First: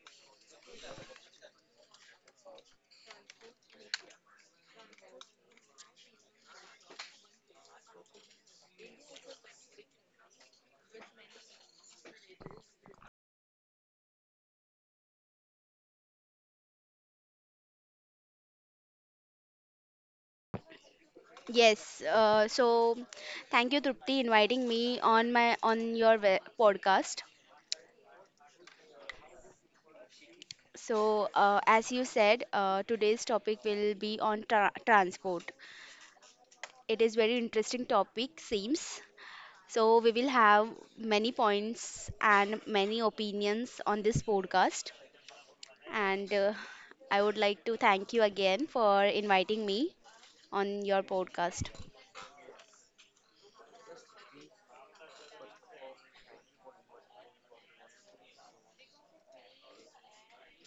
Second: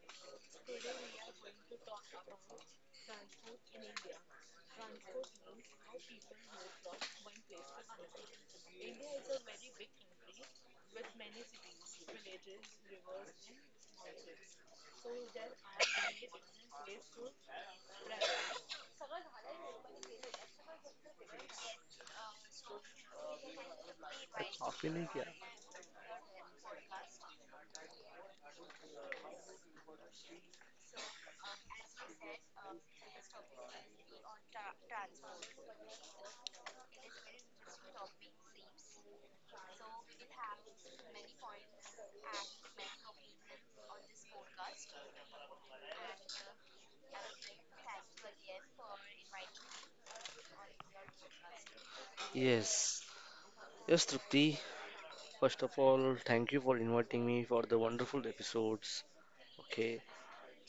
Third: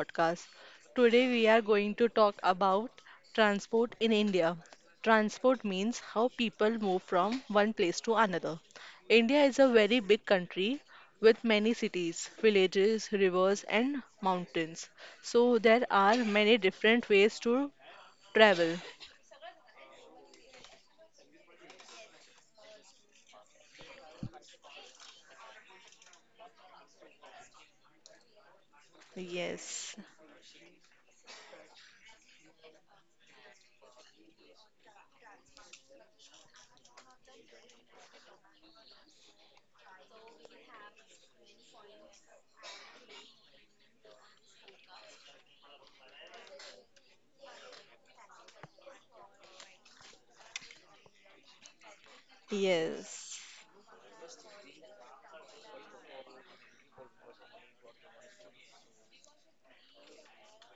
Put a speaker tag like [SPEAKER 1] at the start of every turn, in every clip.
[SPEAKER 1] podcast. Today we are going to talk about transport in India. Transport means how people move from one place to another. India is a very big country with many cities, villages, rivers, and mountains. So there are many different ways to travel.
[SPEAKER 2] Yes, so thank you, Trupti, inviting
[SPEAKER 3] आपके
[SPEAKER 2] me
[SPEAKER 3] लिए क्या
[SPEAKER 2] on my on your we- podcast.
[SPEAKER 1] Yes,
[SPEAKER 2] So, as you said, today's topic will be on transport. It is very interesting topic, seems. So we will have many points and many opinions on this podcast. And I would like to thank you again for inviting me on your podcast.
[SPEAKER 3] Yes.
[SPEAKER 1] yes.
[SPEAKER 3] Yes, Trupti. First of all, thank you for inviting me for the wonderful episodes. Okay,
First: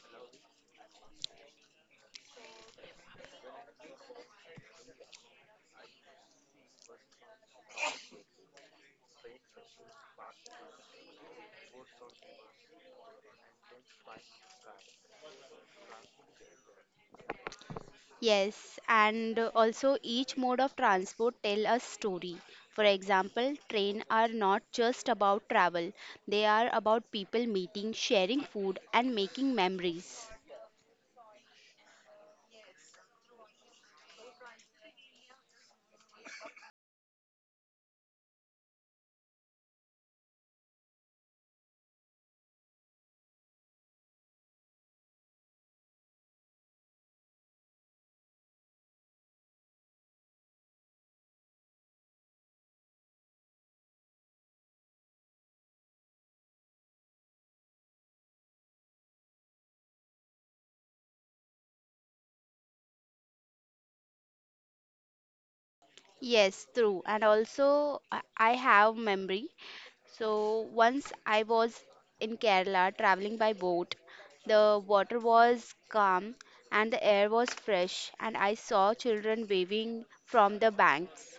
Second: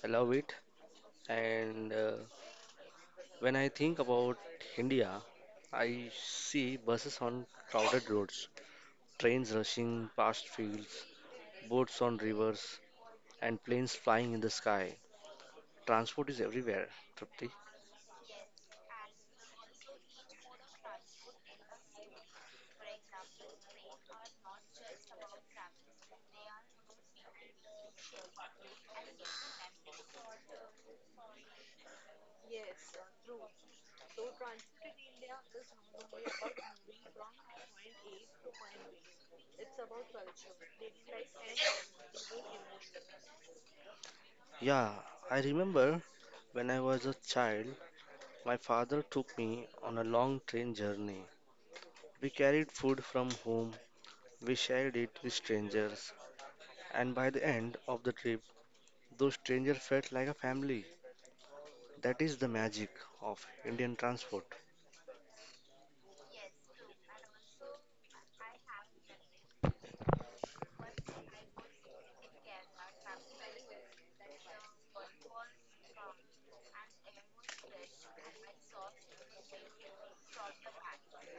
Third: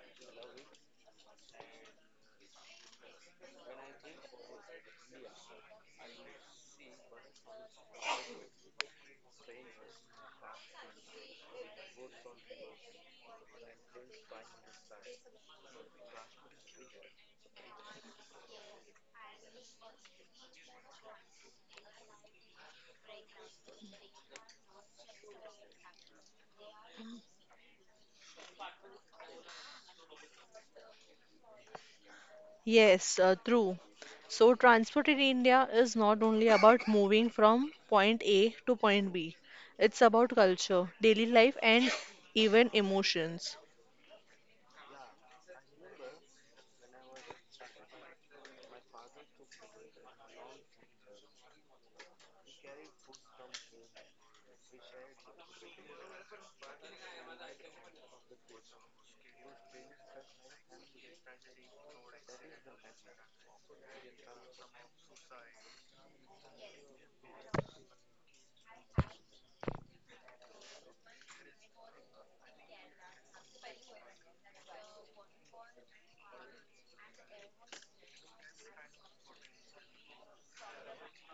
[SPEAKER 3] I love it. And When I think about India, I see buses on crowded roads, trains rushing past fields, boats on rivers, and planes flying in the sky. Transport is everywhere, Trupti.
[SPEAKER 2] Yes, and also each mode of transport tell a story. For example, train are not just about travel. They are about people meeting, sharing food and making memories.
[SPEAKER 1] Yes, true. So, transport in India is not only about moving from point A to point B, it's about culture, daily life, and even emotions.
[SPEAKER 3] Yeah, I remember when I was a child, my father took me on a long train journey. We carried food from home, we shared it with strangers, and by the end of the trip, those strangers felt like a family. That is the magic of Indian transport.
[SPEAKER 2] Yes, true. And also I have memory. So once I was in Kerala traveling by boat. The water was calm and the air was fresh and I saw children waving from the banks.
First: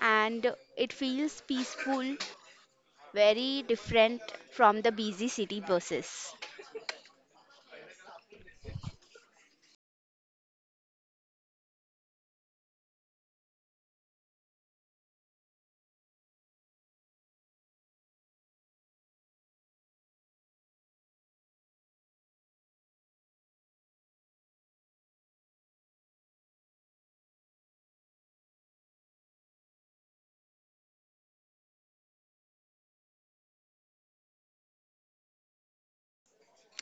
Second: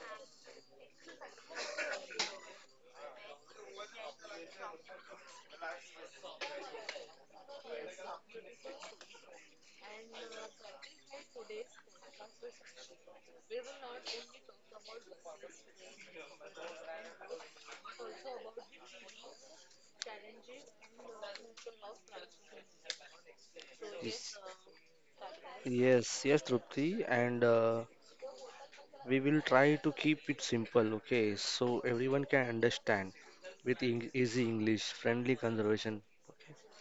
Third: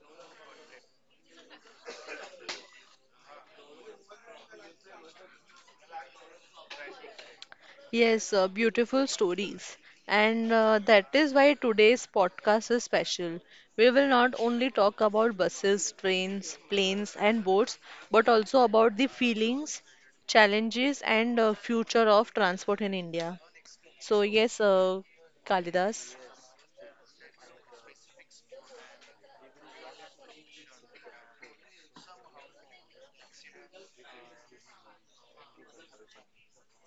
[SPEAKER 2] And it feels peaceful, very different from the busy city buses.
[SPEAKER 1] Yes, beautiful stories. And That is why today's podcast is special. We will not only talk about buses, trains, planes, and boats, but also about the feelings, challenges, and future of transport in India. So, yes, Kalidas.
[SPEAKER 3] Yes, yes, Trupti, and we will try to keep it simple, okay, so everyone can understand with easy English, friendly conversation.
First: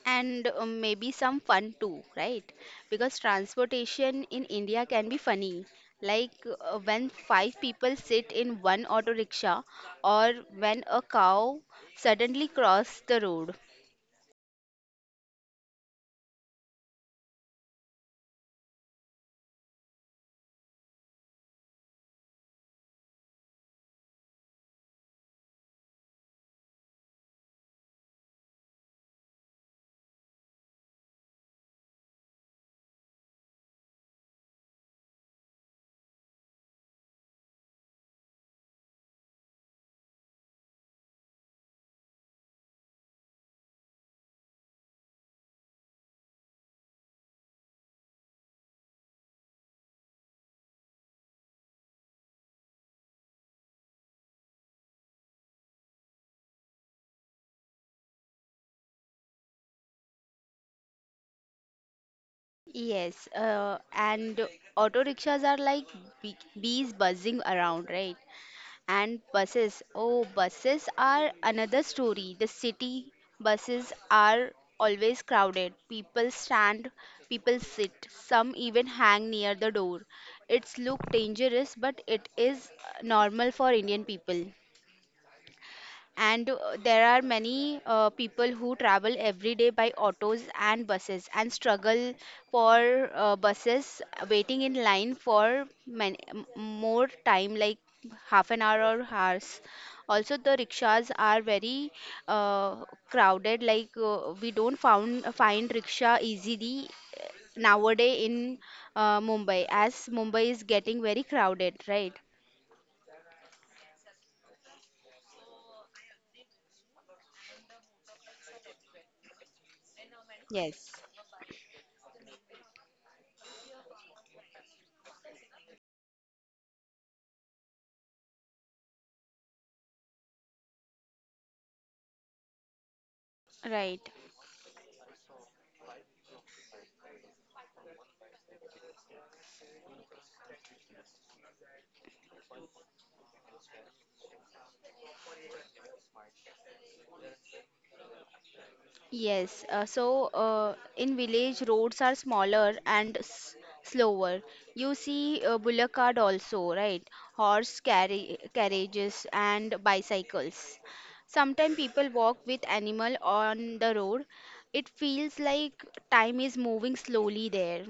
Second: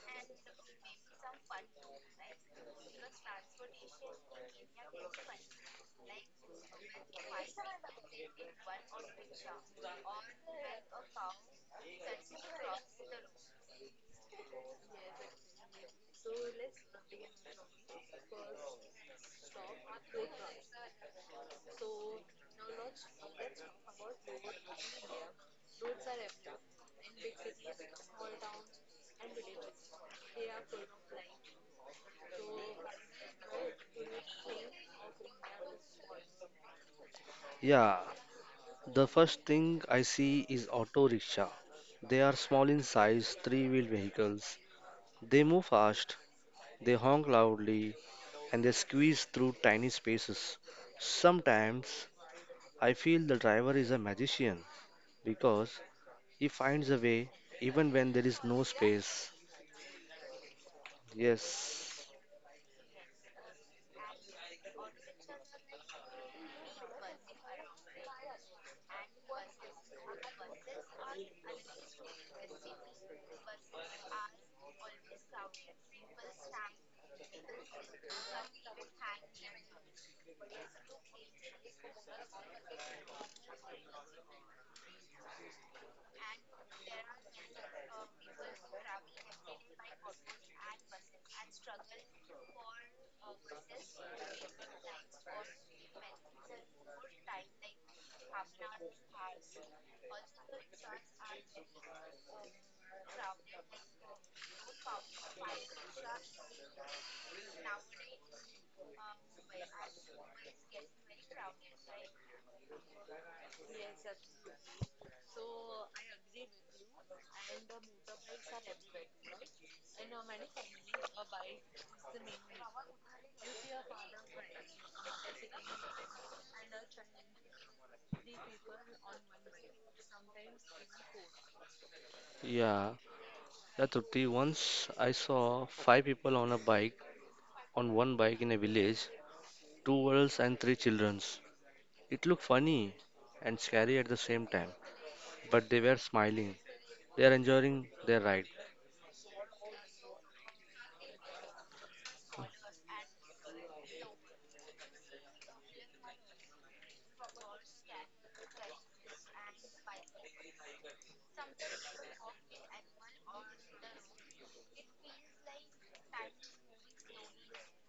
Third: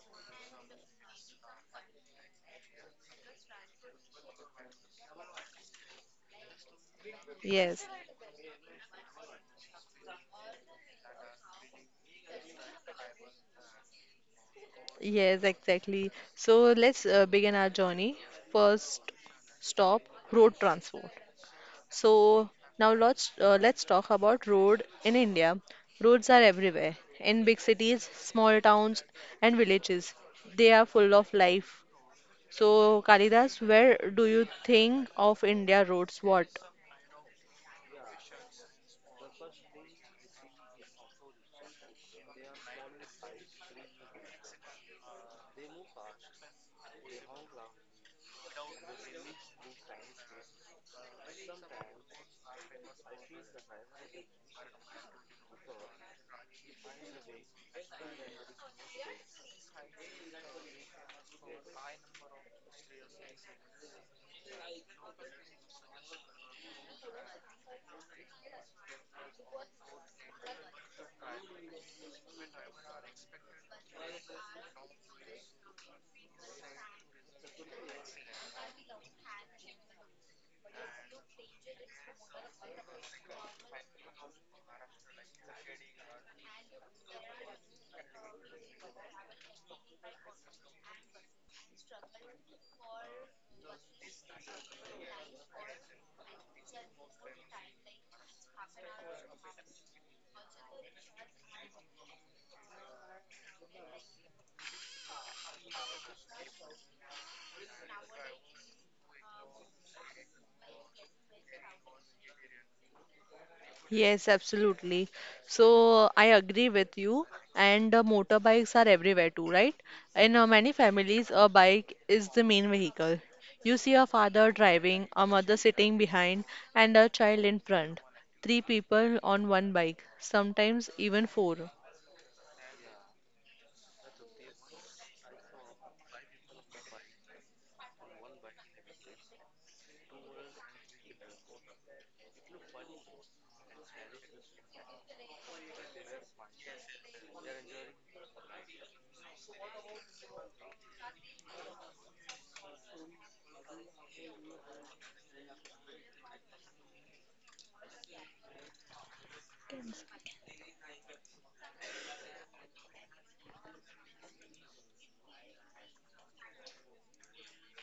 [SPEAKER 2] And maybe some fun too, right? Because transportation in India can be funny. Like when five
[SPEAKER 1] Yes,
[SPEAKER 2] people sit in one auto rickshaw, or when a cow suddenly crosses the road.
[SPEAKER 1] yes, exactly. So let's begin our journey. First stop, road transport. So now let's talk about road in India. Roads are everywhere, in big cities, small towns, and villages. They are full of life. So Kalidas, where do you think of India roads? What?
[SPEAKER 3] Yeah, the first thing I see is auto rickshaw. They are small in size, three-wheel vehicles. They move fast. They honk loudly and they squeeze through tiny spaces. Sometimes I feel the driver is a magician because he finds a way even when there is no space. Yes.
[SPEAKER 2] Yes, and auto rickshaws are like bees buzzing around, right? And buses. Oh, buses are another story. The city buses are always crowded. People stand, people sit, some even hang near the door. It's look dangerous, but it is normal for Indian people and there are many people who travel every day by autos and buses and struggle for buses waiting in line for many, more time like half an hour or hours. Also the rickshaws are very uh, crowded. Like we don't found find rickshaw easily nowadays in Mumbai, as Mumbai is getting very crowded, right?
[SPEAKER 1] Yes, absolutely. So I agree with you. And Motorbikes are everywhere too, right? In many
[SPEAKER 2] Yes,
[SPEAKER 1] families, a bike is the main vehicle. You see a father driving, a mother sitting behind, and a child in front. Three people on one bike, sometimes even four.
[SPEAKER 3] Yeah,
[SPEAKER 2] right.
[SPEAKER 3] Yatruti, once I saw five people on a bike, on one bike in a village, two adults and three childrens. It looked funny and scary at the same time, but they were smiling. They are enjoying their ride.
[SPEAKER 2] Yes, so in village roads are smaller and s slower. You see bullock cart also, right? Horse carri carriages and bicycles. Sometimes people walk with animal on the road. It feels like time is moving slowly there.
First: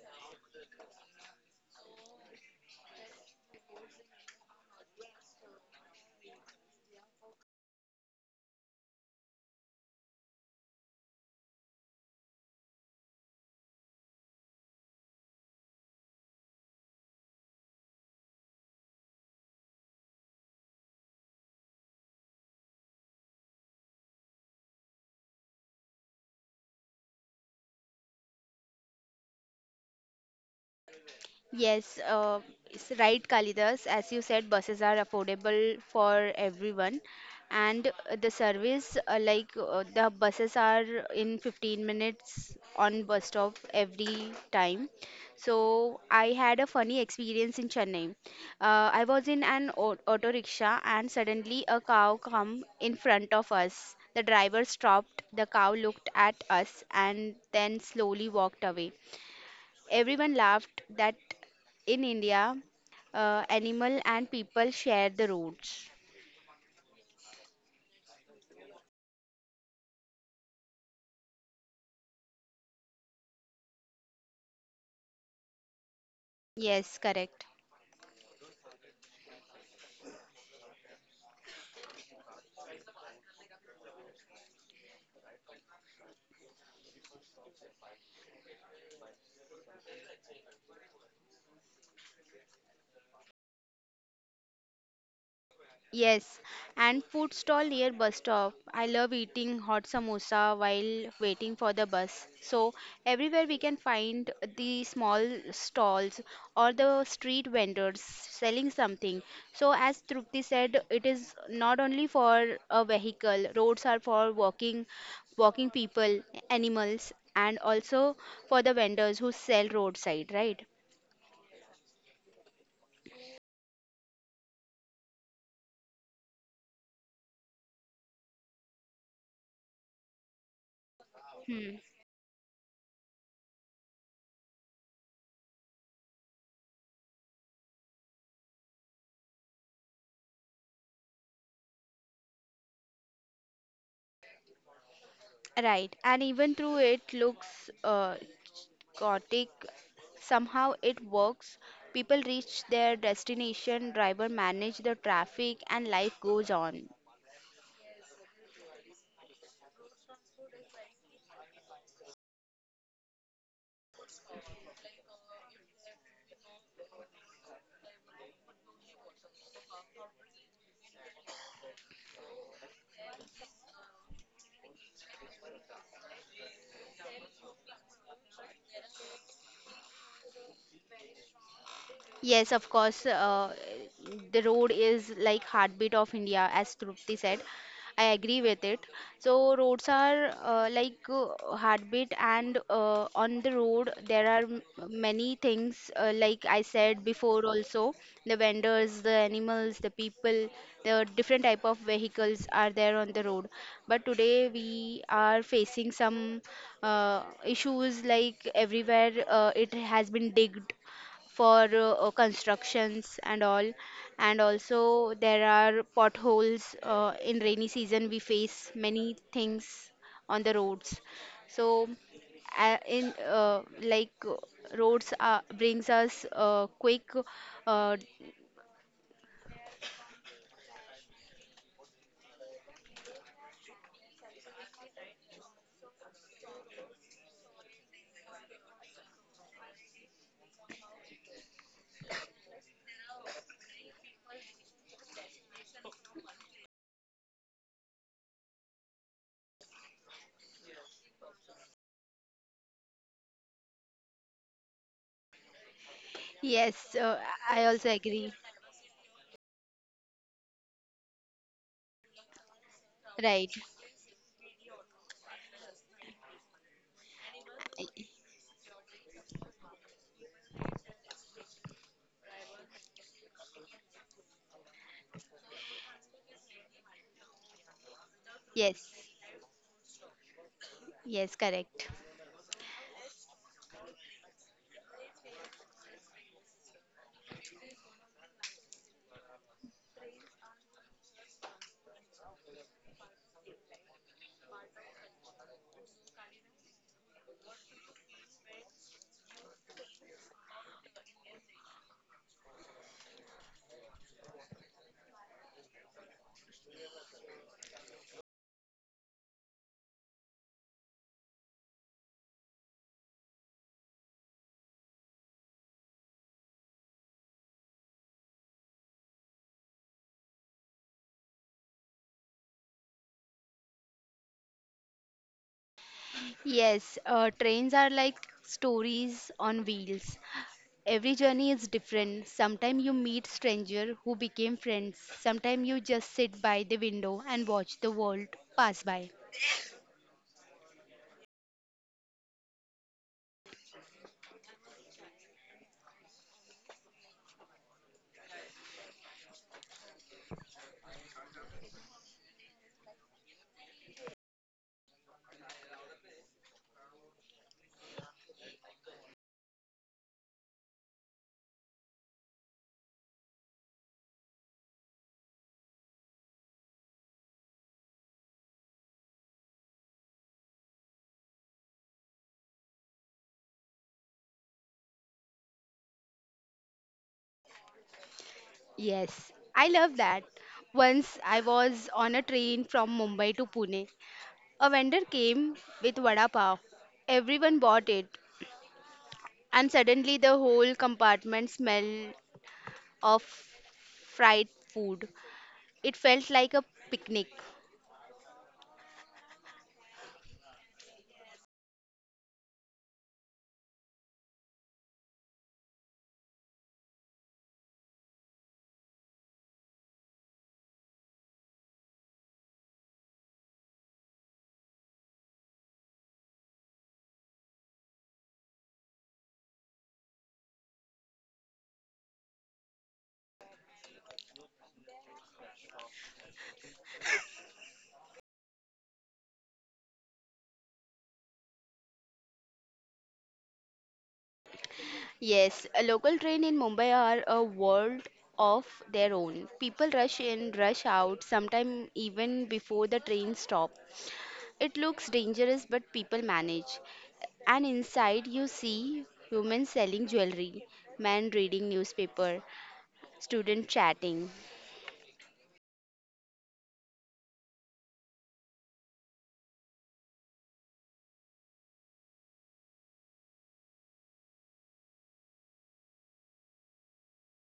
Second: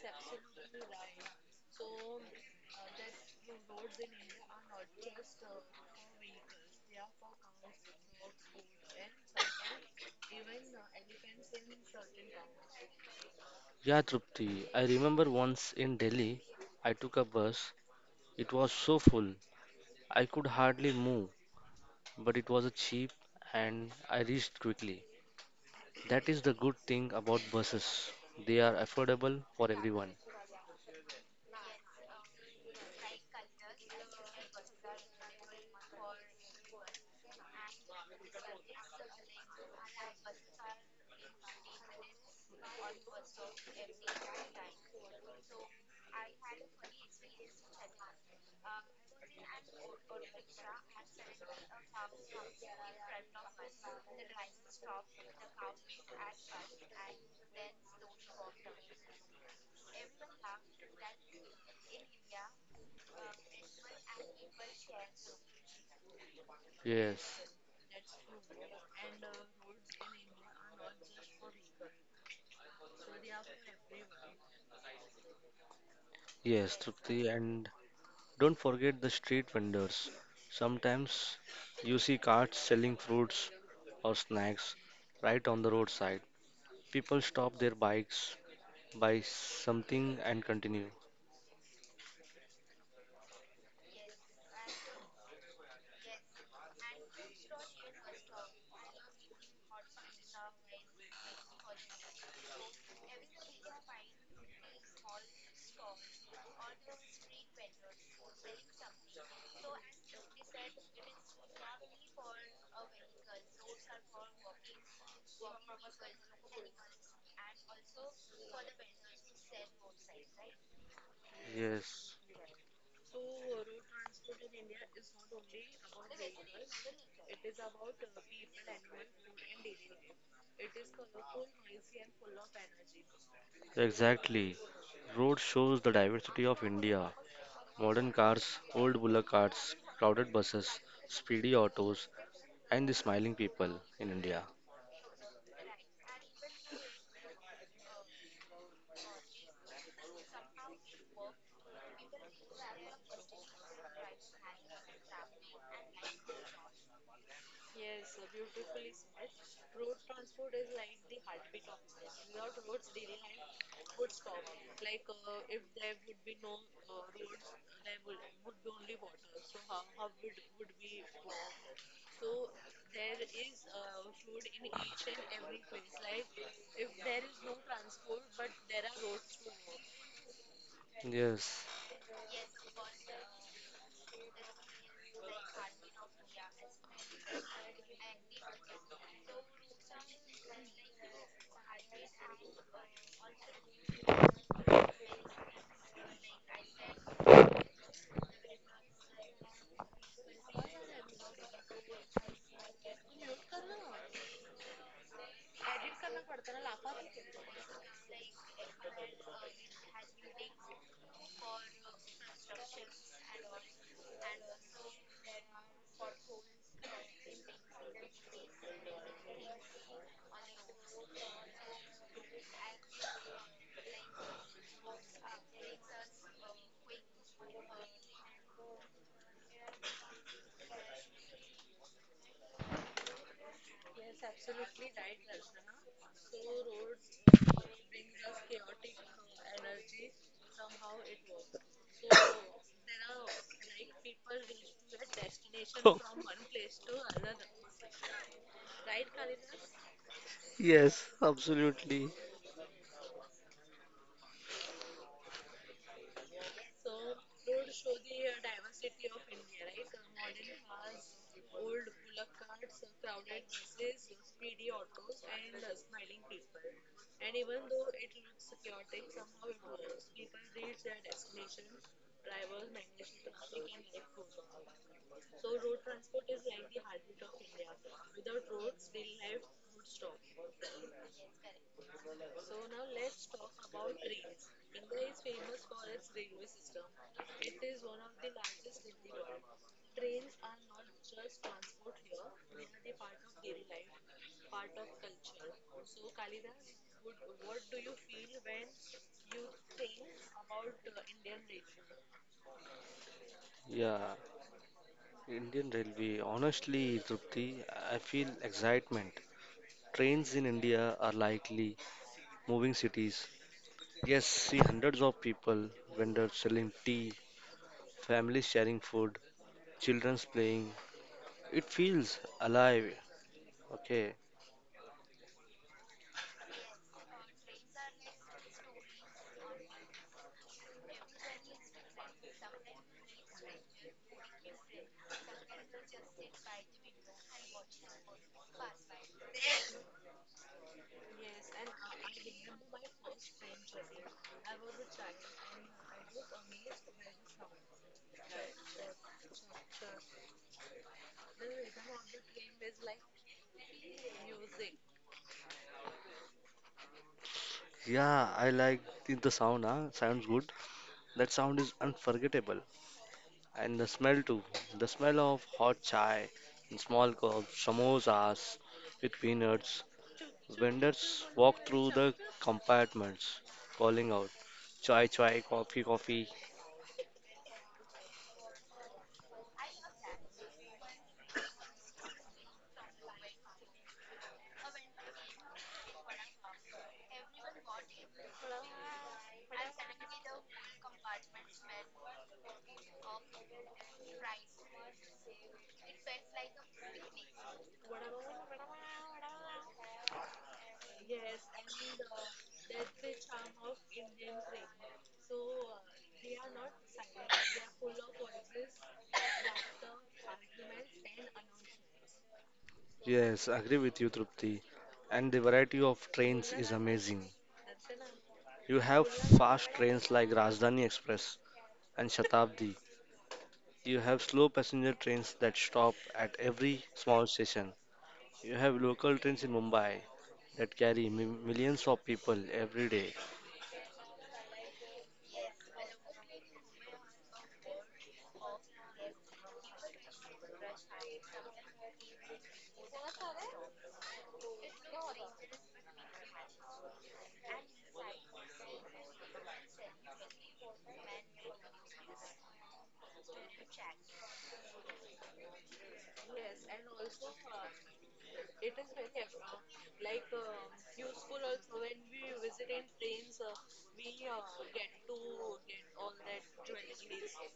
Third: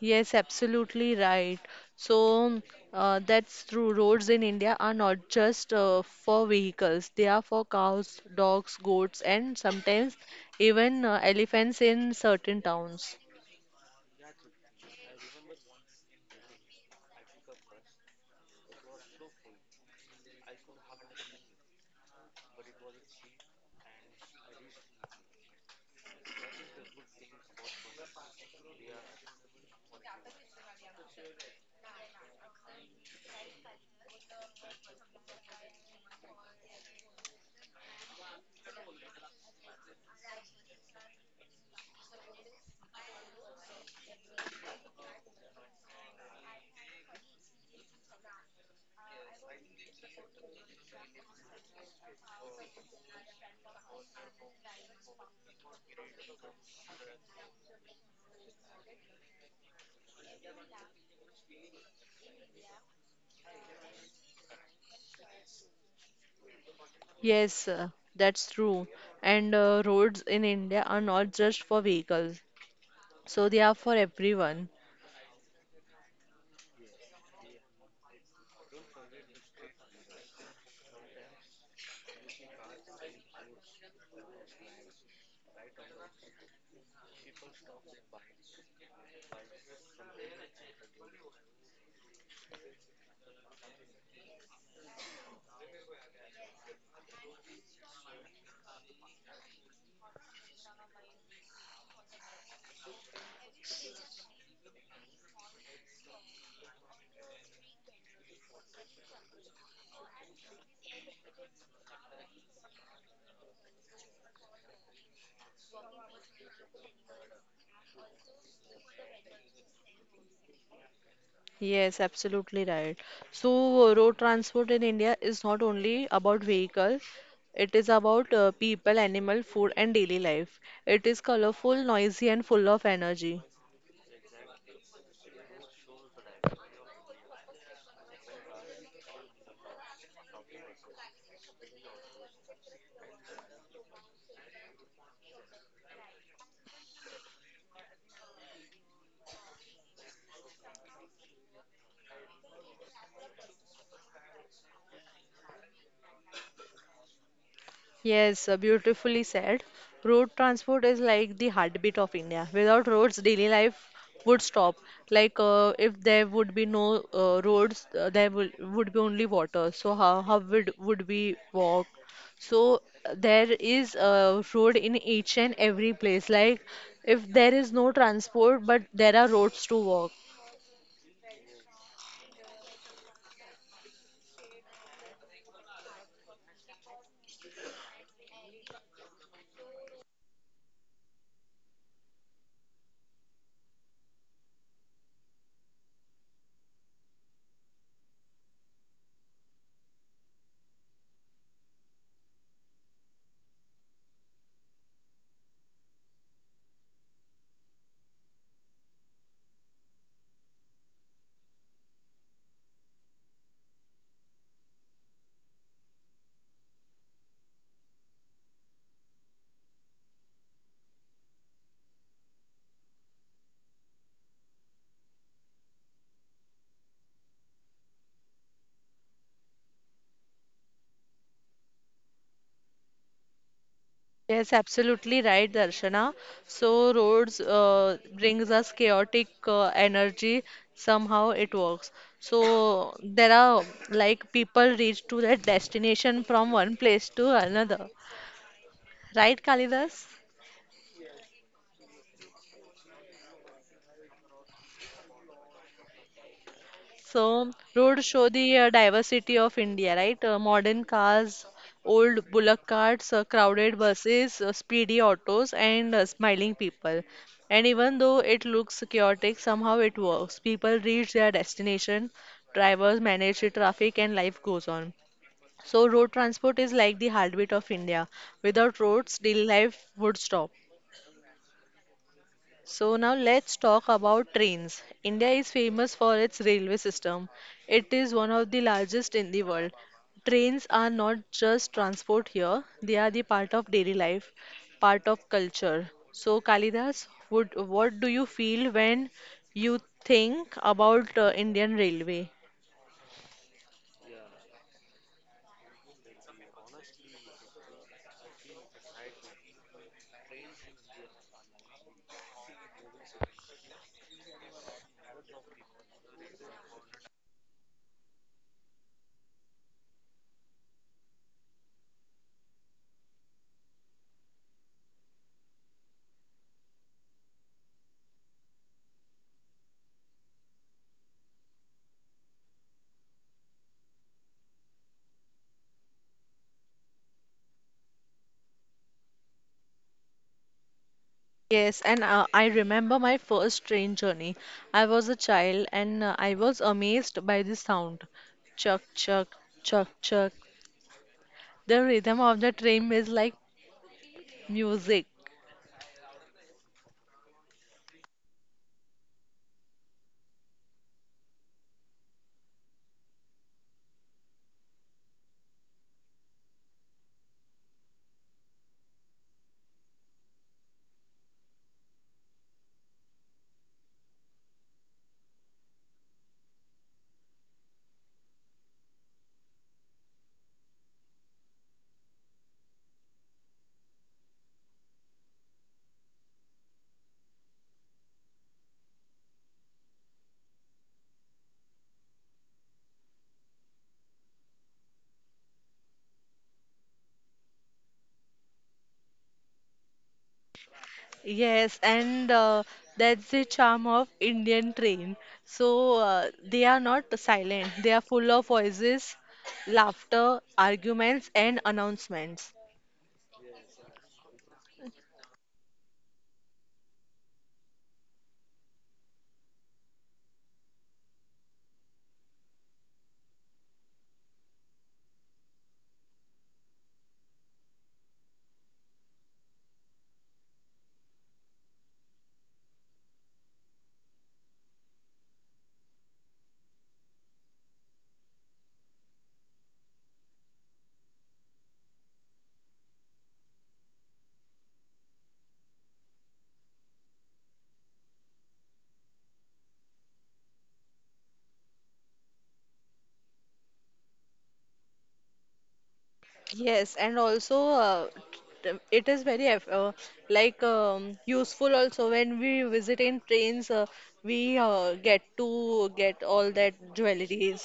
[SPEAKER 1] Yes, absolutely right. So that's true. Roads in India are not just for vehicles, they are for cows, dogs, goats, and sometimes even elephants in certain towns.
[SPEAKER 3] Yeah, Trupti, I remember once in Delhi, I took a bus. It was so full, I could hardly move, but it was cheap and I reached quickly. That is the good thing about buses. They are affordable for everyone.
[SPEAKER 2] Yes, it's right, Kalidas. As you said, buses are affordable for everyone, and the service, like the buses are in 15 minutes on bus stop every time. So I had a funny experience in Chennai. I was in an auto rickshaw, and suddenly a cow come in front of us. The driver stopped. The cow looked at us and then slowly walked away. Everyone laughed that in India, animal and people share the roads.
[SPEAKER 3] Yes,
[SPEAKER 1] Yes, that's true. And roads in India are not just for vehicles, so they are for everyone.
[SPEAKER 3] yes,
[SPEAKER 2] Yes,
[SPEAKER 3] Trupti,
[SPEAKER 2] correct.
[SPEAKER 3] and don't forget the street vendors. Sometimes you see carts selling fruits or snacks right on the roadside. People stop their bikes, buy something, and continue.
[SPEAKER 2] Yes, and food stall near bus stop. I love eating hot samosa while waiting for the bus. So everywhere we can find the small stalls or the street vendors selling something. So as Trupti said, it is not only for a vehicle. Roads are for walking, walking people, animals, and also for the vendors who sell roadside, right?
[SPEAKER 1] Yes,
[SPEAKER 3] Yes,
[SPEAKER 1] absolutely right. So, road transport in India is not only about vehicles; it is about people, animal, food, and daily life. It is colorful, noisy, and full of energy.
[SPEAKER 3] exactly. Road shows the diversity of India. Modern cars, old bullock carts, crowded buses, speedy autos, and the smiling people in India.
[SPEAKER 2] Right, and even though it looks chaotic, somehow it works. People reach their destination, driver manage the traffic, and life goes on.
[SPEAKER 1] Yes, beautifully said. Road transport is like the heartbeat of India. Without roads, daily life would stop. Like if there would be no roads, there would be only water. So how would we walk? So there is a road in each and every place. Like if there is no transport, but there are roads to walk.
[SPEAKER 3] Yes.
[SPEAKER 2] Yes, of course. The road is like heartbeat of India, as Trupti said. I agree with it. So roads are like heartbeat, and on the road there are many things. Like I said before, also the vendors, the animals, the people, the different type of vehicles are there on the road. But today we are facing some issues, like everywhere it has been digged for constructions and all, and also there are potholes. In rainy season we face many things on the roads, so in like roads brings us quick uh,
[SPEAKER 1] Yes, absolutely right, Darshana. So roads brings us chaotic energy. Somehow it works. So there are like people reach to their destination from one place to another. Right, Kalidas?
[SPEAKER 3] Yes, absolutely.
[SPEAKER 2] yes,
[SPEAKER 1] So,
[SPEAKER 2] I also
[SPEAKER 1] road show
[SPEAKER 2] agree.
[SPEAKER 1] the diversity of India, right? Modern cars, old bullock carts,
[SPEAKER 2] Right.
[SPEAKER 1] crowded buses, speedy autos, and smiling people. And even though it looks chaotic, somehow it works. People reach their destination, drivers manage the traffic, and life goes on. So, road transport is like the heartbeat of India. Without
[SPEAKER 2] Yes,
[SPEAKER 1] roads, daily life would stop.
[SPEAKER 2] yes, correct.
[SPEAKER 1] So now let's talk about trains. India is famous for its railway system. It is one of the largest in the world. Trains are not just transport here, they are the part of daily life, part of culture. So Kalidas, what do you feel when you think about Indian Railway?
[SPEAKER 3] Yeah, Indian Railway. Honestly, Trupti, I feel excitement. Trains in India are likely moving cities. Yes, see hundreds of people, vendors selling tea, families sharing food, children's playing. It feels alive. Okay.
[SPEAKER 2] Yes, trains are like stories on wheels. Every journey is different. Sometimes you meet stranger who became friends. Sometimes you just sit by the window and watch the world pass by.
[SPEAKER 1] Yes, and I remember my first train journey. I was a child and I was amazed by the sound. Chuck, chuck, chuck, chuck. The rhythm of the train is like music.
[SPEAKER 3] Yeah, I like the sound, huh? Sounds good. That sound is unforgettable. And the smell too. The smell of hot chai in small cups, samosas with peanuts. Vendors walk through the compartments, calling out, chai chai, coffee coffee.
[SPEAKER 2] Yes, I love that. Once I was on a train from Mumbai to Pune. A vendor came with vada pav. Everyone bought it, and suddenly the whole compartment smelled of fried food. It felt like a picnic.
[SPEAKER 1] Yes, and that's the charm of Indian train. So they are not silent. They are full of voices, laughter, arguments, and announcements.
[SPEAKER 3] Yes, agree with you, Trupti. And the variety of trains is amazing. You have fast trains like Rajdhani Express and Shatabdi. You have slow passenger trains that stop at every small station. You have local trains in Mumbai that carry millions of people every day.
[SPEAKER 2] Yes, a local train in Mumbai are a world of their own. People rush in, rush out, sometimes even before the train stop. It looks dangerous, but people manage. And inside, you see women selling jewelry, men reading newspaper, student chatting.
[SPEAKER 1] Yes, and also it is very like useful also when we visit in trains, we get to get all that jewelries.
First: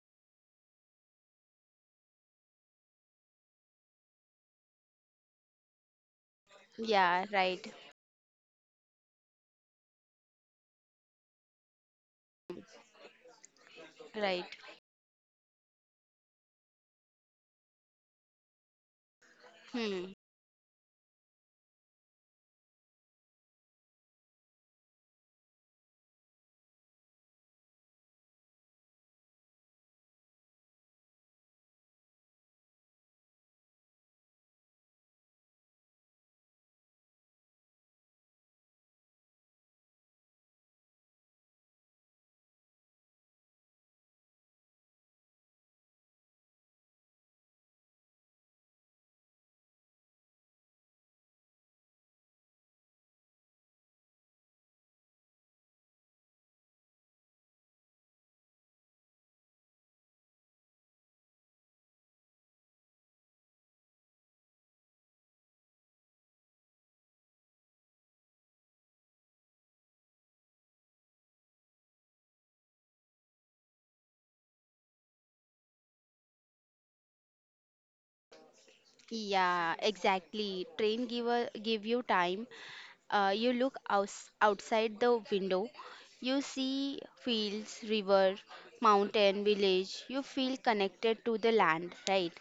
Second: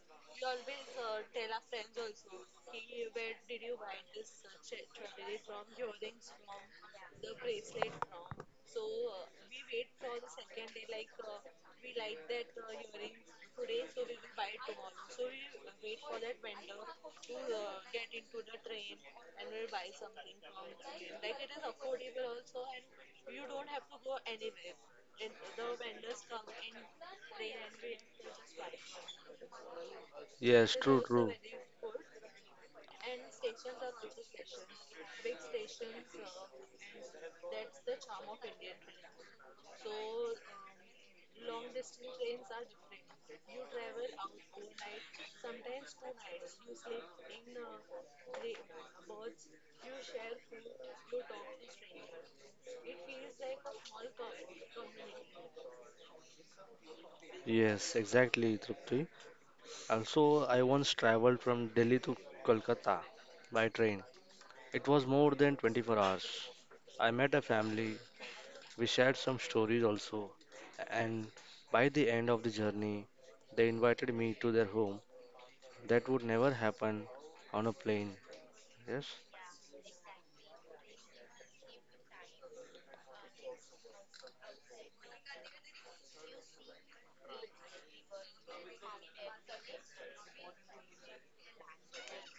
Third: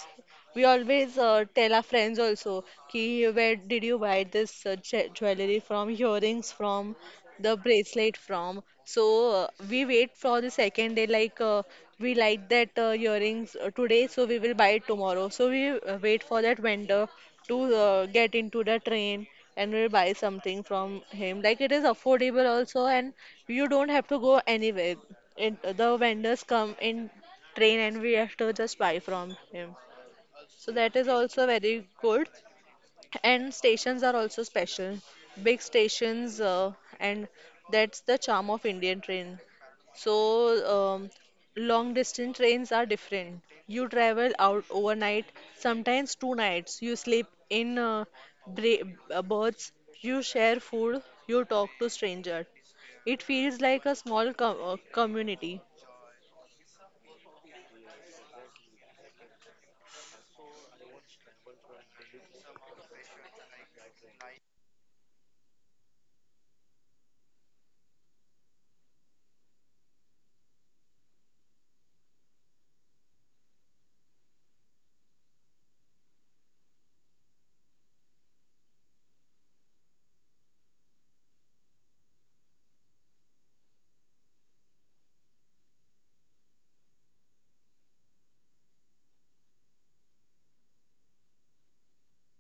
[SPEAKER 1] We always tell our friends also ki where did you buy this jewelry from, earrings from,
[SPEAKER 2] Yeah,
[SPEAKER 1] the
[SPEAKER 2] right,
[SPEAKER 1] bracelet from. So we wait for the second day like we like that earrings today, so
[SPEAKER 2] right.
[SPEAKER 1] we will buy it tomorrow. So we wait for that vendor to get into the train and we'll
[SPEAKER 2] Hmm.
[SPEAKER 1] buy something from him. Like it is affordable also, and you don't have to go anywhere. It, the vendors come in train and we have to just buy from him. So
[SPEAKER 3] Yes,
[SPEAKER 1] that
[SPEAKER 3] true,
[SPEAKER 1] is
[SPEAKER 3] true.
[SPEAKER 1] also very good. And stations are also special. Big stations, and that's the charm of Indian train. So, um, long distance trains are different. You travel out overnight, sometimes two nights. You sleep in berths, you share food, you talk to strangers. It feels like a small community.
[SPEAKER 3] Yes, exactly, Trupti. Also, I once traveled from Delhi to Kolkata by train. It was more than 24 hours. I met a family. We shared some stories also, and by the end of the journey, they invited me to their home. That would never happen on a plane. Yes,
[SPEAKER 2] Yeah, exactly. Train give you time. You look outside the window. You see fields, river, mountain, village. You feel connected to the land, right?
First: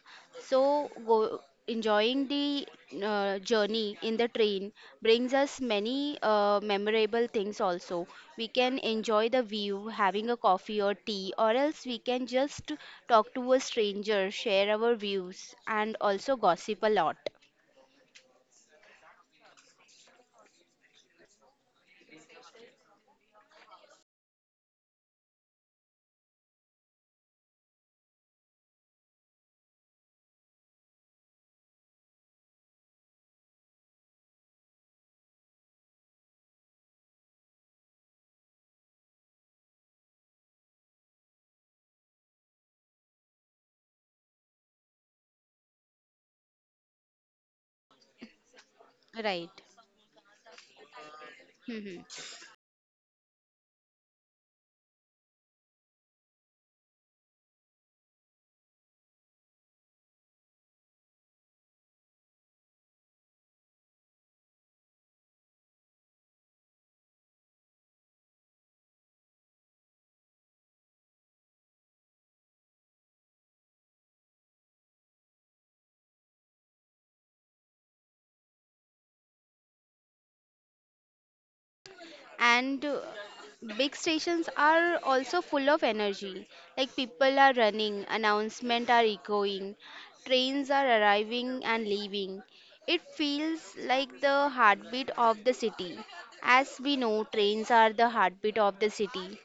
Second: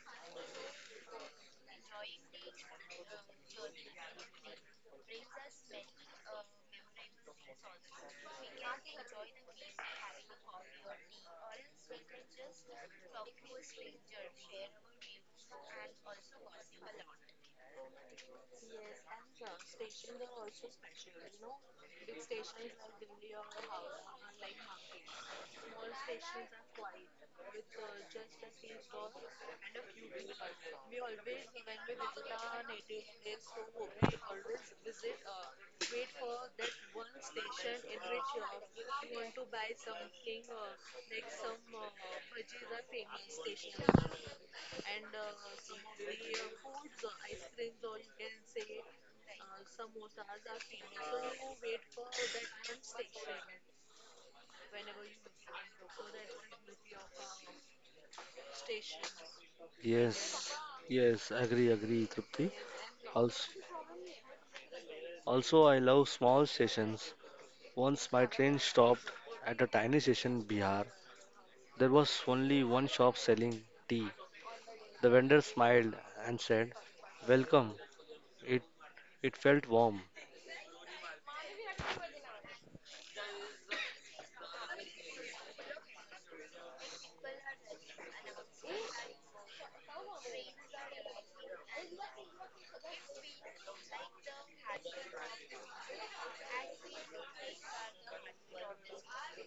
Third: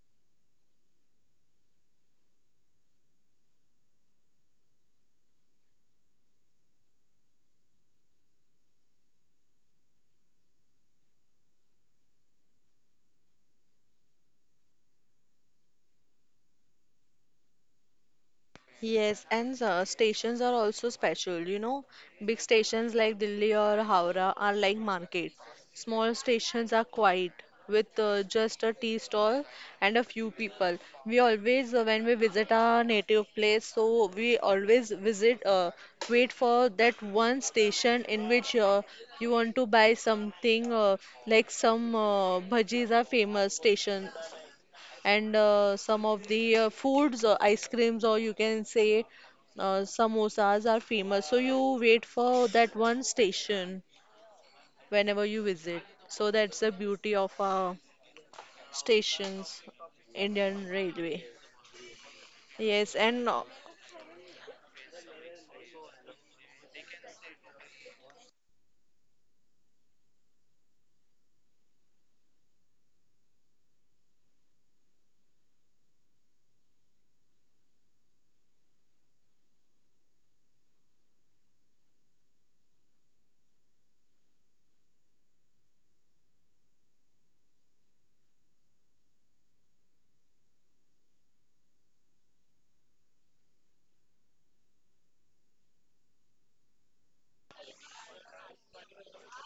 [SPEAKER 2] So go, enjoying the journey in the train brings us many memorable things also. We can enjoy the view, having a coffee or tea, or else we can just talk to a stranger, share our views, and also gossip a lot.
[SPEAKER 1] Yes, and stations are also special, you know. Big stations like Delhi or Howrah are like markets. Small stations are quiet with just a tea stall and a few people. We always, when we visit our native place, so we always visit, wait for that one station in which you want to buy something, like some bhajis are famous station and some of the foods, ice creams, or you can say
[SPEAKER 2] Right.
[SPEAKER 1] samosas are famous. So you
[SPEAKER 2] Hmm, hmm.
[SPEAKER 1] wait for that one station whenever you visit. So that's the beauty of our stations,
[SPEAKER 3] yes,
[SPEAKER 1] Indian Railway.
[SPEAKER 3] yes, agree, agree, Tripti.
[SPEAKER 1] Yes, and
[SPEAKER 3] Also, also, I love small stations. Once my train stopped at a tiny station in Bihar. There was only one shop selling tea. The vendor smiled and said, "Welcome." It it felt warm.
[SPEAKER 2] And big stations are also full of energy, like people are running, announcements are echoing, trains are arriving and leaving. It feels like the heartbeat of the city, as we know trains are the heartbeat of the city.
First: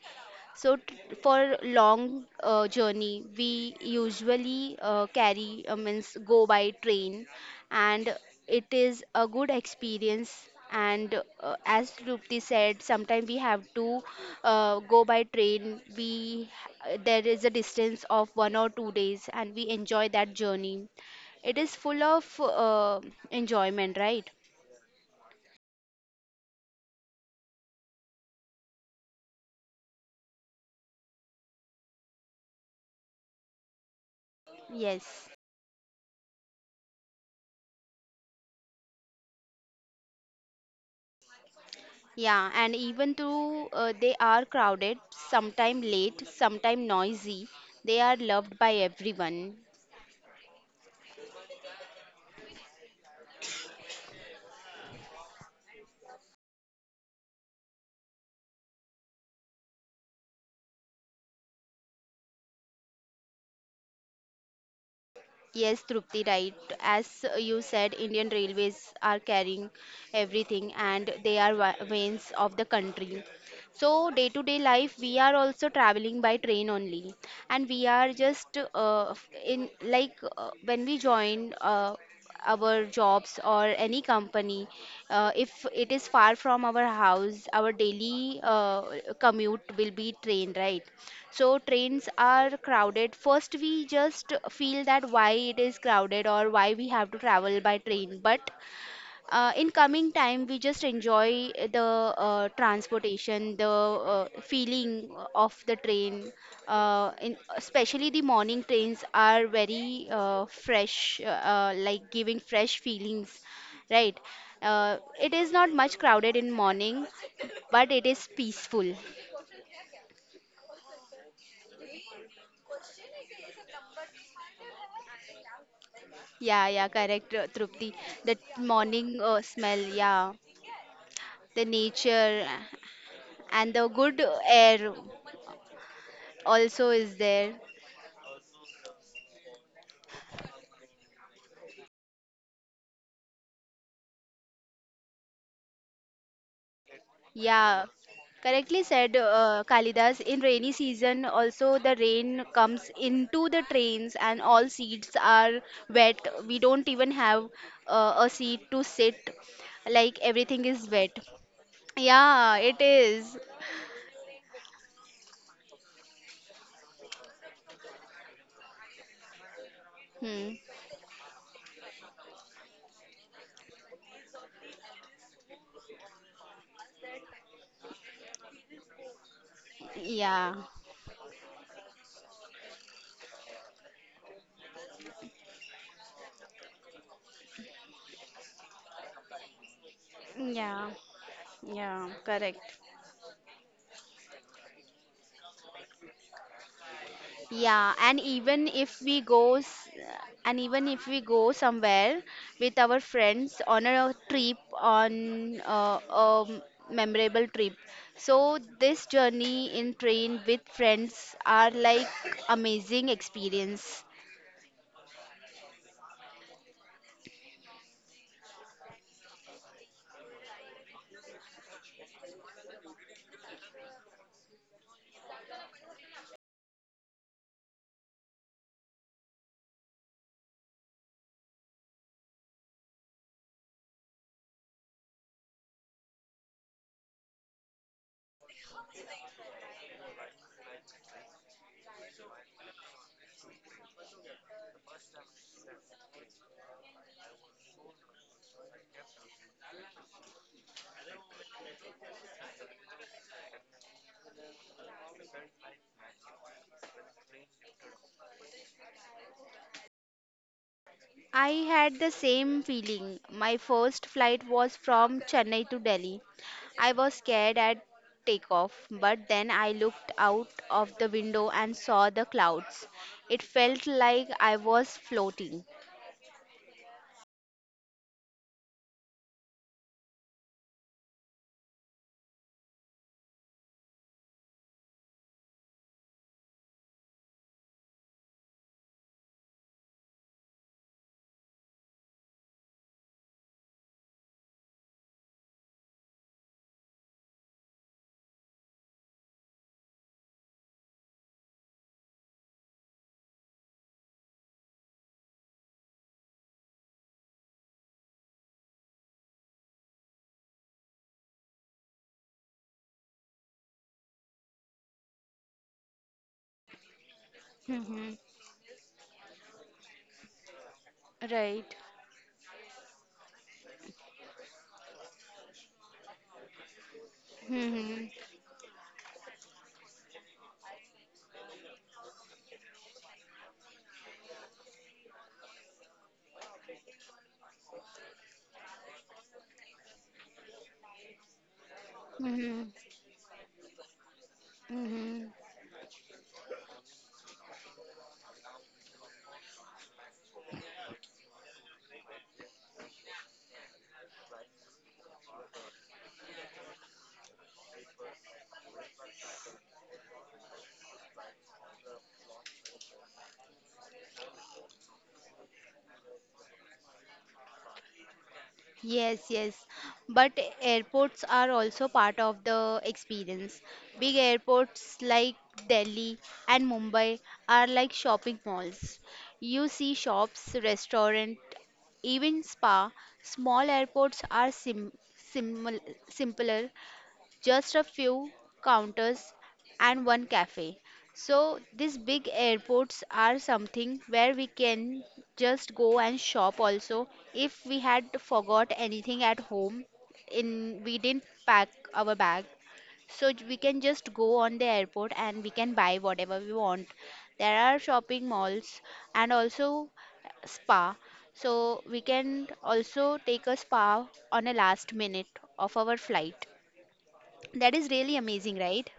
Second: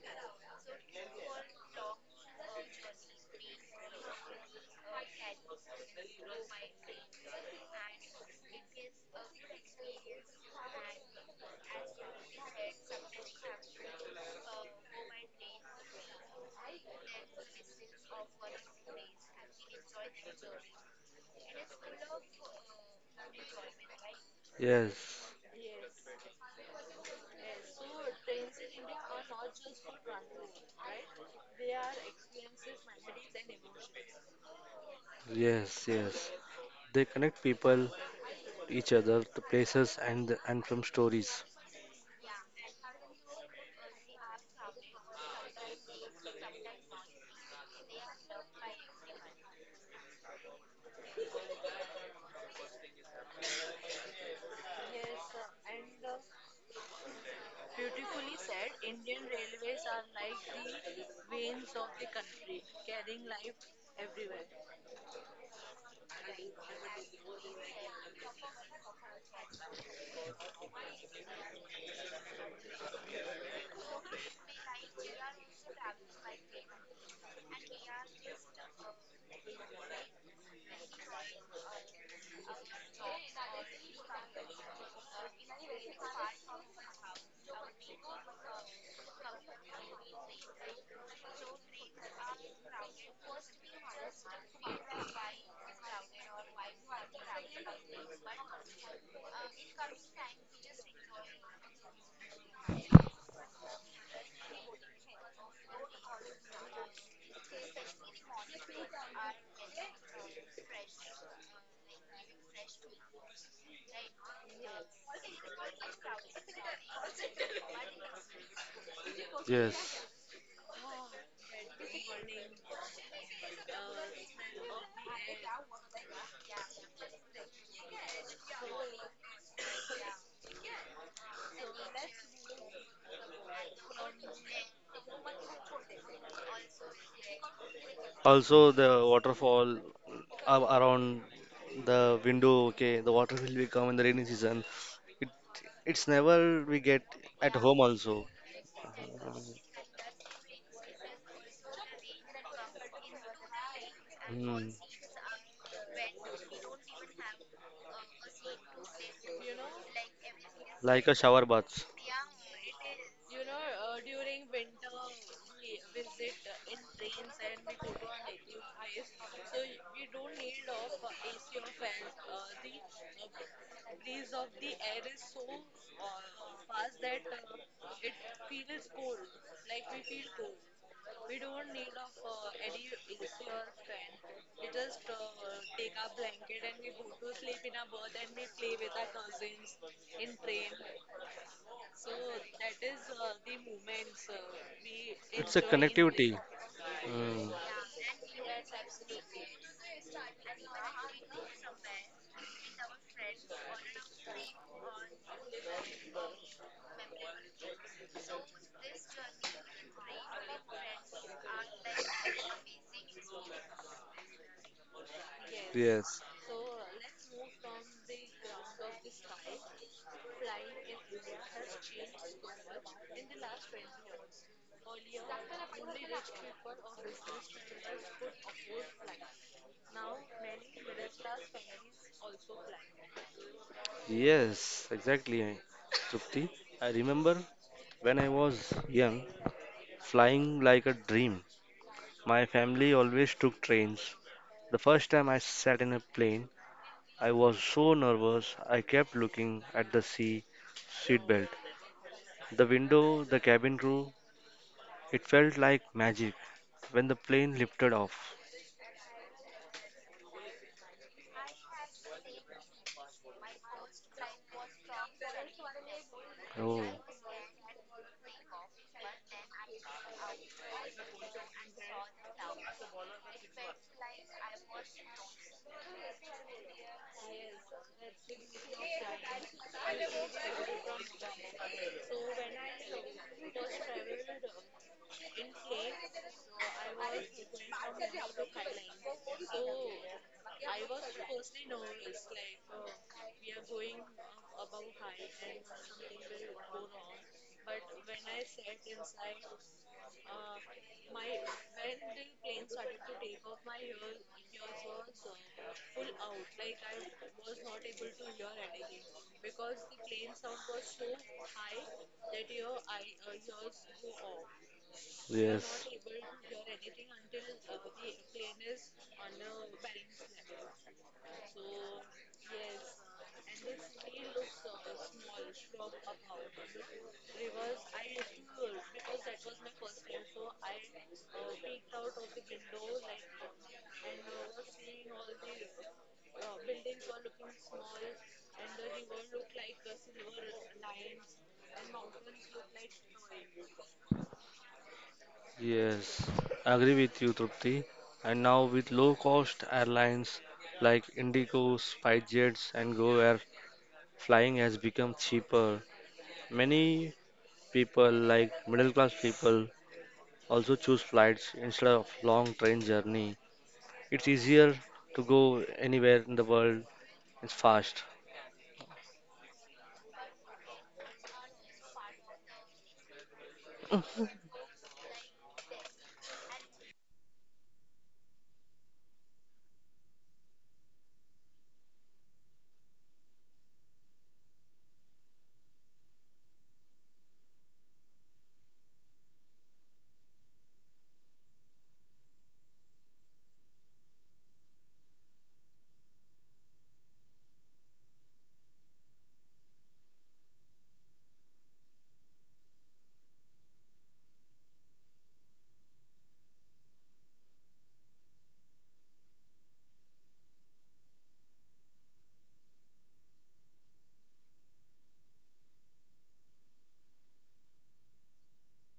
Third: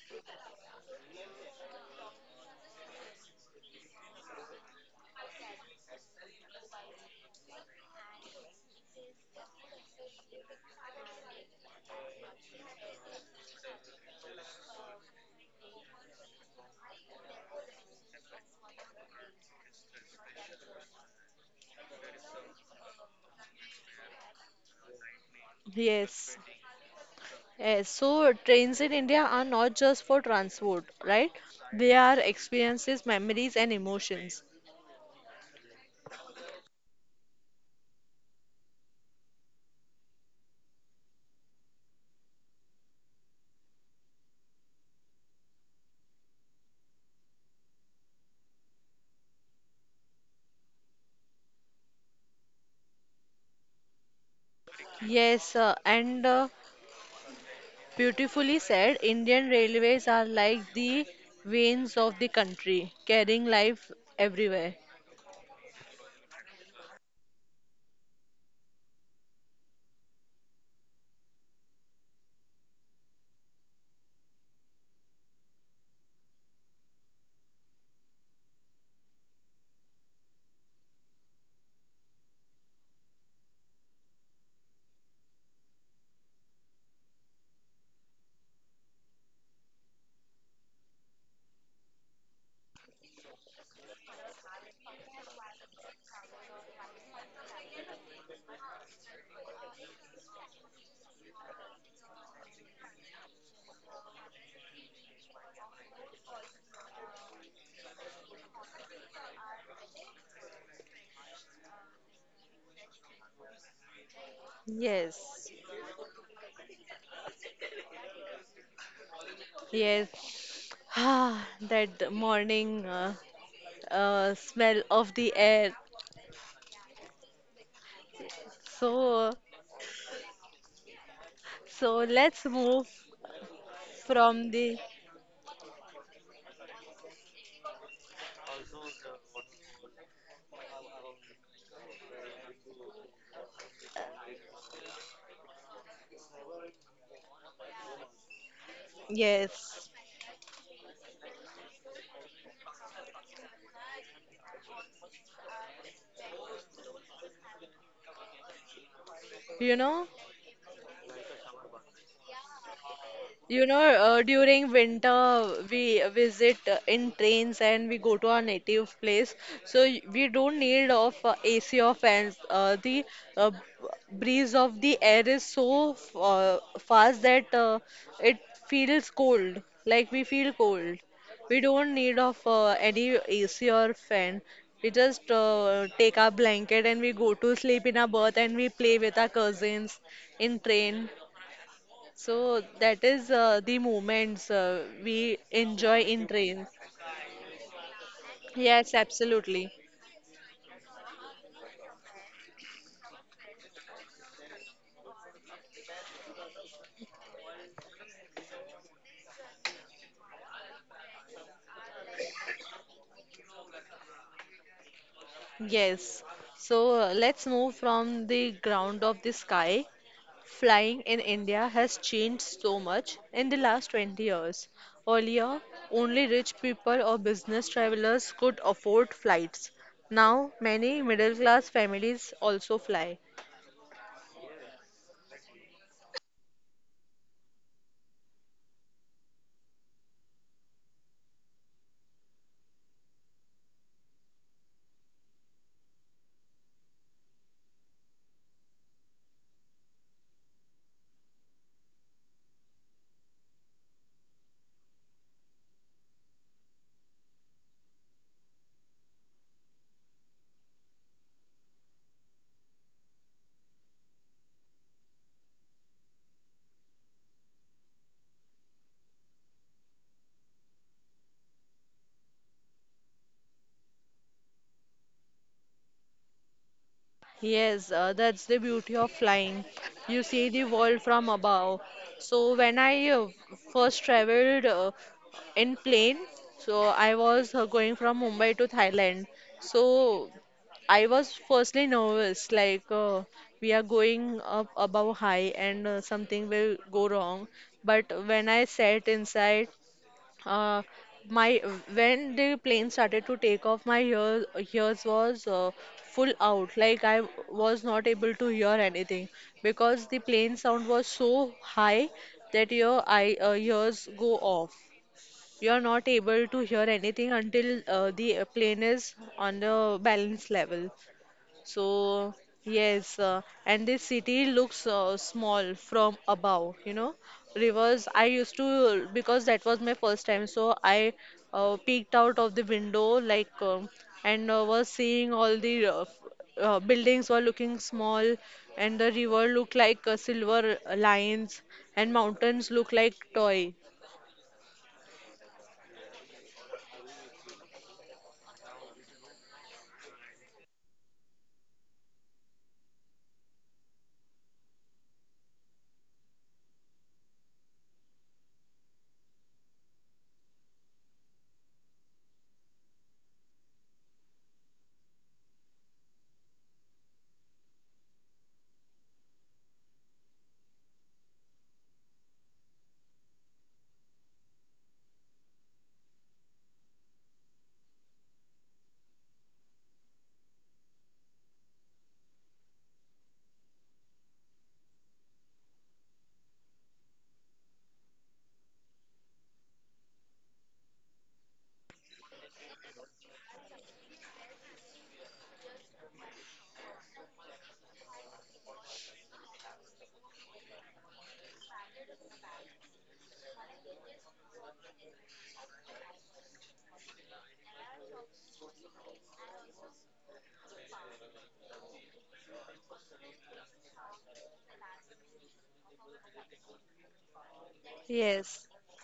[SPEAKER 2] So for long journey, we usually carry means go by train, and it is a good experience. And as Rupti said, sometimes we have to go by train. We There is a distance of 1 or 2 days, and we enjoy that journey. It is full of enjoyment, right?
[SPEAKER 3] Yes,
[SPEAKER 1] yes. Yes, so trains in India are not just for transport, right? They are experiences, memories, and emotions.
[SPEAKER 2] Yes.
[SPEAKER 3] yes, yes. They connect people, to each other, the places, and the, and from stories.
[SPEAKER 2] Yeah, and even though they are crowded, sometime late, sometime noisy, they are loved by everyone.
[SPEAKER 1] Yes, and beautifully said, Indian railways are like the veins of the country, carrying life everywhere.
[SPEAKER 2] Yes, Trupti, right. As you said, Indian Railways are carrying everything and they are veins of the country. So, day to day life, we are also traveling by train only. And we are just in like when we join our jobs or any company, if it is far from our house, our daily commute will be train, right? So trains are crowded. First we just feel that why it is crowded or why we have to travel by train, but in coming time we just enjoy the transportation, the feeling of the train. Especially the morning trains are very fresh, like giving fresh feelings, right?
[SPEAKER 1] Yes.
[SPEAKER 2] It is not much crowded in morning, but it is peaceful.
[SPEAKER 3] Yes.
[SPEAKER 1] Yes, ah, that morning smell of the air.
[SPEAKER 2] Yeah, yeah, correct, Trupti. That morning
[SPEAKER 1] So,
[SPEAKER 2] smell, yeah. The
[SPEAKER 1] so let's
[SPEAKER 2] nature
[SPEAKER 1] move
[SPEAKER 2] and the good
[SPEAKER 1] from the,
[SPEAKER 2] air also is there.
[SPEAKER 3] Also, the waterfall around the window. Okay, the water will be come in the rainy season. It it's never we get at home
[SPEAKER 2] Yeah,
[SPEAKER 3] also.
[SPEAKER 2] correctly said,
[SPEAKER 1] Yes.
[SPEAKER 2] Kalidas. In rainy season, also the rain comes into the trains and all
[SPEAKER 3] Hmm.
[SPEAKER 2] seats are wet. We don't even have a seat to sit.
[SPEAKER 1] you know,
[SPEAKER 2] Like everything is
[SPEAKER 3] Like a
[SPEAKER 2] wet.
[SPEAKER 3] shower bath.
[SPEAKER 2] Yeah, it is.
[SPEAKER 1] You know, during winter we visit in trains and we go to our native place. So we
[SPEAKER 2] Hmm.
[SPEAKER 1] don't need of AC or fans. Uh, b- Breeze of the air is so fast that it feels cold. Like we
[SPEAKER 2] Yeah,
[SPEAKER 1] feel cold. We don't need of any AC or fan. We just take our blanket and we go to sleep in our berth and we play with our cousins in
[SPEAKER 2] yeah,
[SPEAKER 1] train.
[SPEAKER 2] yeah, correct.
[SPEAKER 1] So that is the moments we
[SPEAKER 3] It's a
[SPEAKER 1] enjoy in
[SPEAKER 3] connectivity.
[SPEAKER 1] trains.
[SPEAKER 3] Hmm.
[SPEAKER 2] Yeah, and even
[SPEAKER 1] Yes,
[SPEAKER 2] if we go,
[SPEAKER 1] absolutely.
[SPEAKER 2] s- and even if we go somewhere with our friends on a trip, on a memorable trip, so this journey in train with friends are like amazing experience.
[SPEAKER 3] Yes,
[SPEAKER 1] Yes. So let's move from the ground of the sky. Flying in India has changed so much in the last 20 years. Earlier, only rich people or business travelers could afford flights. Now, many middle class families also fly.
[SPEAKER 3] yes, exactly, Trupti. I remember when I was young, flying like a dream. My family always took trains. The first time I sat in a plane, I was so nervous. I kept looking at the sea, seatbelt, the window, the cabin crew. It felt like magic when the plane lifted off.
[SPEAKER 2] I had the same feeling. My first flight was from Chennai to Delhi.
[SPEAKER 3] Oh,
[SPEAKER 2] I was scared at takeoff, but then I looked out of the window and saw the clouds. It felt like I was floating.
[SPEAKER 1] Yes, that's the beauty of flying. You see the world from above. So when I first traveled in plane, so I was going from Mumbai to Thailand. So I was firstly nervous, like we are going up above high and something will go wrong. But when I sat inside uh, my when the plane started to take off, ears was full out. Like I was not able to hear anything because the plane sound was so high that your ears go off. You are
[SPEAKER 3] yes.
[SPEAKER 1] not able to hear anything until
[SPEAKER 2] Hmm.
[SPEAKER 1] the plane is on the balance level.
[SPEAKER 2] Right.
[SPEAKER 1] So, yes, and this city looks small from above, you know. Rivers,
[SPEAKER 2] Hmm,
[SPEAKER 1] I used to, because that was my first time, so I peeked out of the window, like, and was seeing all the buildings were looking small, and the river looked like silver lines, and
[SPEAKER 2] hmm,
[SPEAKER 1] mountains look like toy.
[SPEAKER 2] hmm.
[SPEAKER 3] Yes, agree with you, Trupti. And now with low-cost airlines like Indigo, Spicejets, and Go Air, flying has become cheaper. Many people, like middle-class people, also choose flights instead of long train journey. It's easier to go anywhere in the world. It's fast.
[SPEAKER 2] Yes, yes. But airports are also part of the experience. Big airports like Delhi and Mumbai are like shopping malls. You see shops, restaurant, even spa. Small airports are sim simpler, just a few counters and one cafe. So these big airports are something where we can just go and shop also, if we had forgot anything at home, in we didn't pack our bag, so we can just go on the airport and we can buy whatever we want. There are shopping malls and also spa, so we can also take a spa on a last minute of our flight. That is really amazing,
[SPEAKER 1] Yes.
[SPEAKER 2] right?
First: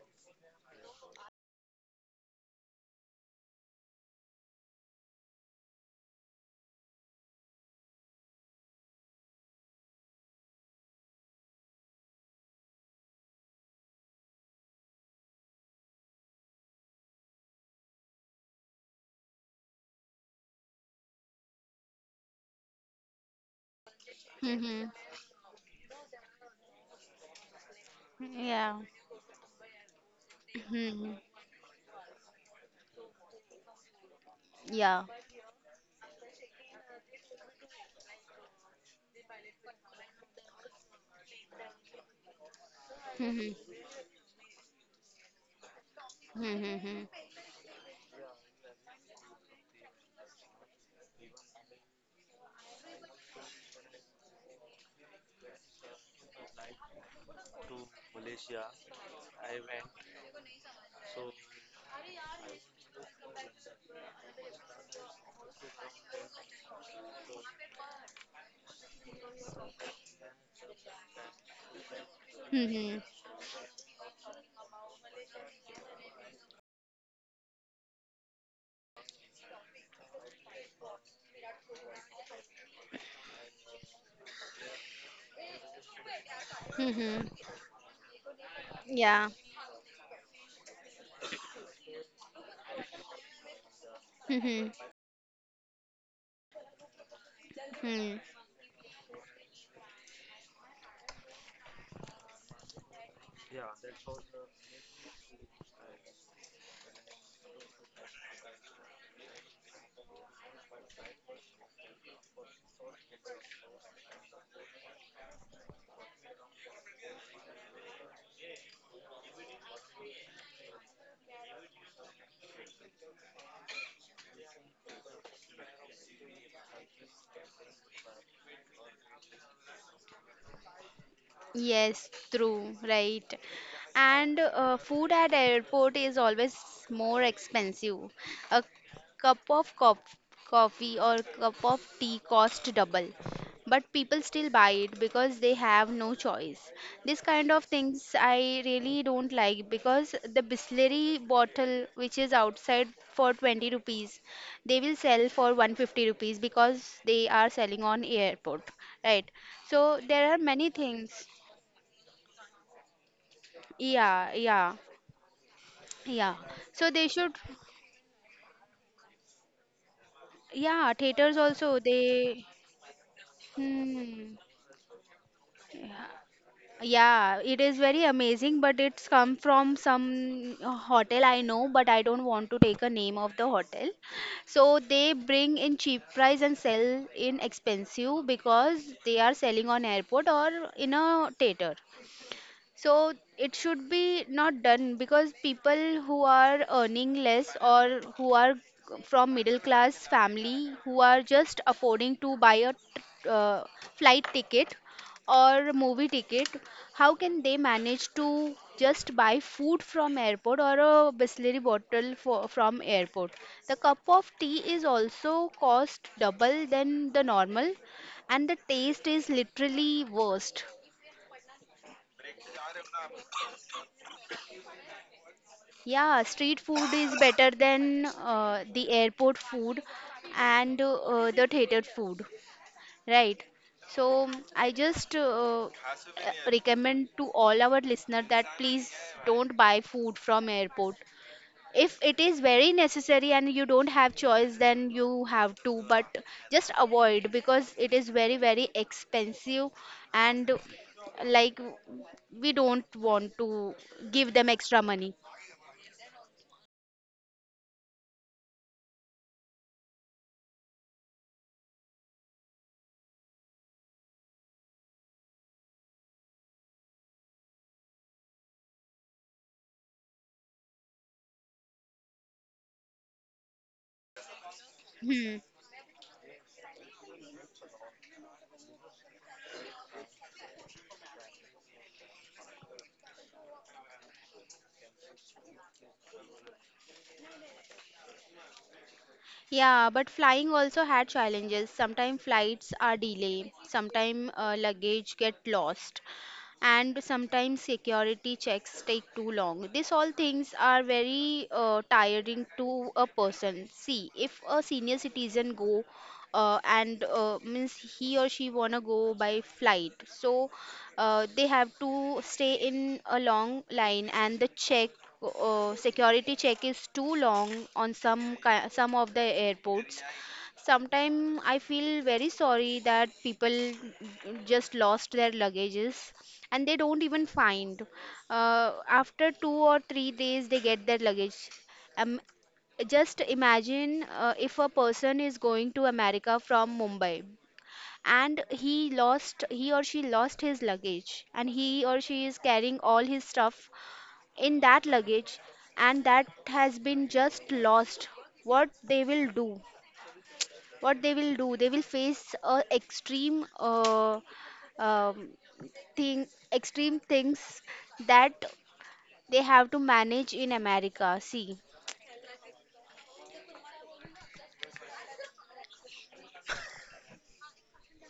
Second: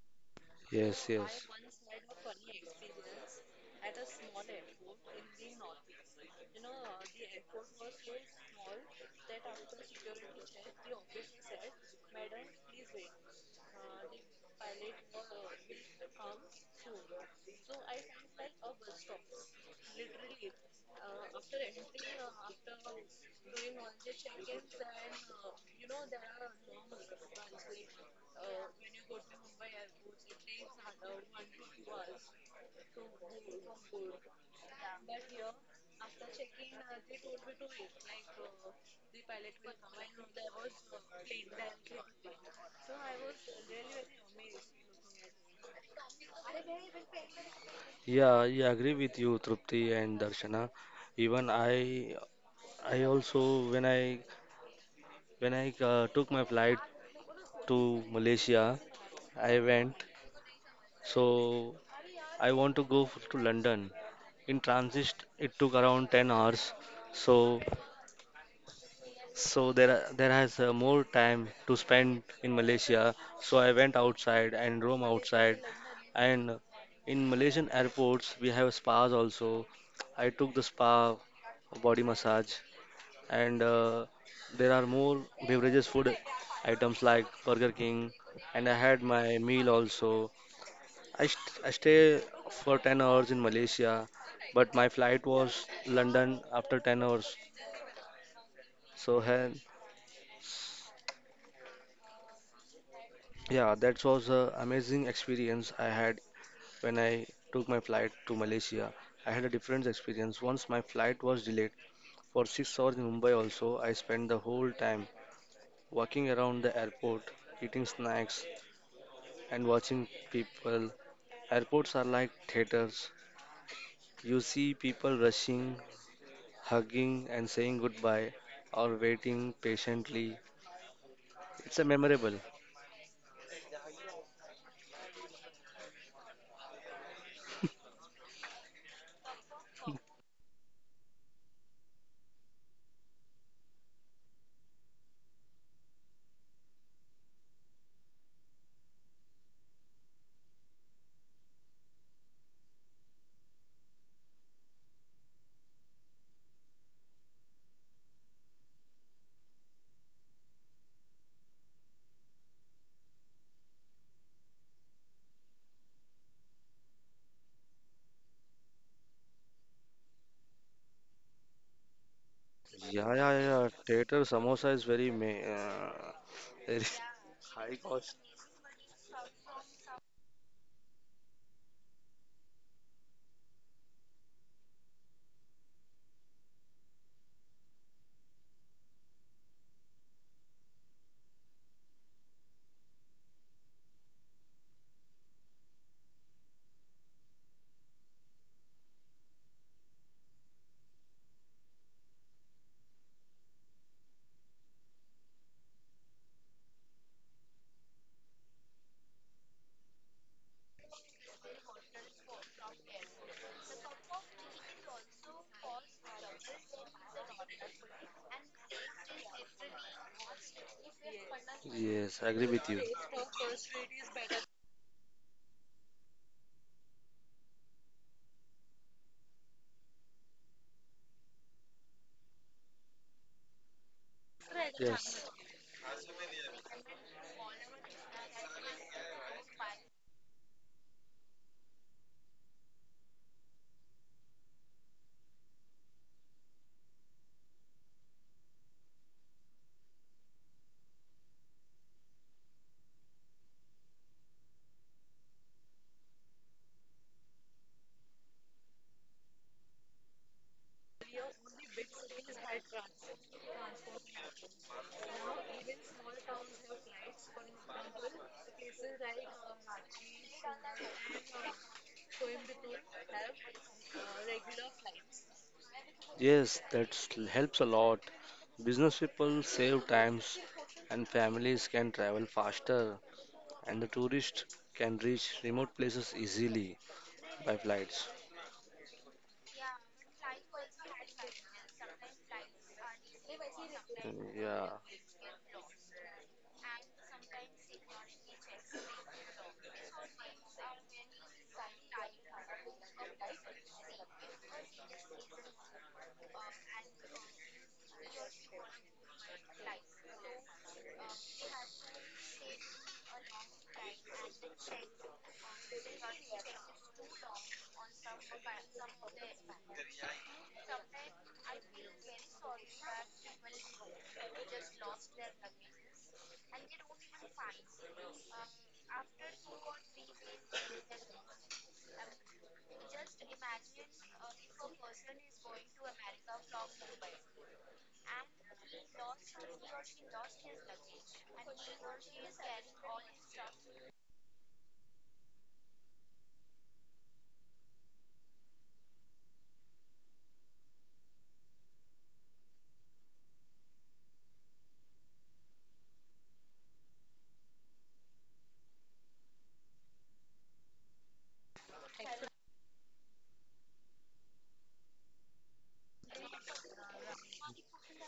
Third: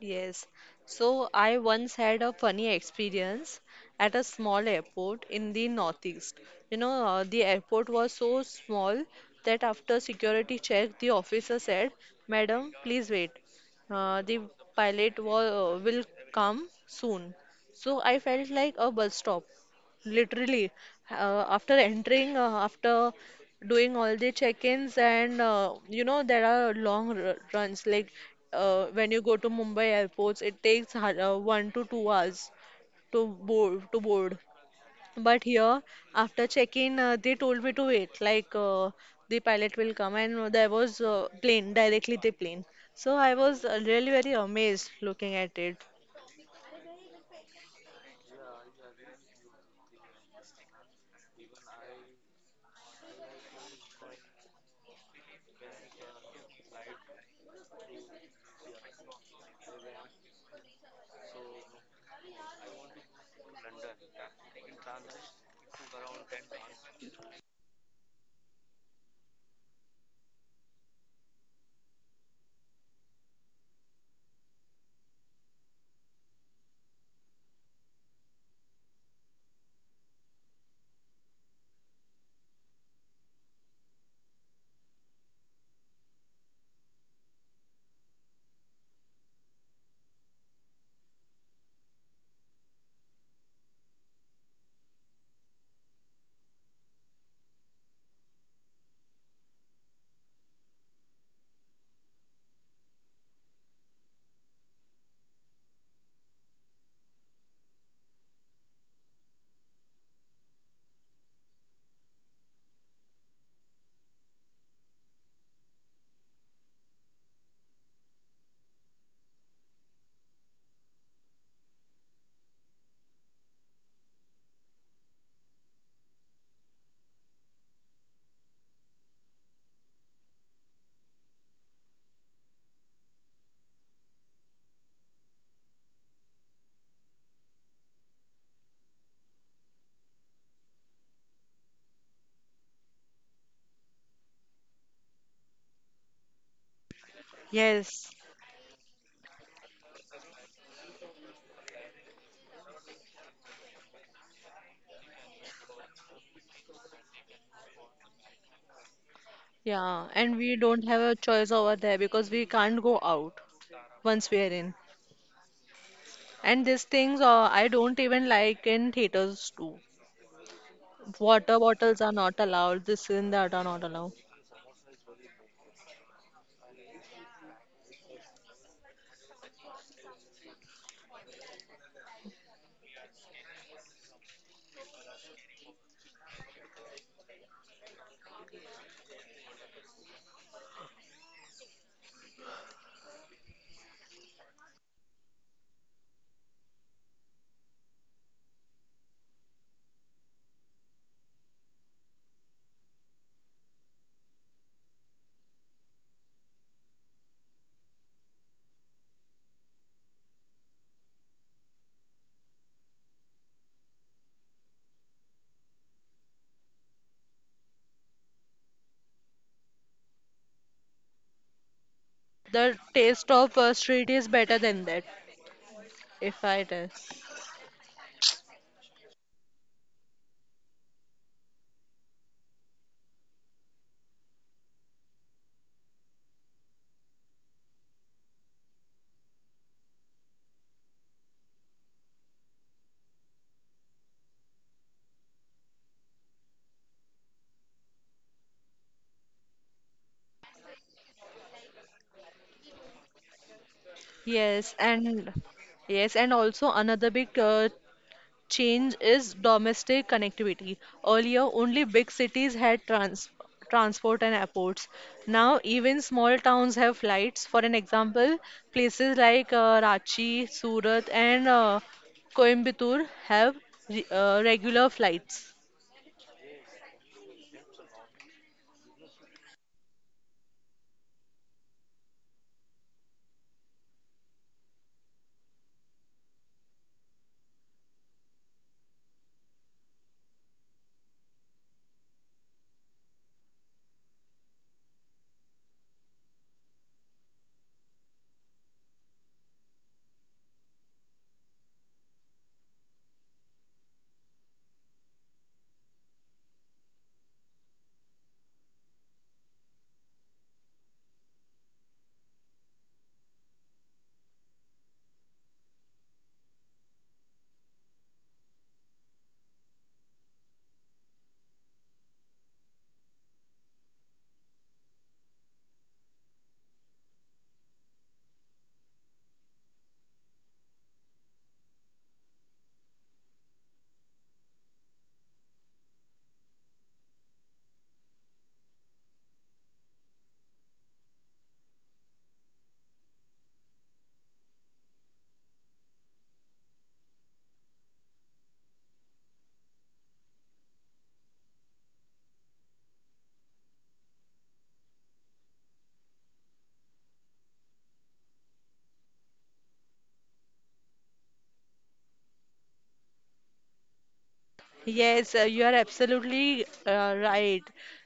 [SPEAKER 1] Yes.
[SPEAKER 3] Yes,
[SPEAKER 1] So
[SPEAKER 3] yes.
[SPEAKER 1] I once had a funny experience at a small airport in the northeast. You know, the airport was so small that after security check, the officer said, "Madam, please wait. The pilot will come soon." So I felt like a bus stop. Literally, after doing all the
[SPEAKER 2] Mm-hmm.
[SPEAKER 1] check-ins and you know there are long r runs like
[SPEAKER 2] Yeah.
[SPEAKER 1] when you go to Mumbai airports it takes
[SPEAKER 2] Hmm.
[SPEAKER 1] 1 to 2 hours to board,
[SPEAKER 2] Yeah.
[SPEAKER 1] but here after check-in they told me to wait like the pilot will come and there was plane directly the plane, so
[SPEAKER 2] Mm-hmm.
[SPEAKER 1] I was really very amazed looking at it.
[SPEAKER 2] Hmm,
[SPEAKER 3] Yeah, I agree with you, Trupti and Darshana. Even I also when I Took my flight to Malaysia, I went. So I want to go to London. In transit, it took around 10 hours. So So there are- there has More time to spend in
[SPEAKER 2] hmm,
[SPEAKER 3] Malaysia. So I went outside and roam outside. And in Malaysian airports, we have spas also. I took the spa body massage, and there are more beverages, food
[SPEAKER 2] hmm,
[SPEAKER 3] items
[SPEAKER 2] hmm,
[SPEAKER 3] like Burger King, and I had
[SPEAKER 2] Yeah.
[SPEAKER 3] my meal also. I stay for 10 hours in Malaysia,
[SPEAKER 2] Hmm.
[SPEAKER 3] but my flight was London after 10 hours.
[SPEAKER 2] Hmm.
[SPEAKER 3] So hen- Yeah, that was an amazing experience I had when I took my flight to Malaysia. I had a different experience. Once my flight was delayed for 6 hours in Mumbai also, I spent the whole time walking around the airport, eating snacks and watching people. Airports are like theaters. You see people rushing, hugging and saying goodbye or waiting patiently. It's a
[SPEAKER 2] Yes,
[SPEAKER 3] memorable.
[SPEAKER 2] true, right. And food at airport is always more expensive. A cup of coffee or cup of tea cost double, but people still buy it because they have no choice. This kind of things
[SPEAKER 1] Yes.
[SPEAKER 2] I really don't like because the Bisleri bottle which is outside for 20 rupees, they will sell for 150 rupees because they are selling on airport, right? So
[SPEAKER 1] Yeah,
[SPEAKER 2] there are
[SPEAKER 1] and we
[SPEAKER 2] many
[SPEAKER 1] don't have a
[SPEAKER 2] things.
[SPEAKER 1] choice over there because we can't go out
[SPEAKER 2] Yeah,
[SPEAKER 1] once we are
[SPEAKER 2] yeah,
[SPEAKER 1] in.
[SPEAKER 2] yeah.
[SPEAKER 1] And
[SPEAKER 2] So
[SPEAKER 1] these
[SPEAKER 2] they should,
[SPEAKER 1] things I don't even like in theaters too.
[SPEAKER 2] yeah, theaters also
[SPEAKER 1] Water bottles are
[SPEAKER 2] they,
[SPEAKER 1] not allowed,
[SPEAKER 3] Yeah, yeah,
[SPEAKER 1] this and
[SPEAKER 3] yeah.
[SPEAKER 1] that are not
[SPEAKER 3] Theater
[SPEAKER 2] hmm,
[SPEAKER 1] allowed.
[SPEAKER 3] samosa is very
[SPEAKER 2] yeah, it
[SPEAKER 3] high
[SPEAKER 2] is very
[SPEAKER 3] cost.
[SPEAKER 2] amazing, but it's come from some hotel I know, but I don't want to take a name of the hotel. So they bring in cheap price and sell in expensive because they are selling on airport or in a theater. So it should be not done because people who are earning less or who are from middle class family who are just affording to buy a flight ticket or movie ticket, how can they manage to just buy food from airport or a bisleri bottle for, from airport? The cup of tea is also cost double than the normal and the taste is literally worst.
[SPEAKER 3] Yes, I agree with
[SPEAKER 1] The
[SPEAKER 3] you.
[SPEAKER 1] taste of street is better than that,
[SPEAKER 2] Yeah,
[SPEAKER 1] if
[SPEAKER 2] street
[SPEAKER 1] I
[SPEAKER 2] food
[SPEAKER 1] tell.
[SPEAKER 2] is better than the airport food and the theater food, right? So I just
[SPEAKER 3] Yes,
[SPEAKER 2] recommend to all our listener that please don't buy food from airport. If it is very necessary and you don't have choice, then you have to, but just avoid because it is very, very expensive and like we don't want to give them
[SPEAKER 1] Yes,
[SPEAKER 2] extra money.
[SPEAKER 1] and also another big change is domestic connectivity. Earlier, only big cities had transport and airports. Now, even small towns have flights. For an example, places like Ranchi, Surat, and Coimbatore have regular
[SPEAKER 2] Hmm.
[SPEAKER 1] flights.
[SPEAKER 3] yes, that helps a lot. Business people save times, and families can travel faster, and the tourists can reach remote places easily by flights.
[SPEAKER 2] Yeah, but flying also had challenges. Sometimes flights are delayed, sometimes
[SPEAKER 3] Yeah,
[SPEAKER 2] luggage get lost, and sometimes security checks take too long. These all things are very tiring to a person. See, if a senior citizen go and means he or she wanna go by flight, so they have to stay in a long line and the check security check is too long on some of the airports. Sometimes I feel very sorry that people just lost their luggages and they don't even find, after 2 or 3 days they get their luggage. um, just imagine, if a person is going to america from mumbai and he or she lost his luggage and he or she is carrying all his stuff in that luggage and that has been just lost, what they will do? What they will do, they will face a extreme um, thing, extreme things that they have to manage in america, see.
[SPEAKER 1] Yes, you are absolutely right.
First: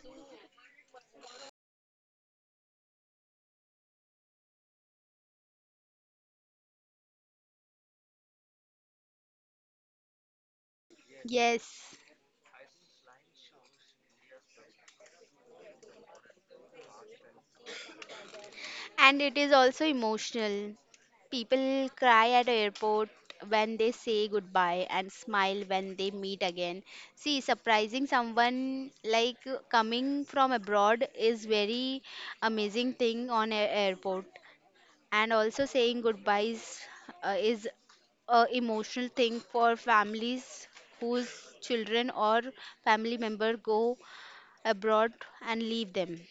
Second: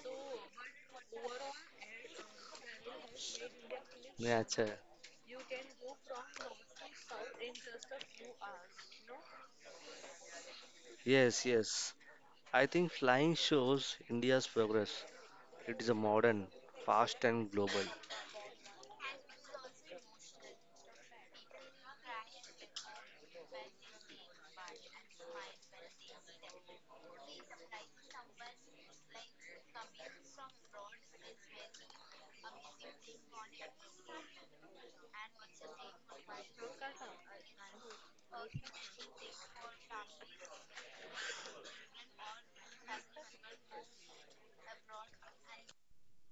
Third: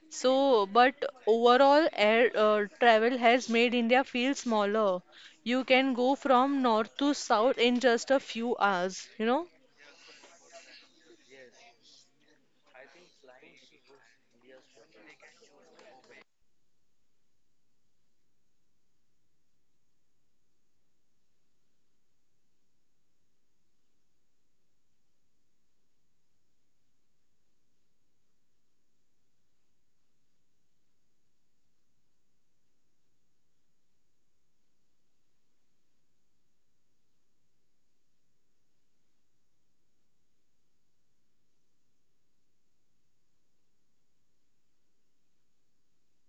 [SPEAKER 1] But overall, air travel has made India feel
[SPEAKER 3] yeah,
[SPEAKER 1] smaller. You can go from north to south in just a few hours, you know?
[SPEAKER 3] yes,
[SPEAKER 2] Yes.
[SPEAKER 3] yes. I think flying shows India's progress. It is a modern, fast, and global.
[SPEAKER 2] And it is also emotional. People cry at airport when they say goodbye and smile when they meet again. See, surprising someone like coming from abroad is very amazing thing on a airport. And also saying goodbyes is a emotional thing for families whose children or family member go abroad and leave them.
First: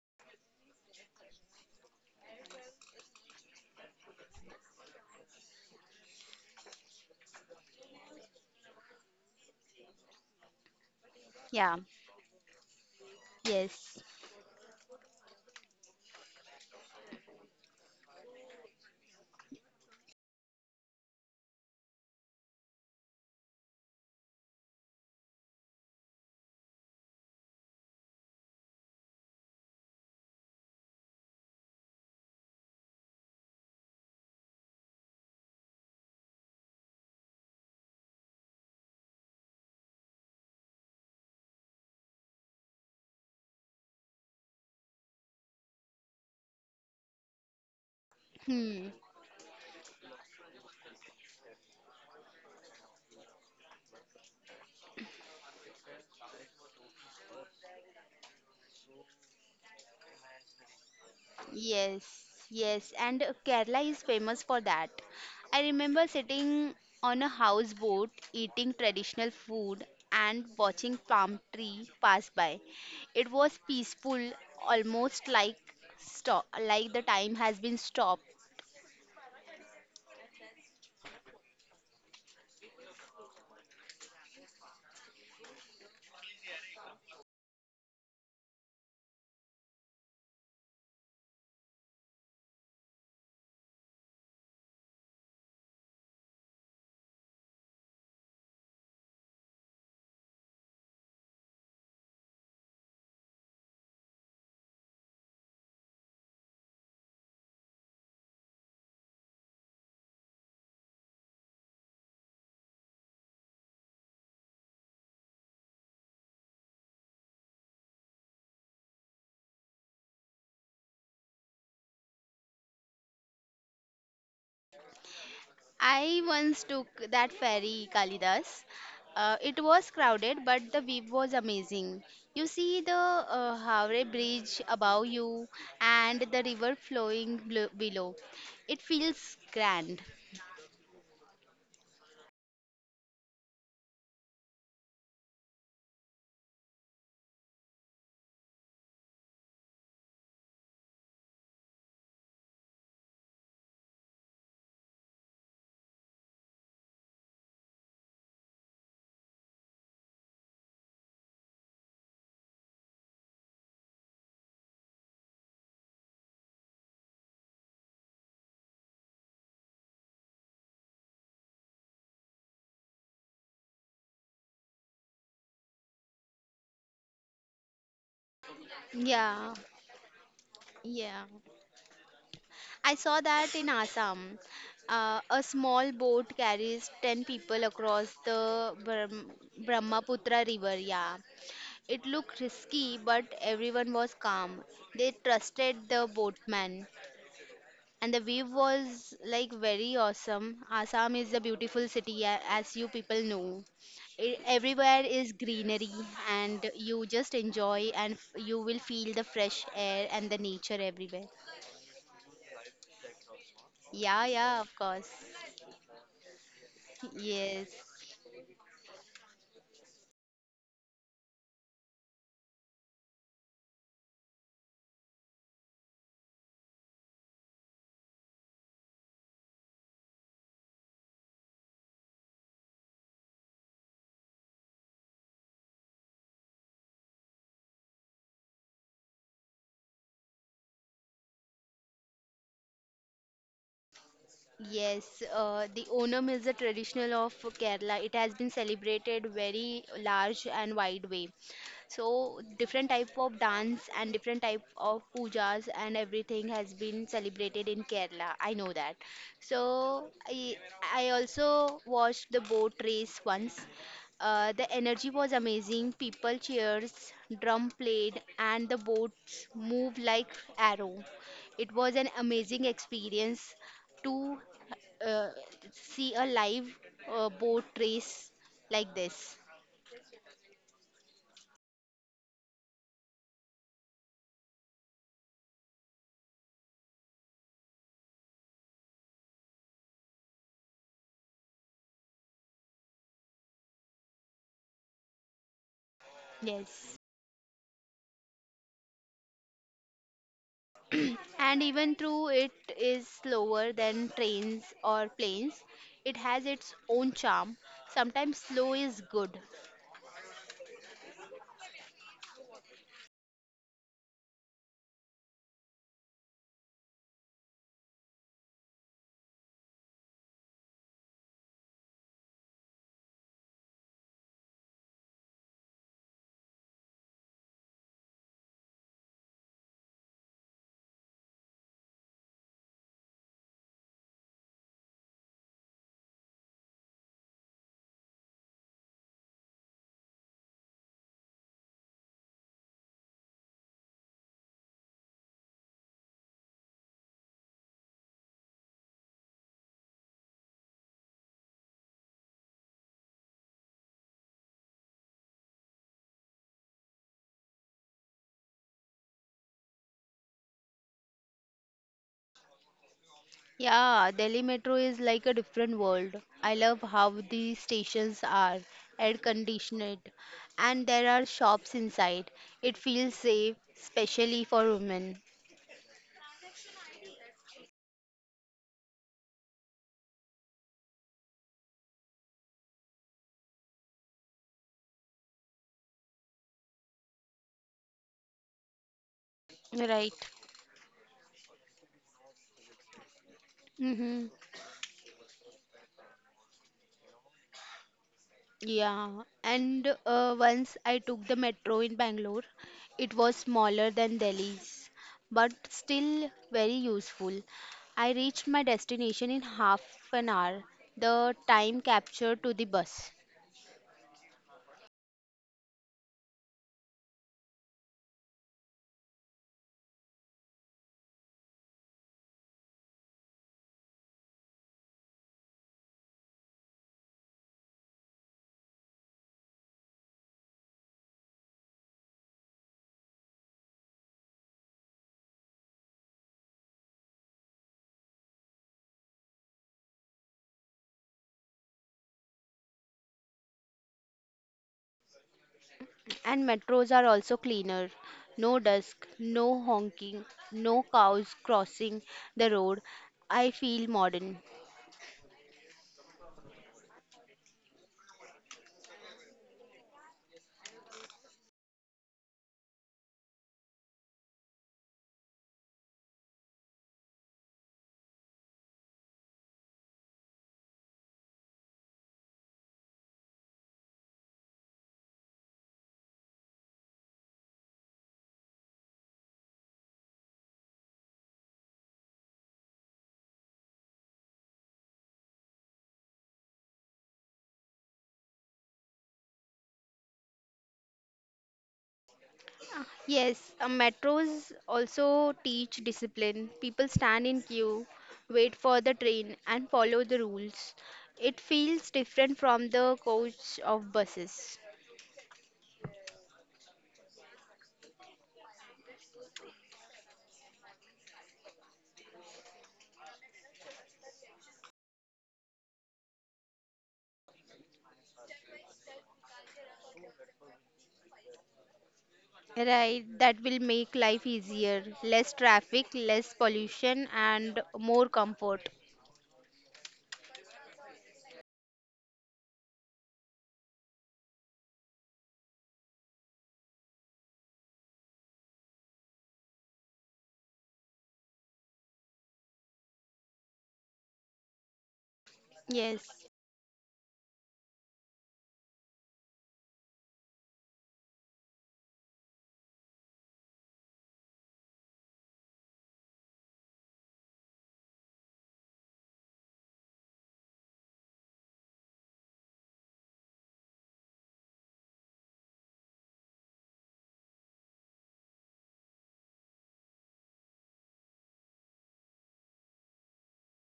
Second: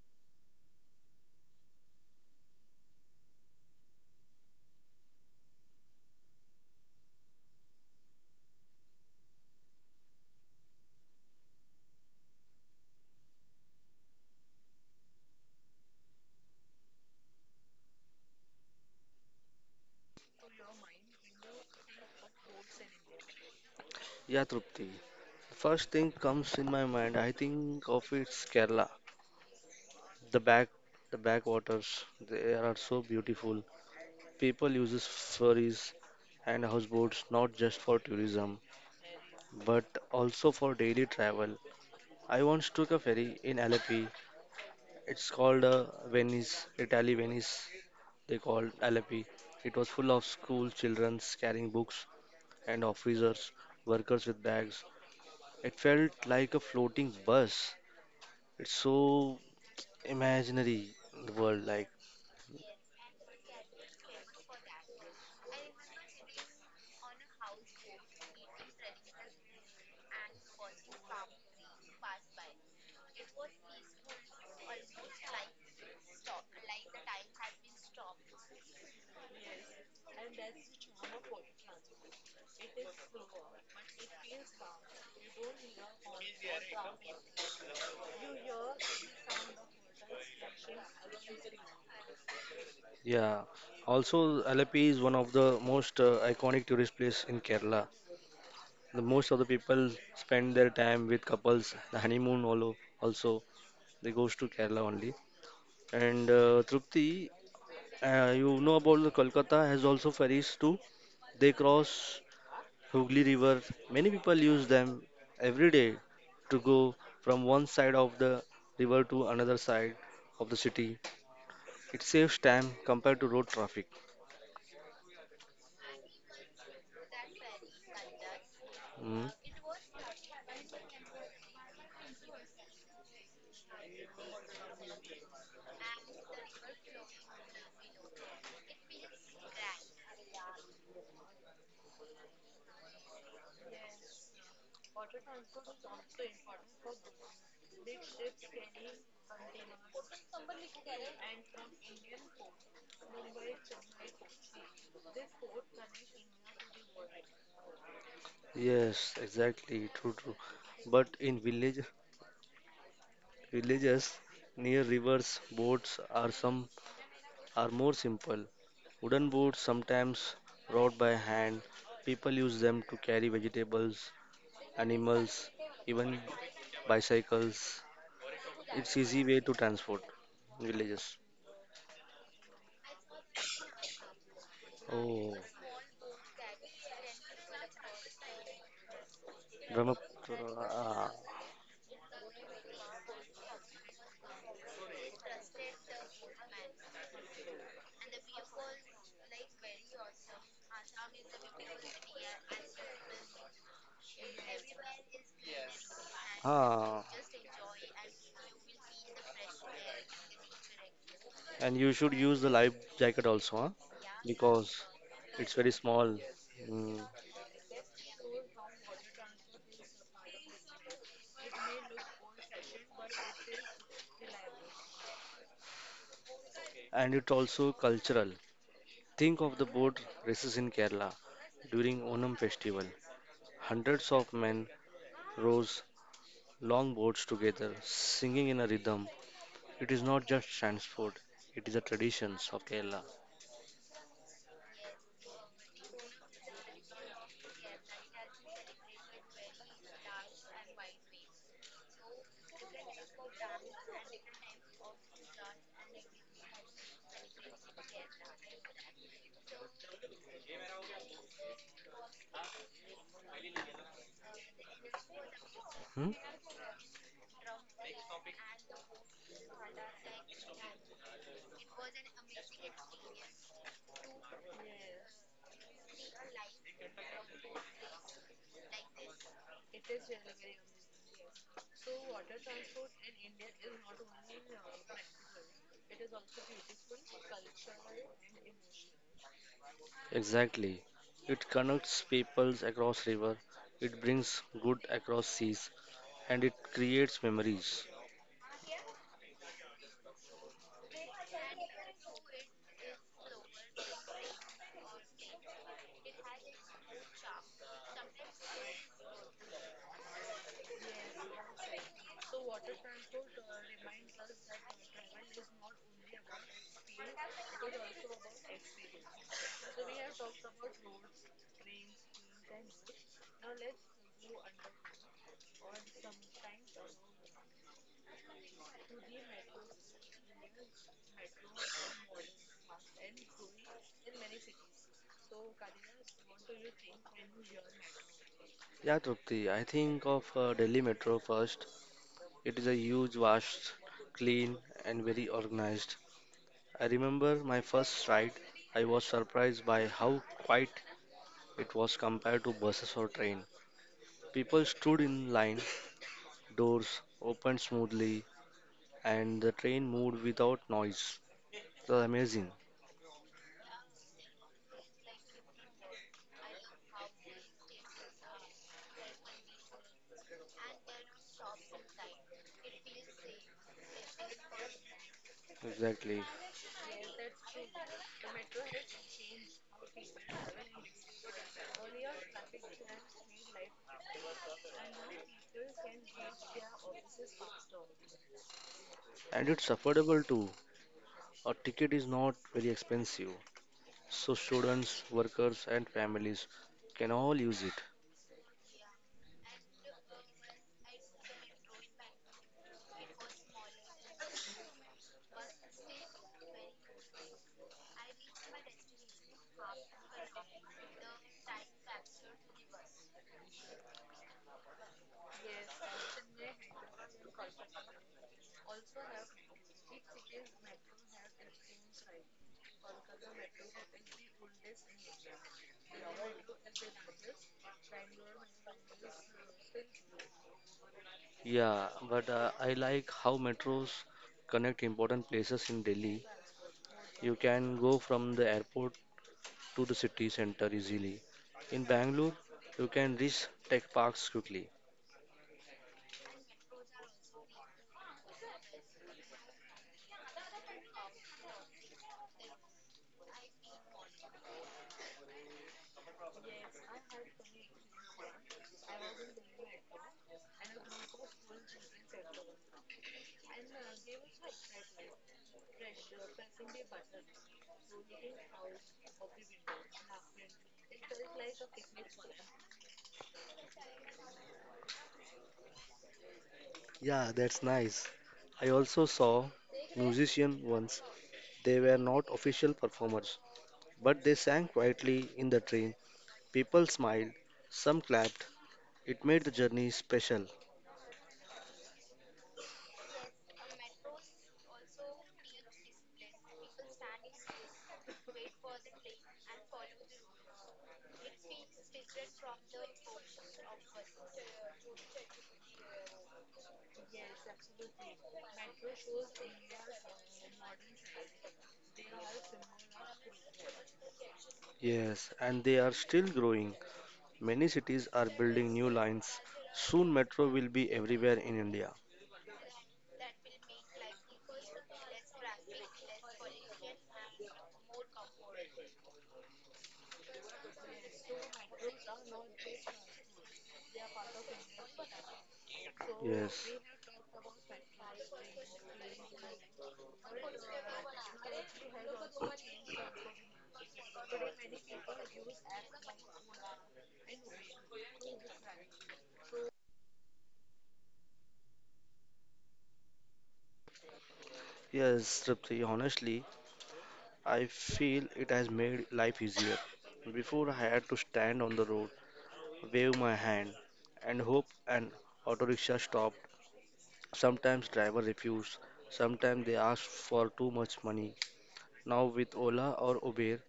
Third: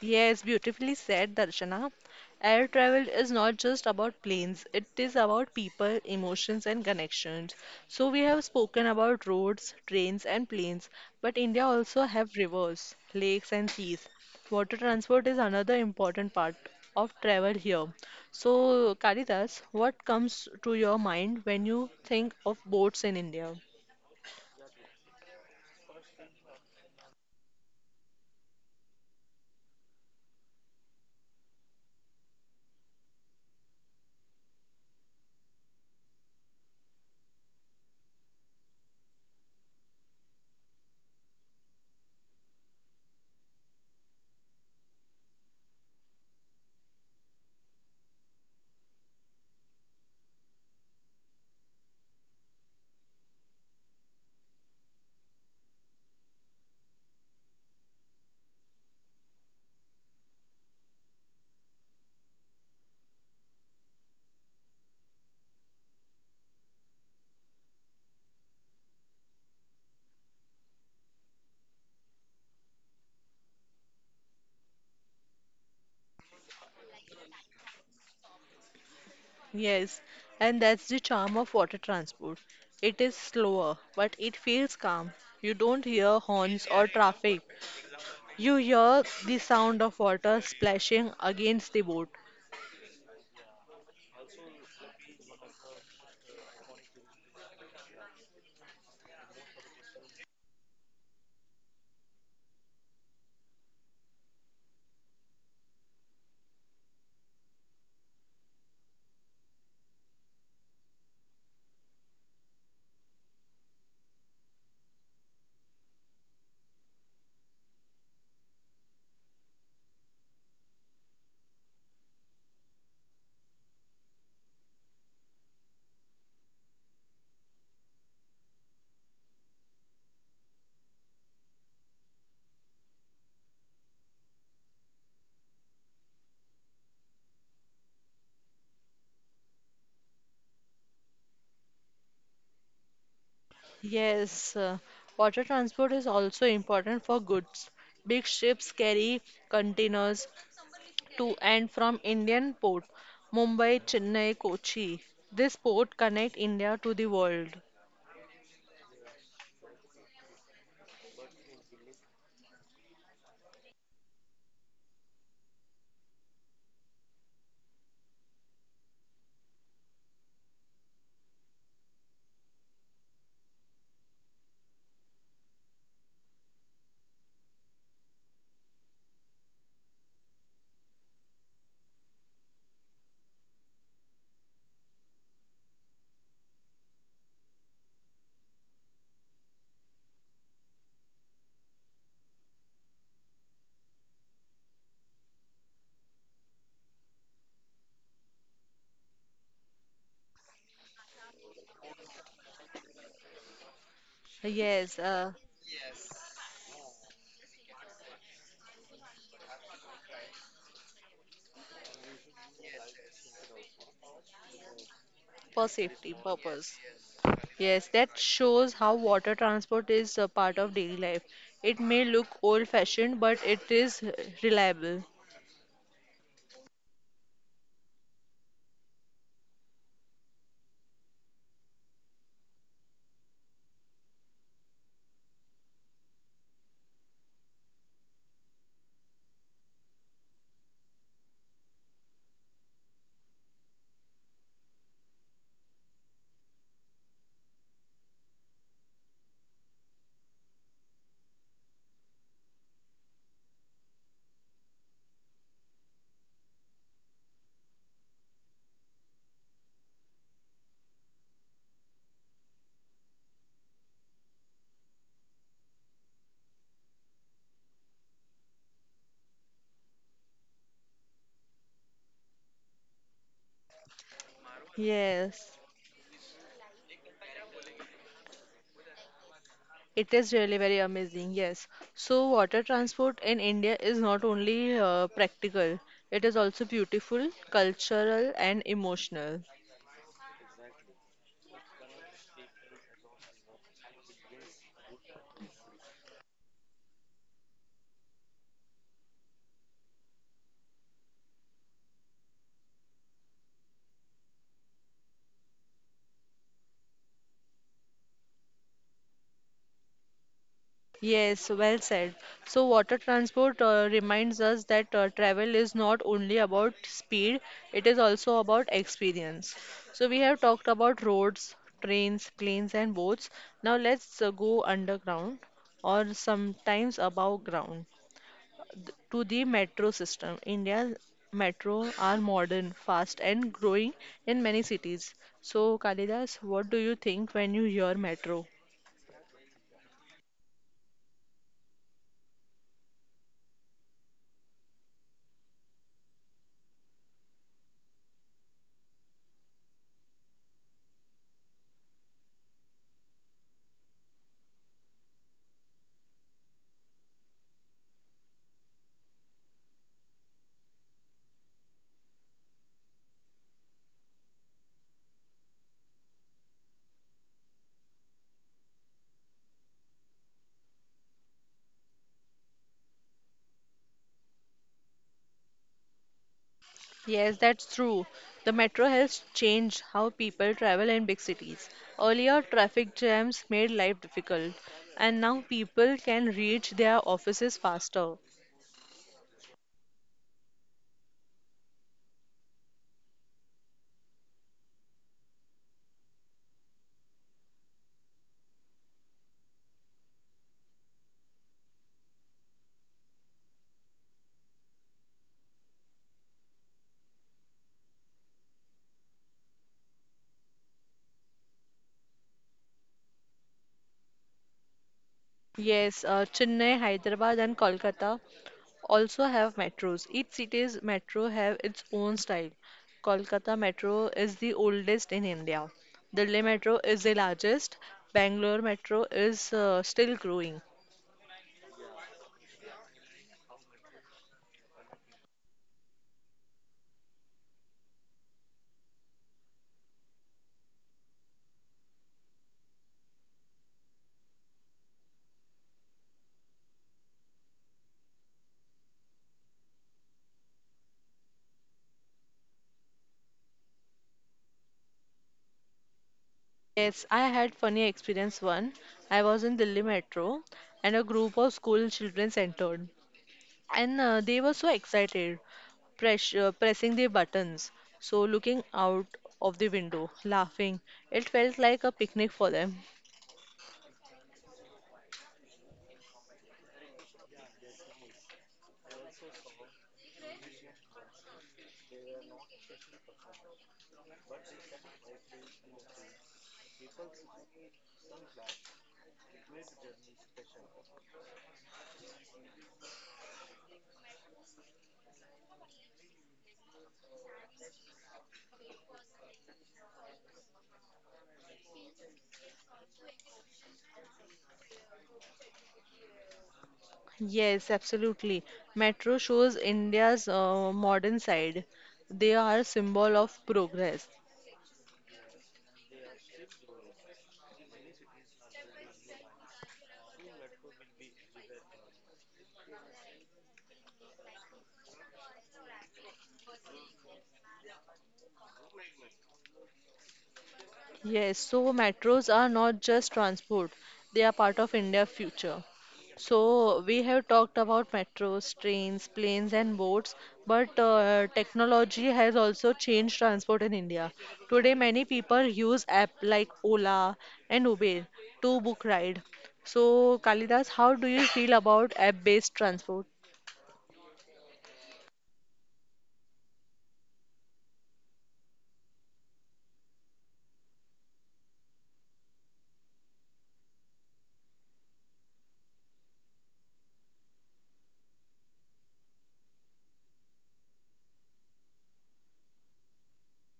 [SPEAKER 1] Yes, beautifully said, Darshana. Air travel is not just about planes, it is about people, emotions, and connections. So, we have spoken about roads, trains, and planes, but India
[SPEAKER 2] Yeah.
[SPEAKER 1] also have rivers, lakes, and
[SPEAKER 2] Yes.
[SPEAKER 1] seas. Water transport is another important part of travel here. So, Kalidas, what comes to your mind when you think of boats in India?
[SPEAKER 3] Yeah, Trupti. First thing comes in my mind, I think of it's Kerala. The back, the backwaters, they are so beautiful. People uses ferries and houseboats not just for tourism, but also for daily travel. I once took a ferry in Alleppey. It's called Venice, Italy Venice. They called
[SPEAKER 2] Hmm.
[SPEAKER 3] Alleppey. It was full of school children carrying books and officers, workers with bags. It felt like a floating bus. It's so imaginary the world like
[SPEAKER 2] Yes, yes, and Kerala is famous for that. I remember sitting on a houseboat, eating traditional food, and watching palm tree pass by. It was peaceful, almost like stop, like the time has been stopped.
[SPEAKER 1] Yes, and that's the charm of water transport. It is slower, but it feels calm. You don't hear horns or traffic. You hear the sound of water splashing against the boat.
[SPEAKER 3] yeah. Also, Alapi is one of the most iconic tourist place in Kerala. The most of the people spend their time with couples. The honeymoon also they goes to Kerala only. And Trupti, you know about the Kolkata has also ferries too. They cross Hooghly River. Many people use them every day to go from one side of the river to another side of the city. It saves time compared to road traffic.
[SPEAKER 2] I once took that ferry, Kalidas.
[SPEAKER 3] Mm.
[SPEAKER 2] It was crowded, but the view was amazing. You see the Havre Bridge above you and the river flowing below. It feels grand.
[SPEAKER 1] Yes, water transport is also important for goods. Big ships carry containers to and from Indian port, Mumbai, Chennai, Kochi. This port connect India to the world.
[SPEAKER 3] Yes, exactly. True, true. But in villages near rivers, boats are more simple. Wooden boats sometimes wrought by hand. People use them to carry vegetables, animals, even bicycles. It's easy way
[SPEAKER 2] Yeah,
[SPEAKER 3] to transport villages.
[SPEAKER 2] yeah. I saw that in Assam.
[SPEAKER 3] Oh,
[SPEAKER 2] A small boat carries 10 people across the Brahmaputra river.
[SPEAKER 3] Brahmaputra.
[SPEAKER 2] Yeah. It looked risky, but everyone was calm. They trusted the boatman, and the view was like very awesome. Assam is a beautiful city, as you people know.
[SPEAKER 1] Yes,
[SPEAKER 2] Everywhere is greenery, and
[SPEAKER 3] Ah,
[SPEAKER 2] you just enjoy, and you will feel the fresh air and the nature everywhere.
[SPEAKER 3] and you should use the life jacket also, huh?
[SPEAKER 2] Yeah, yeah, of
[SPEAKER 3] Because
[SPEAKER 2] course.
[SPEAKER 3] it's
[SPEAKER 1] for
[SPEAKER 3] very
[SPEAKER 1] safety
[SPEAKER 3] small.
[SPEAKER 1] purpose.
[SPEAKER 3] Mm.
[SPEAKER 2] Yes.
[SPEAKER 1] Yes, that shows how water transport is a part of daily life. It may look old-fashioned, but it is reliable.
[SPEAKER 3] And it's also cultural. Think of the boat races in Kerala during Onam festival. Hundreds of men rows long boats together, singing in a rhythm. It is not just transport; it is a traditions of Kerala.
[SPEAKER 2] Yes, the Onam is the traditional of Kerala. It has been celebrated very large and wide way. So different type of dance and different type of pujas and everything has been celebrated in Kerala. I know that. So I also watched the boat race once. The energy was amazing.
[SPEAKER 3] Hmm?
[SPEAKER 2] People cheers, drum played, and the boats moved like arrow. It was an amazing experience to uh,
[SPEAKER 1] Yes,
[SPEAKER 2] see a live boat race like this.
[SPEAKER 1] it is really very amazing. Yes. So, water transport in India is not only practical, it is also beautiful, cultural, and emotional.
[SPEAKER 3] Exactly. It connects peoples across river. It brings good across seas, and it
[SPEAKER 2] Yes.
[SPEAKER 3] creates memories.
[SPEAKER 2] And even though it is slower than trains or planes, it has its own charm. Sometimes slow is good.
[SPEAKER 1] Yes, well said. So, water transport reminds us that travel is not only about speed, it is also about experience. So, we have talked about roads, trains, planes, and boats. Now, let's go underground or sometimes above ground to the metro system. India's metro are modern, fast, and growing in many cities. So, Kalidas, what do you think when you hear metro?
[SPEAKER 3] Yeah, Trupti, I think of Delhi Metro first. It is a huge, vast, clean, and very organized. I remember my first ride. I was surprised by how quiet it was compared to buses or train. People stood in line, doors opened smoothly, and the train moved without noise. It was amazing.
[SPEAKER 2] Yeah, Delhi Metro is like a different world. I love how the stations are air conditioned and there are shops inside. It feels safe, especially for women.
[SPEAKER 3] Exactly.
[SPEAKER 1] Yes, that's true. The metro has changed how people travel in big cities. Earlier, traffic jams made life difficult, and now people can reach their offices faster.
[SPEAKER 3] And it's
[SPEAKER 2] Right.
[SPEAKER 3] affordable too. A ticket is not very expensive,
[SPEAKER 2] Mm-hmm.
[SPEAKER 3] so students, workers, and families can all use it.
[SPEAKER 2] Yeah, and once I took the metro in Bangalore. It was smaller than Delhi's, but still very useful. I reached my destination in half an hour, the time captured to the bus.
[SPEAKER 1] Yes, Chennai, Hyderabad, and Kolkata also have metros. Each city's metro have its own style. Kolkata Metro is the oldest in India. Delhi Metro is the largest. Bangalore Metro is still growing.
[SPEAKER 3] Yeah, but I like how metros connect important places in Delhi. You can go from the airport to the city center easily. In Bangalore, you can reach tech parks quickly.
[SPEAKER 2] And metros are also cleaner. No dusk, no honking, no cows crossing the road. I feel modern.
[SPEAKER 1] Yes, I had funny experience one. I was in Delhi metro and a group of school children entered and they were so excited, pressing their buttons, so looking out of the window, laughing. It felt like a picnic for them.
[SPEAKER 3] Yeah, that's nice. I also saw musicians once. They were not official performers, but they sang quietly in the train. People smiled, some clapped. It made the journey special.
[SPEAKER 2] Yes, metros also teach discipline. People stand in queue, wait for the train, and follow the rules. It feels different from the coach of buses.
[SPEAKER 1] Yes, absolutely. Metro shows India's modern side. They are a symbol of progress.
[SPEAKER 3] Yes, and they are still growing. Many cities are building new lines. Soon metro will be everywhere in India.
[SPEAKER 2] Right, that will make life easier. Less traffic, less pollution, and more comfort.
[SPEAKER 1] Yes, so metros are not just transport, they are part of India's future.
[SPEAKER 3] Yes.
[SPEAKER 1] So we have talked about metros, trains, planes, and boats, but technology has also changed transport in India. Today, many people use
[SPEAKER 2] Yes.
[SPEAKER 1] app like Ola and Uber to book ride. So, Kalidas, how do you feel about app-based transport?
[SPEAKER 3] Yes, Tripti, honestly, I feel it has made life easier. Before I had to stand on the road, wave my hand, and hope an auto rickshaw stopped. Sometimes driver refused, sometimes they asked for too much money. Now with Ola or Uber,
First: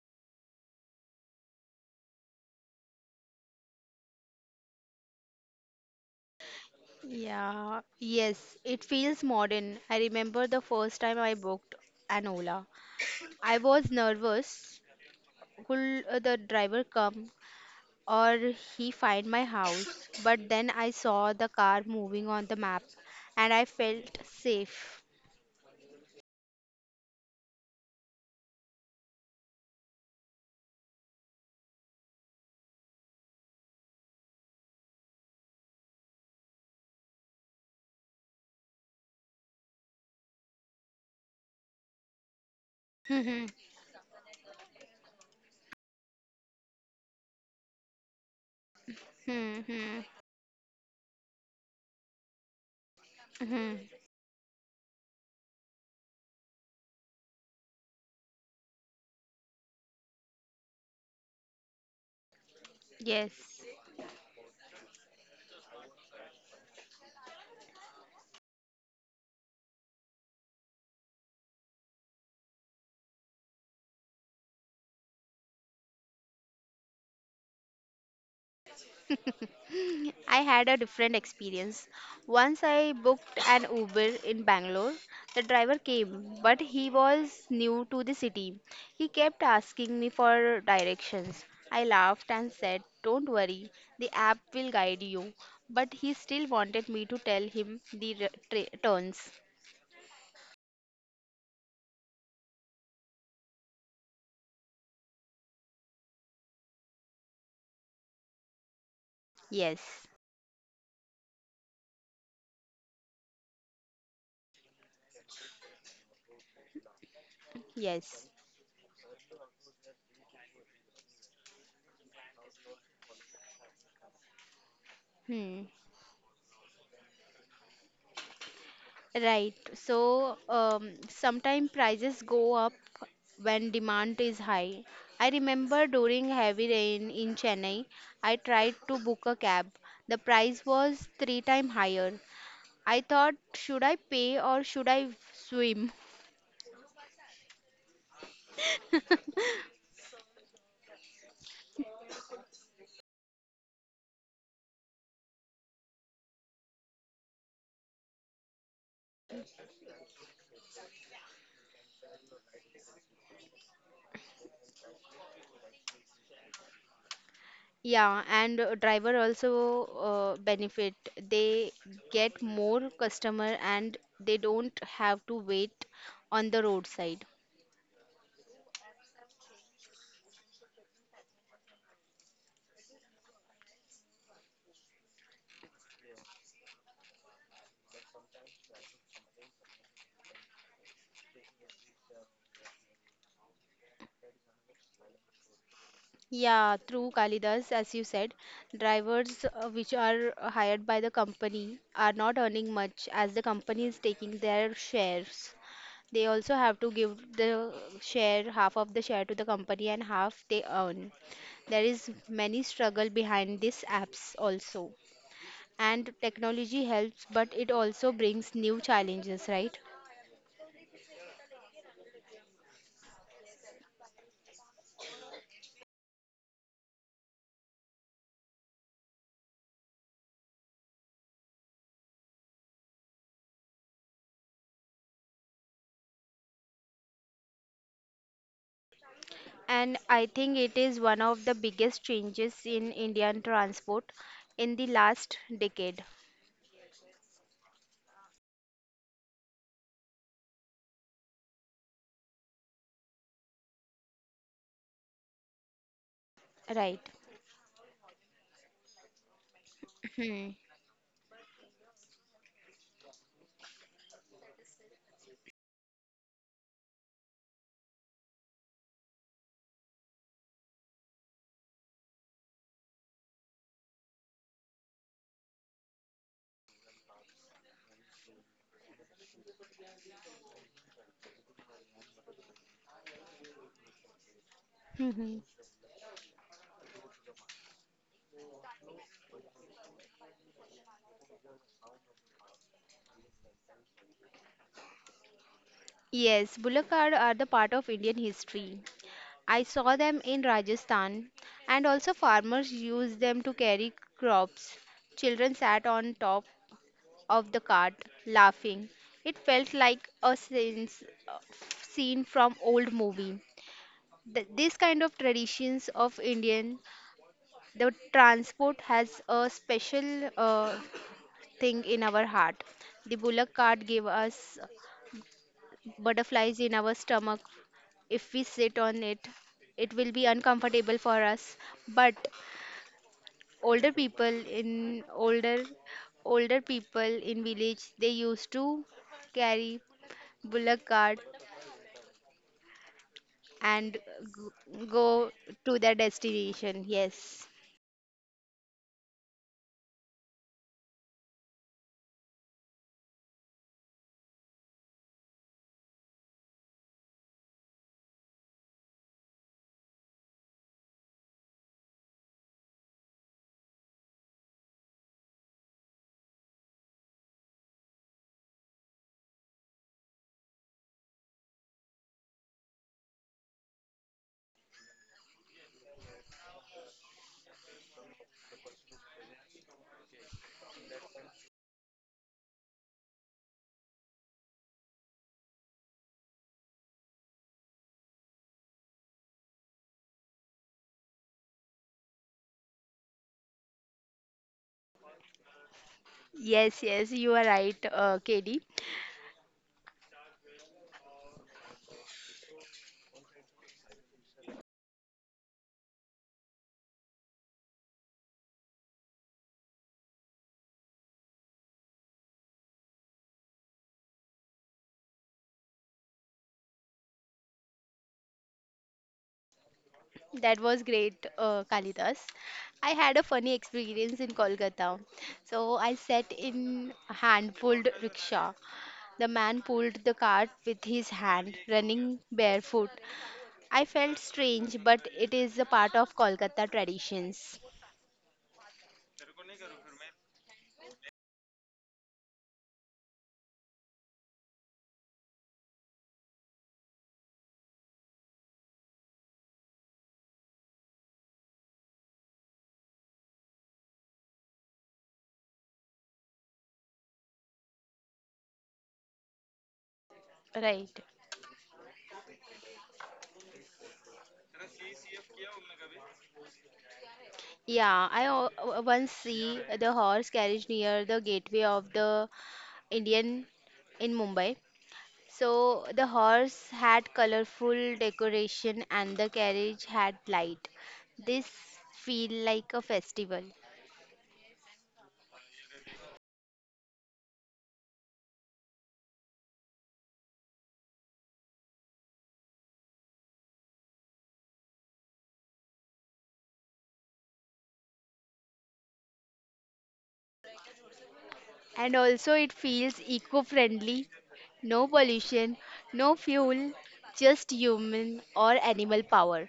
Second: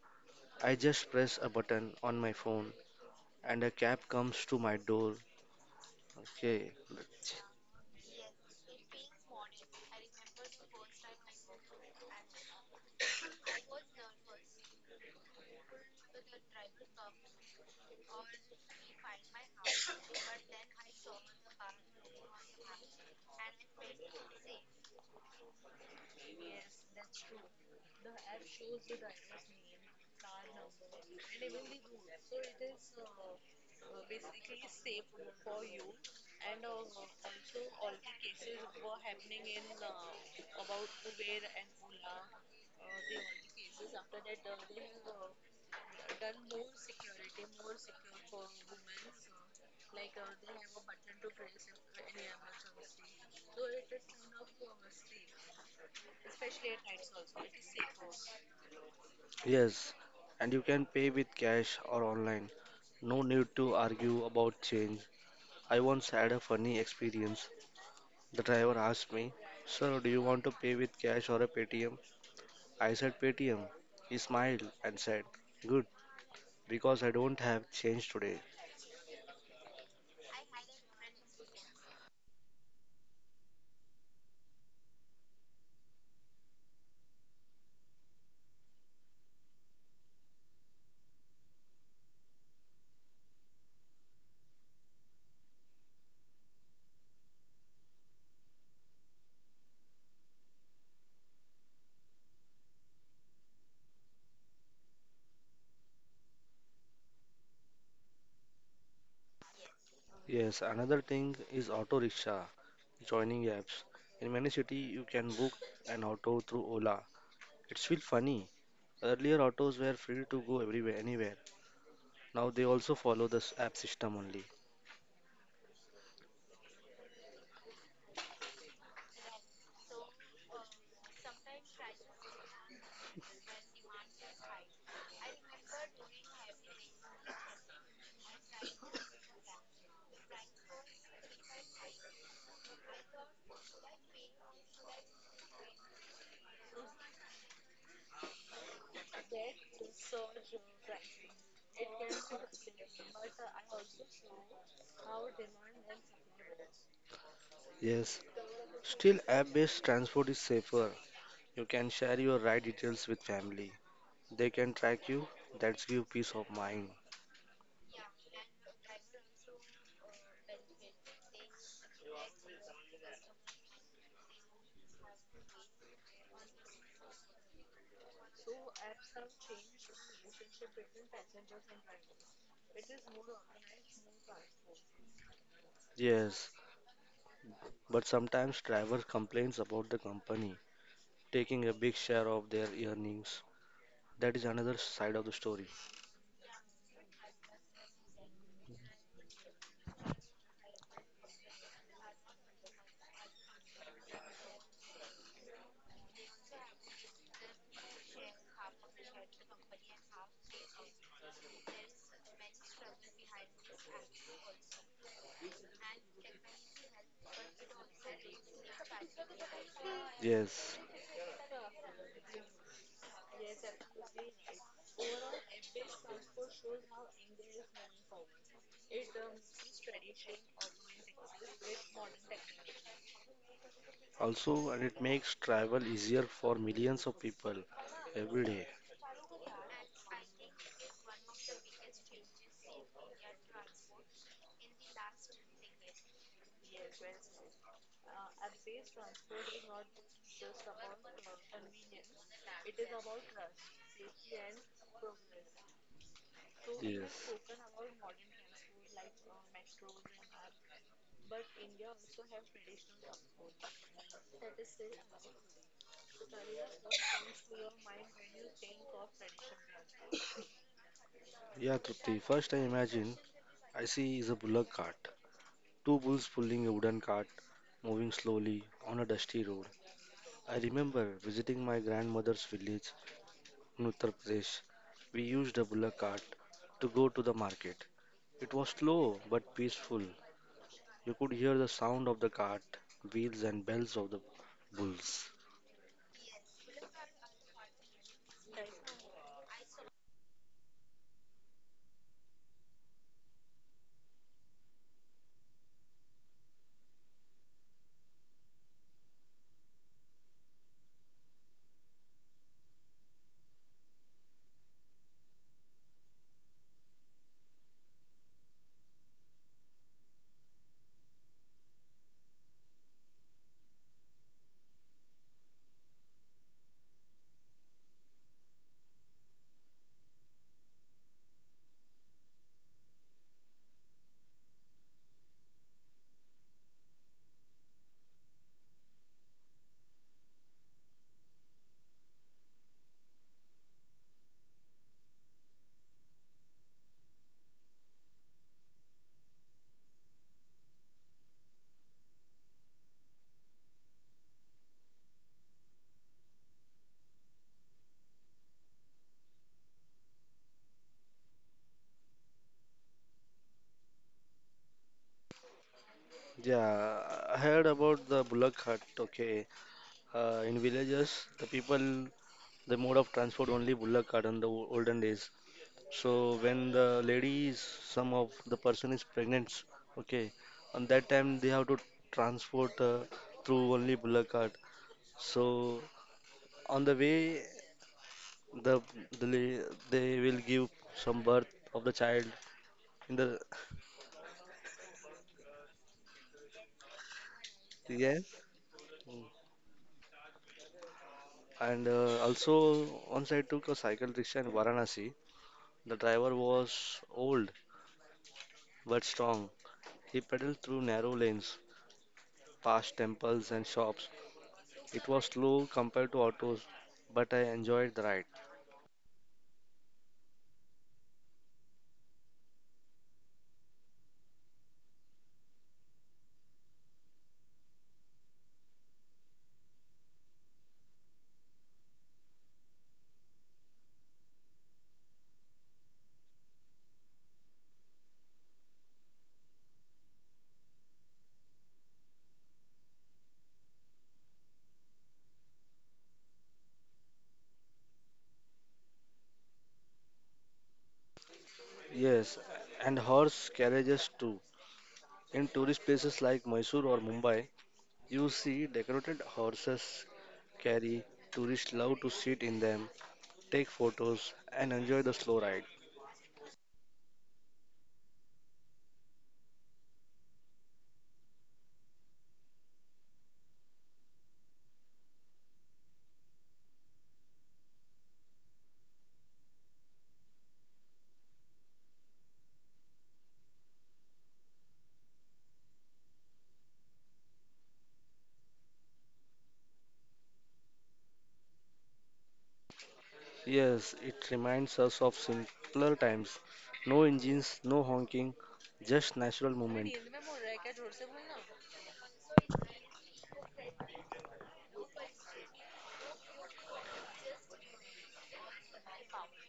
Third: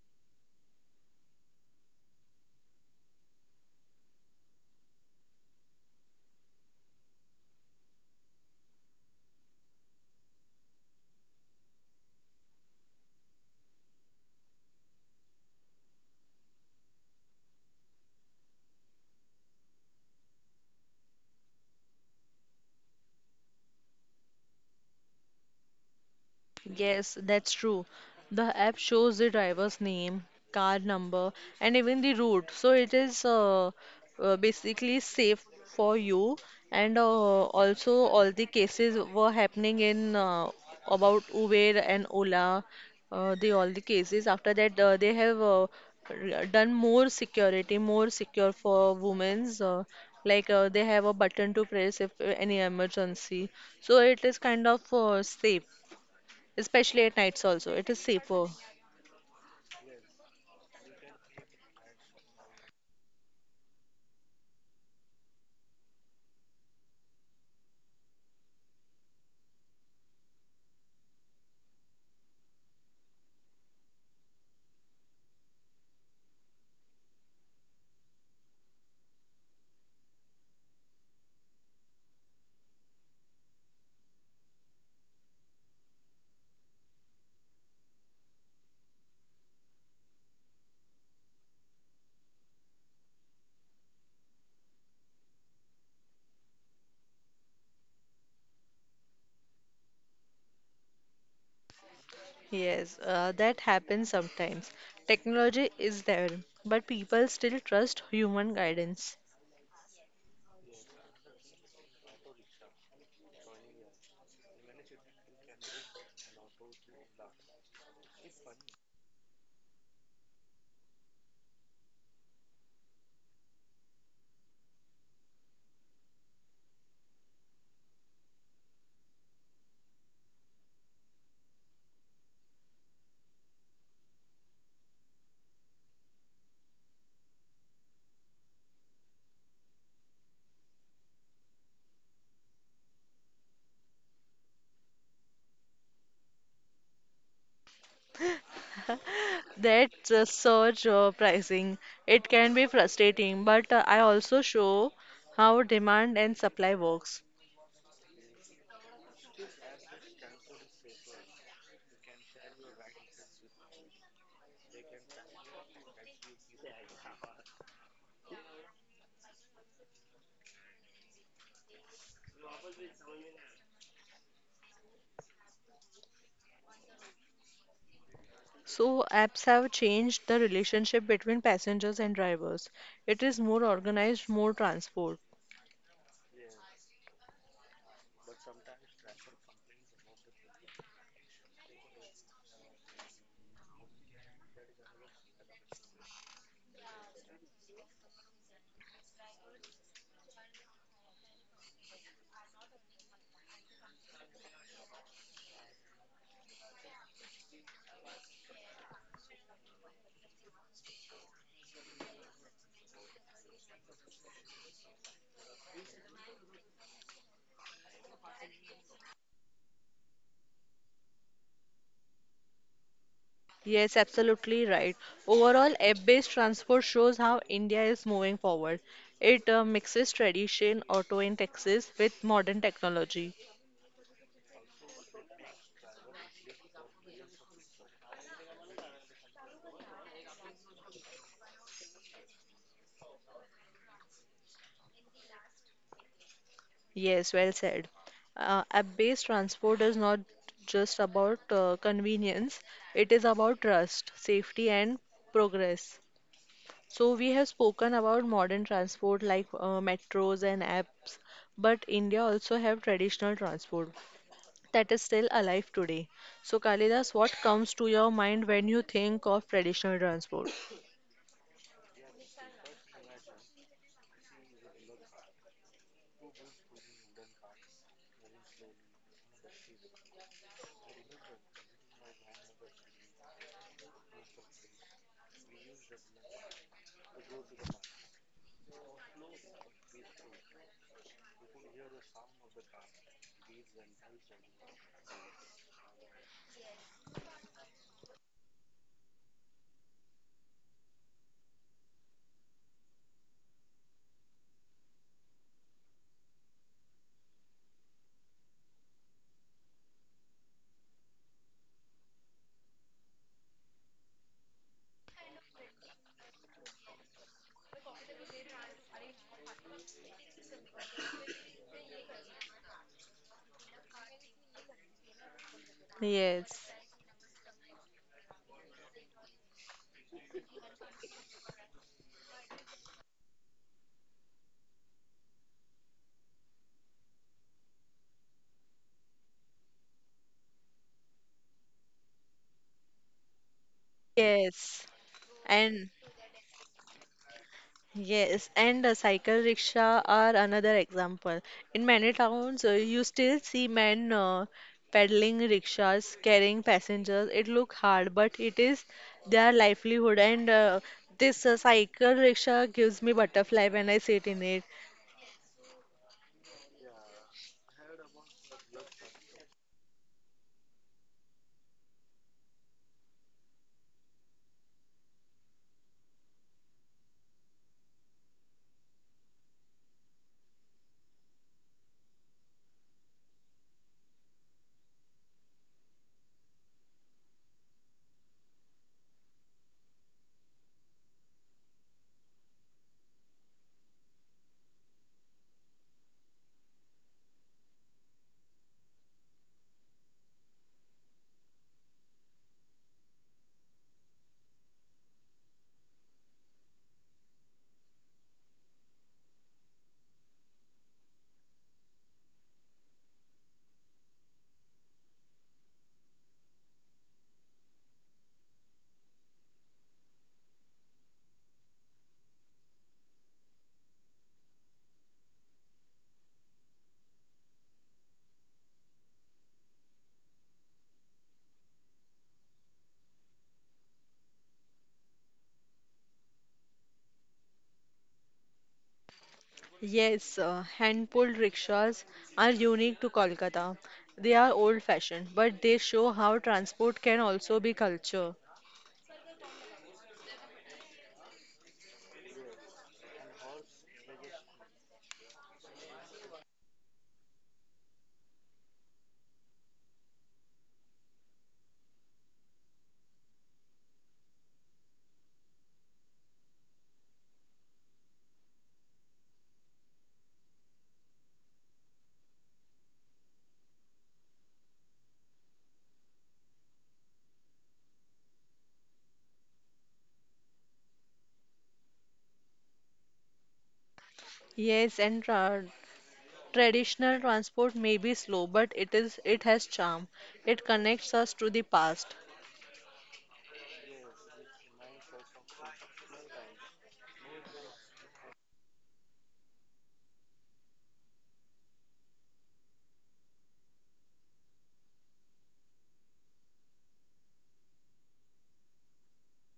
[SPEAKER 3] I just press a button on my phone and a cab comes to my door. Okay.
[SPEAKER 2] Yeah, yes, it feels modern. I remember the first time I booked an Ola. I was nervous. Will, the driver come? Or he find my house? But then I saw the car moving on the map and I felt safe.
[SPEAKER 1] Yes, that's true. The app shows the driver's name, car number, and even the route. So it is basically safe for you. And also, all the cases were happening in about Uber and Ola. The
[SPEAKER 2] Hmm,
[SPEAKER 1] All the cases. After that, they have done more security, more secure for women's.
[SPEAKER 2] hmm, hmm,
[SPEAKER 1] Like they have a button to press if any emergency.
[SPEAKER 2] hmm, hmm.
[SPEAKER 1] So it is kind of safe, especially at nights also. It is safer.
[SPEAKER 3] Yes, and you can pay with cash or online. No need
[SPEAKER 2] Yes.
[SPEAKER 3] to argue about change. I once had a funny experience. The driver asked me, "Sir, do you want to pay with cash or a Paytm?" I said Paytm. He smiled and said, "Good, because I don't have change today."
[SPEAKER 2] I had a different experience. Once I booked an Uber in Bangalore. The driver came, but he was new to the city. He kept asking me for directions. I laughed and said, "Don't worry, the app will guide you." But he still wanted me to tell him the turns.
[SPEAKER 1] Yes, that happens sometimes. Technology is there, but people still trust human guidance.
[SPEAKER 2] Yes,
[SPEAKER 3] Yes, another thing is auto rickshaw joining apps. In many cities, you can book an auto through Ola. It's feel
[SPEAKER 2] yes.
[SPEAKER 3] funny. Earlier, autos were free to go everywhere, anywhere. Now they also follow this app system only.
[SPEAKER 2] Hmm. Right. So sometimes prices go up when demand is high. I remember during heavy rain in Chennai, I tried to book a cab. The price was three times higher. I thought, should I pay or should I swim?
[SPEAKER 1] That surge pricing, it can be frustrating, but I also show how demand and supply works.
[SPEAKER 3] Yes, still app-based transport is safer. You can share your ride details with family. They can track you. That's give peace of mind.
[SPEAKER 2] Yeah, and driver also benefit. They get more customer and they don't have to wait on the roadside.
[SPEAKER 1] So apps have changed the relationship between passengers and drivers. It is more organized, more transport.
[SPEAKER 3] Yes, but sometimes drivers complains about the company taking a big share of their earnings. That is another side of the story.
[SPEAKER 2] Yeah, through Kalidas, as you said, drivers which are hired by the company are not earning much as the company is taking their shares. They also have to give the share, half of the share to the company and half they earn. There is many struggle behind these apps also. And technology helps, but it also brings new challenges, right?
[SPEAKER 3] Yes.
[SPEAKER 1] Yes, absolutely right. Overall, app-based transport shows how India is moving forward. It mixes tradition, auto, and taxis with modern technology.
[SPEAKER 3] Also, and it makes travel easier for millions of people every day.
[SPEAKER 2] And I think it is one of the biggest changes in Indian transport in the last decade.
[SPEAKER 1] Yes, well said. App-based transport is not just about convenience, it is about trust, safety, and progress.
[SPEAKER 2] Right.
[SPEAKER 1] So, we
[SPEAKER 3] Yes.
[SPEAKER 1] have spoken about modern transport like metros
[SPEAKER 2] Hmm.
[SPEAKER 1] and apps, but India also have traditional transport that is still alive today. So, Kalidas, what comes to your mind when you think of traditional transport?
[SPEAKER 3] Yeah, Trupti. First, I imagine I see is a bullock cart. Two bulls pulling a wooden cart, moving slowly on a dusty road. I remember visiting my grandmother's village in Uttar Pradesh. We
[SPEAKER 2] Hmm.
[SPEAKER 3] used a bullock cart to go to the market. It was slow but peaceful. You could hear the sound of the cart, wheels, and bells of the bulls.
[SPEAKER 2] Yes, Bulakar are the part of Indian history. I saw them in Rajasthan, and also farmers used them to carry crops. Children sat on top of the cart, laughing. It felt like a scene from old movie. This kind of traditions of Indian, the transport has a special thing in our heart. The bullock cart gave us
[SPEAKER 1] Yes.
[SPEAKER 2] butterflies in our stomach. If we sit on it, it will be uncomfortable for us. But older people in older older people in village they used to carry bullock cart and
[SPEAKER 1] Yes,
[SPEAKER 2] go
[SPEAKER 1] and
[SPEAKER 2] to their destination. Yes.
[SPEAKER 1] yes, and the cycle rickshaw are another example. In many towns, you still see men peddling rickshaws, carrying passengers. It look hard, but it is their livelihood. And this cycle rickshaw gives me butterfly when I sit in it.
[SPEAKER 3] Yeah, I heard about the bullock cart. Okay, in villages, the people, the mode of transport only bullock cart in the olden days. So when the lady is, some of the person is pregnant, okay, on that time they have to transport through only bullock cart. So on the way, the, the they will give some birth of the child in the
[SPEAKER 2] Yes, yes, you are right,
[SPEAKER 3] yes,
[SPEAKER 2] KD.
[SPEAKER 3] and also once I took a cycle rickshaw in Varanasi, the driver was old but strong. He pedaled through narrow lanes, past temples and shops. It was slow compared to autos, but I enjoyed the ride.
[SPEAKER 2] That was great, Kalidas. I had a funny experience in Kolkata. So I sat in a hand-pulled rickshaw. The man pulled the cart with his hand, running barefoot. I felt strange, but it is a part of Kolkata traditions.
[SPEAKER 1] Yes, hand-pulled rickshaws are unique to Kolkata. They are old-fashioned, but they show how transport can also be culture.
[SPEAKER 3] Yes, and horse carriages too. In tourist places like Mysore or Mumbai, you see decorated horses
[SPEAKER 2] Right.
[SPEAKER 3] carry. Tourists love to sit in them, take photos, and enjoy the slow ride.
[SPEAKER 2] Yeah, I once see the horse carriage near the gateway of the Indian in Mumbai. So the horse had colorful decoration and the carriage had light. This feel like a festival.
[SPEAKER 1] Yes, and traditional transport may be slow, but it has charm. It connects us to the past.
[SPEAKER 3] Yes, it reminds us of simpler times. No engines, no honking, just natural movement.
[SPEAKER 2] And also it feels eco-friendly. No pollution, no fuel, just human or animal power.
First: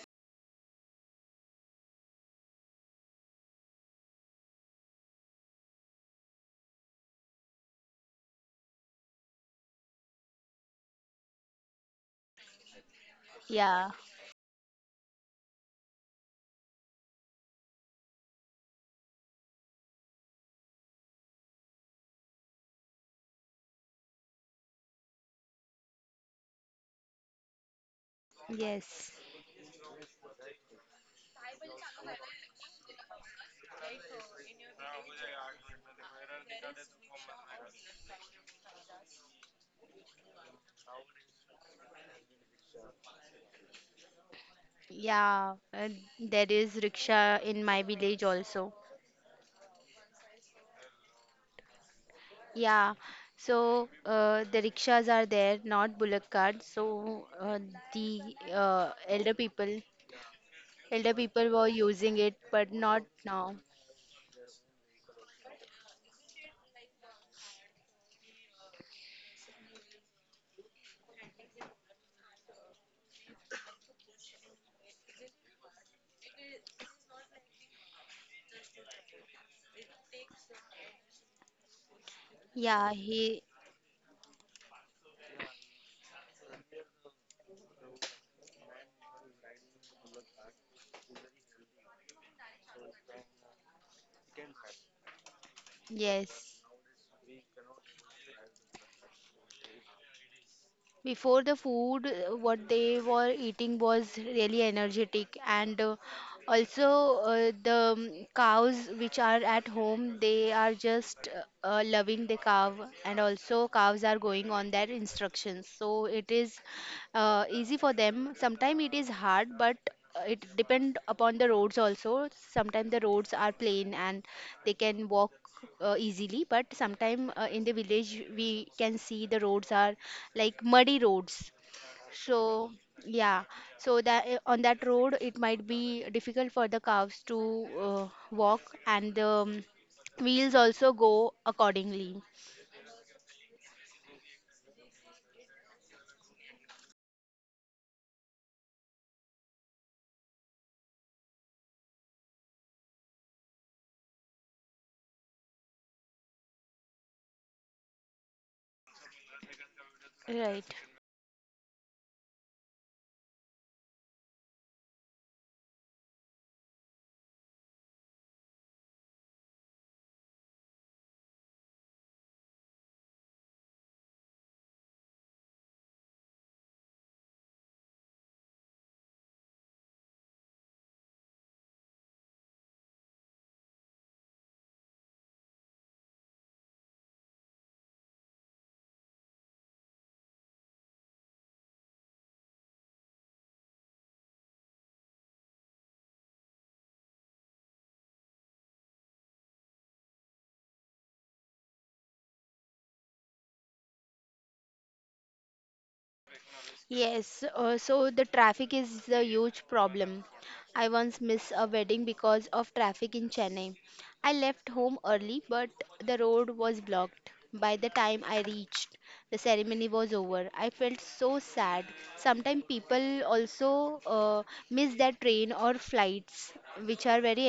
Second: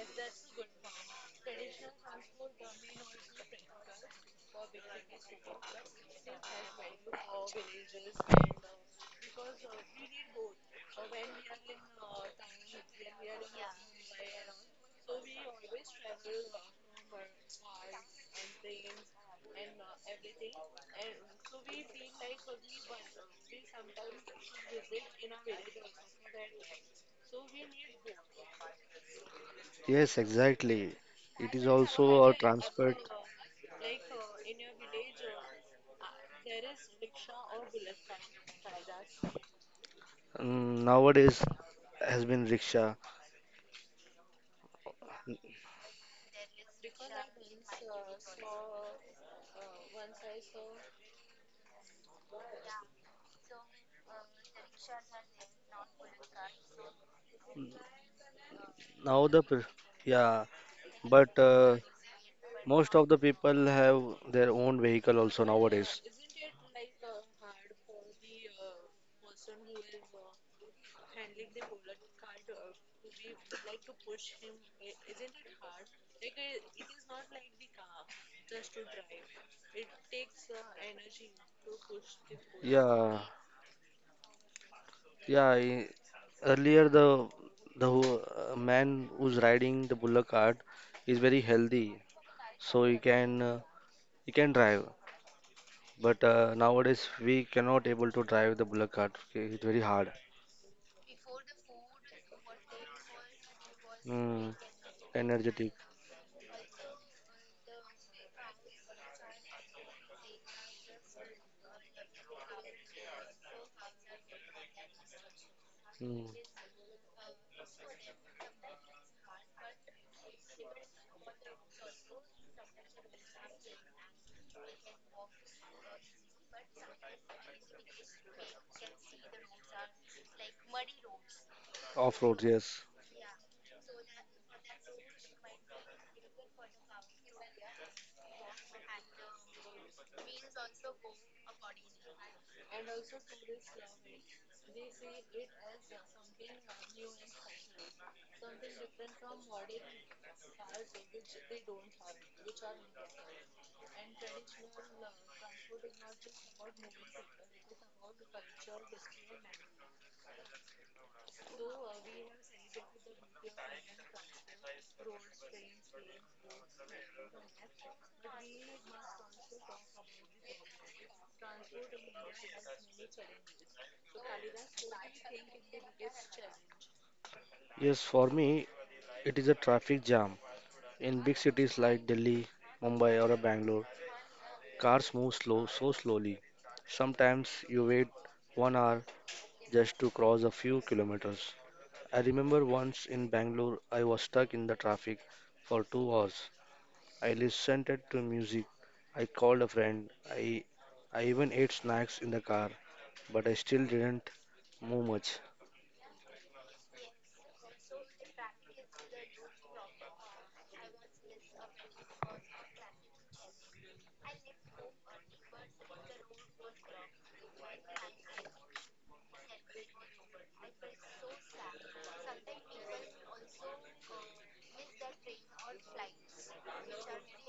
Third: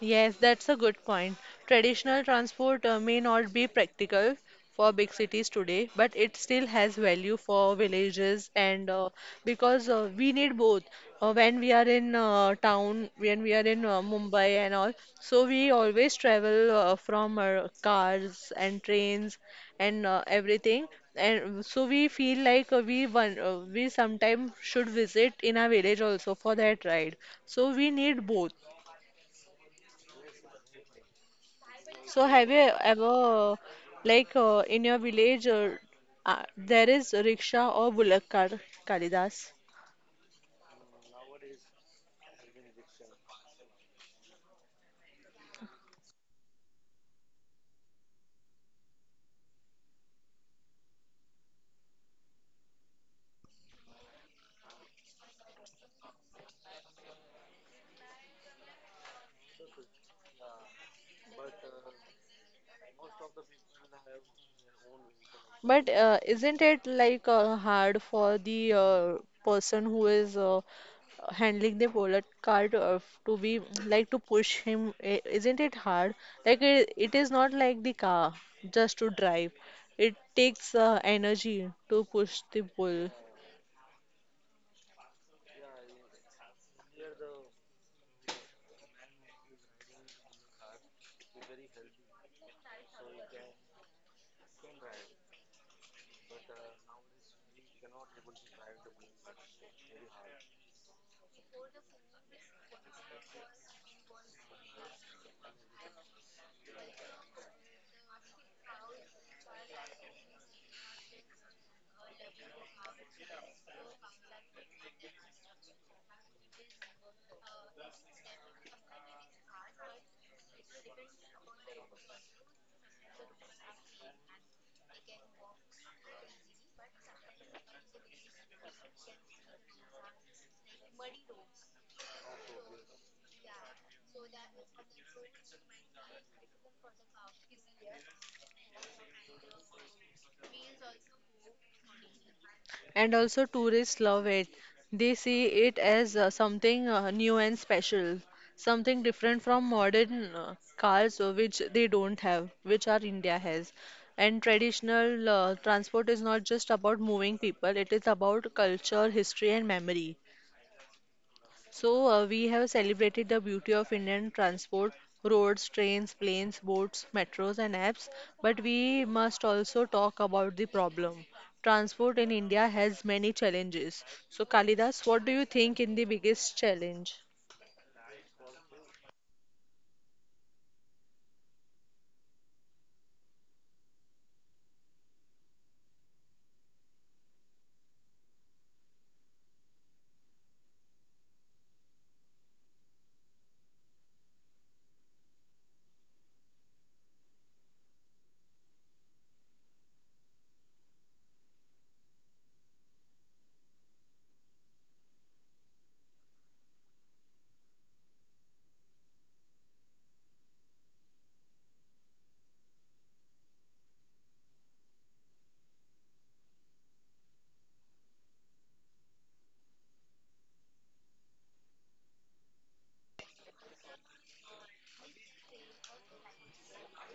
[SPEAKER 1] Yes, that's a good point. Traditional transport may not be practical for big cities today, but it still has value for villages, and because we need both. When we are in town, when we are in
[SPEAKER 2] Yeah.
[SPEAKER 1] Mumbai and all, so we always travel from our cars and trains and everything. And so we feel like we sometime should visit in our village also for that ride. So we need both.
[SPEAKER 2] Yes.
[SPEAKER 3] Yes, exactly. It is
[SPEAKER 1] So
[SPEAKER 3] also a
[SPEAKER 1] have you
[SPEAKER 3] transport.
[SPEAKER 1] ever, like in your village, there is rickshaw or bullock cart, Kalidas?
[SPEAKER 3] Mm, nowadays has been rickshaw.
[SPEAKER 2] Yeah. And there is rickshaw in my village also. Yeah, so the rickshaws are there, not bullock carts. So the
[SPEAKER 3] Now
[SPEAKER 2] elder
[SPEAKER 3] the pr-
[SPEAKER 2] people,
[SPEAKER 3] yeah, but
[SPEAKER 2] were using it, but
[SPEAKER 3] most
[SPEAKER 2] not
[SPEAKER 3] of the
[SPEAKER 2] now.
[SPEAKER 3] people have their own vehicle also
[SPEAKER 1] But
[SPEAKER 3] nowadays.
[SPEAKER 1] isn't it like hard for the person who is handling the bullock cart to be like to push him? Isn't it hard? Like it is not like the car just to drive. It takes energy to push the
[SPEAKER 2] Yeah,
[SPEAKER 1] bull.
[SPEAKER 3] Yeah,
[SPEAKER 2] he,
[SPEAKER 3] yeah. I- Earlier the man who's riding the bullock cart is very healthy, so he can drive. But
[SPEAKER 2] yes.
[SPEAKER 3] nowadays we cannot able to drive the bullet cart. Okay? It's very hard.
[SPEAKER 2] Before the food, what they were eating was
[SPEAKER 3] Mm,
[SPEAKER 2] really energetic,
[SPEAKER 3] energetic.
[SPEAKER 2] and also the cows which are at home, they are just loving the cow, and also cows are going on their instructions. So
[SPEAKER 3] Mm,
[SPEAKER 2] it is easy for them. Sometimes it is hard, but it depend upon the roads also. Sometimes the roads are plain and they can walk easily, but sometimes in the village we can see the roads are like muddy roads.
[SPEAKER 3] off road.
[SPEAKER 2] So
[SPEAKER 3] Yes.
[SPEAKER 2] yeah, so that on that road it might be difficult for the cows to walk, and the wheels also go accordingly.
[SPEAKER 1] And also, tourists love it. They see it as something new and special, something different from modern cars, which they don't have, which our India has. And traditional transport is not just about moving people, it is about culture, history, and memory.
[SPEAKER 2] Right.
[SPEAKER 1] So, we have celebrated the beauty of Indian transport: roads, trains, planes, boats, metros, and apps. But we must also talk about the problem. Transport in India has many challenges. So, Kalidas, what do you think in the biggest challenge?
[SPEAKER 3] Yes. For me, it is a traffic jam in big cities like Delhi, Mumbai, or Bangalore. Cars move slow, so slowly. Sometimes you wait 1 hour just to cross a few kilometers. I remember once in Bangalore, I was stuck in the traffic for 2 hours. I listened to music. I called a friend. I even ate snacks in the car, but I still didn't move much.
[SPEAKER 2] Yes, so the traffic is a huge problem. I once missed a wedding because of traffic in Chennai. I left home early, but the road was blocked. By the time I reached, the ceremony was over. I felt so sad. Sometimes people also miss their train or flights, which are very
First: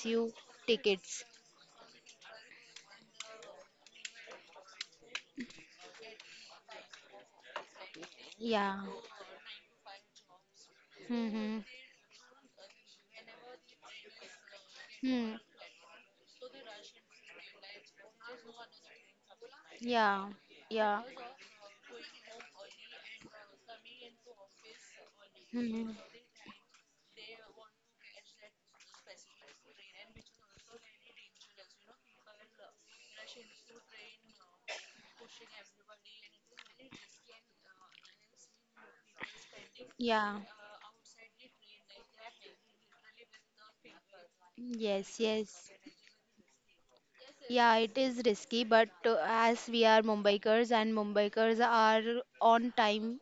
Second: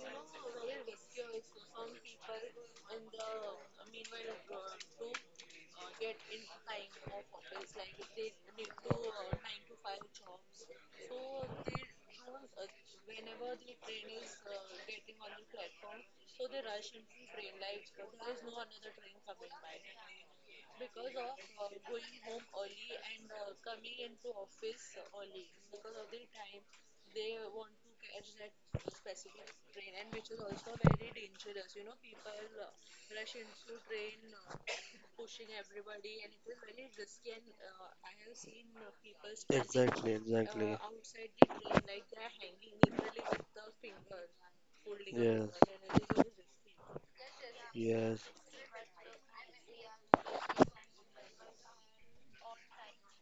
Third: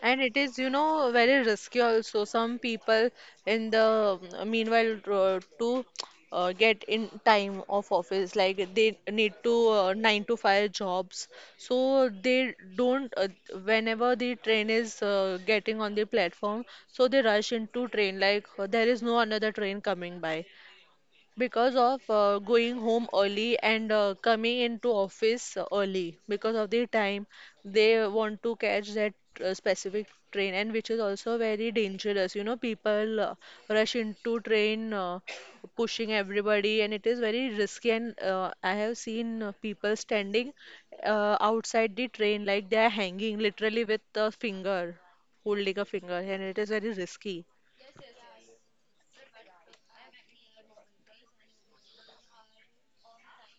[SPEAKER 1] And it is
[SPEAKER 2] tickets.
[SPEAKER 1] very risky also. Some people in the meanwhile, to get in time of office, like they
[SPEAKER 2] Yeah.
[SPEAKER 1] need to nine to five jobs.
[SPEAKER 2] Mm-hmm.
[SPEAKER 1] So they don't, whenever the train is
[SPEAKER 2] Hmm.
[SPEAKER 1] getting on the platform, so they rush into train, like there is no another train coming by
[SPEAKER 2] Yeah. Yeah.
[SPEAKER 1] because of going home early and coming into office early
[SPEAKER 2] Hmm.
[SPEAKER 1] because of the time they want to catch that specific train, and which is also very dangerous. People rush into train, pushing everybody, and it is very risky. And I have seen people standing
[SPEAKER 3] Exactly,
[SPEAKER 2] Yeah.
[SPEAKER 3] exactly.
[SPEAKER 1] outside the train, like they are hanging literally with a finger,
[SPEAKER 2] Yes,
[SPEAKER 1] holding a
[SPEAKER 2] yes.
[SPEAKER 1] finger, and it is very risky.
[SPEAKER 2] Yeah, it
[SPEAKER 3] Yes, yes,
[SPEAKER 2] is risky, but as we are Mumbaikars and Mumbaikars are on time,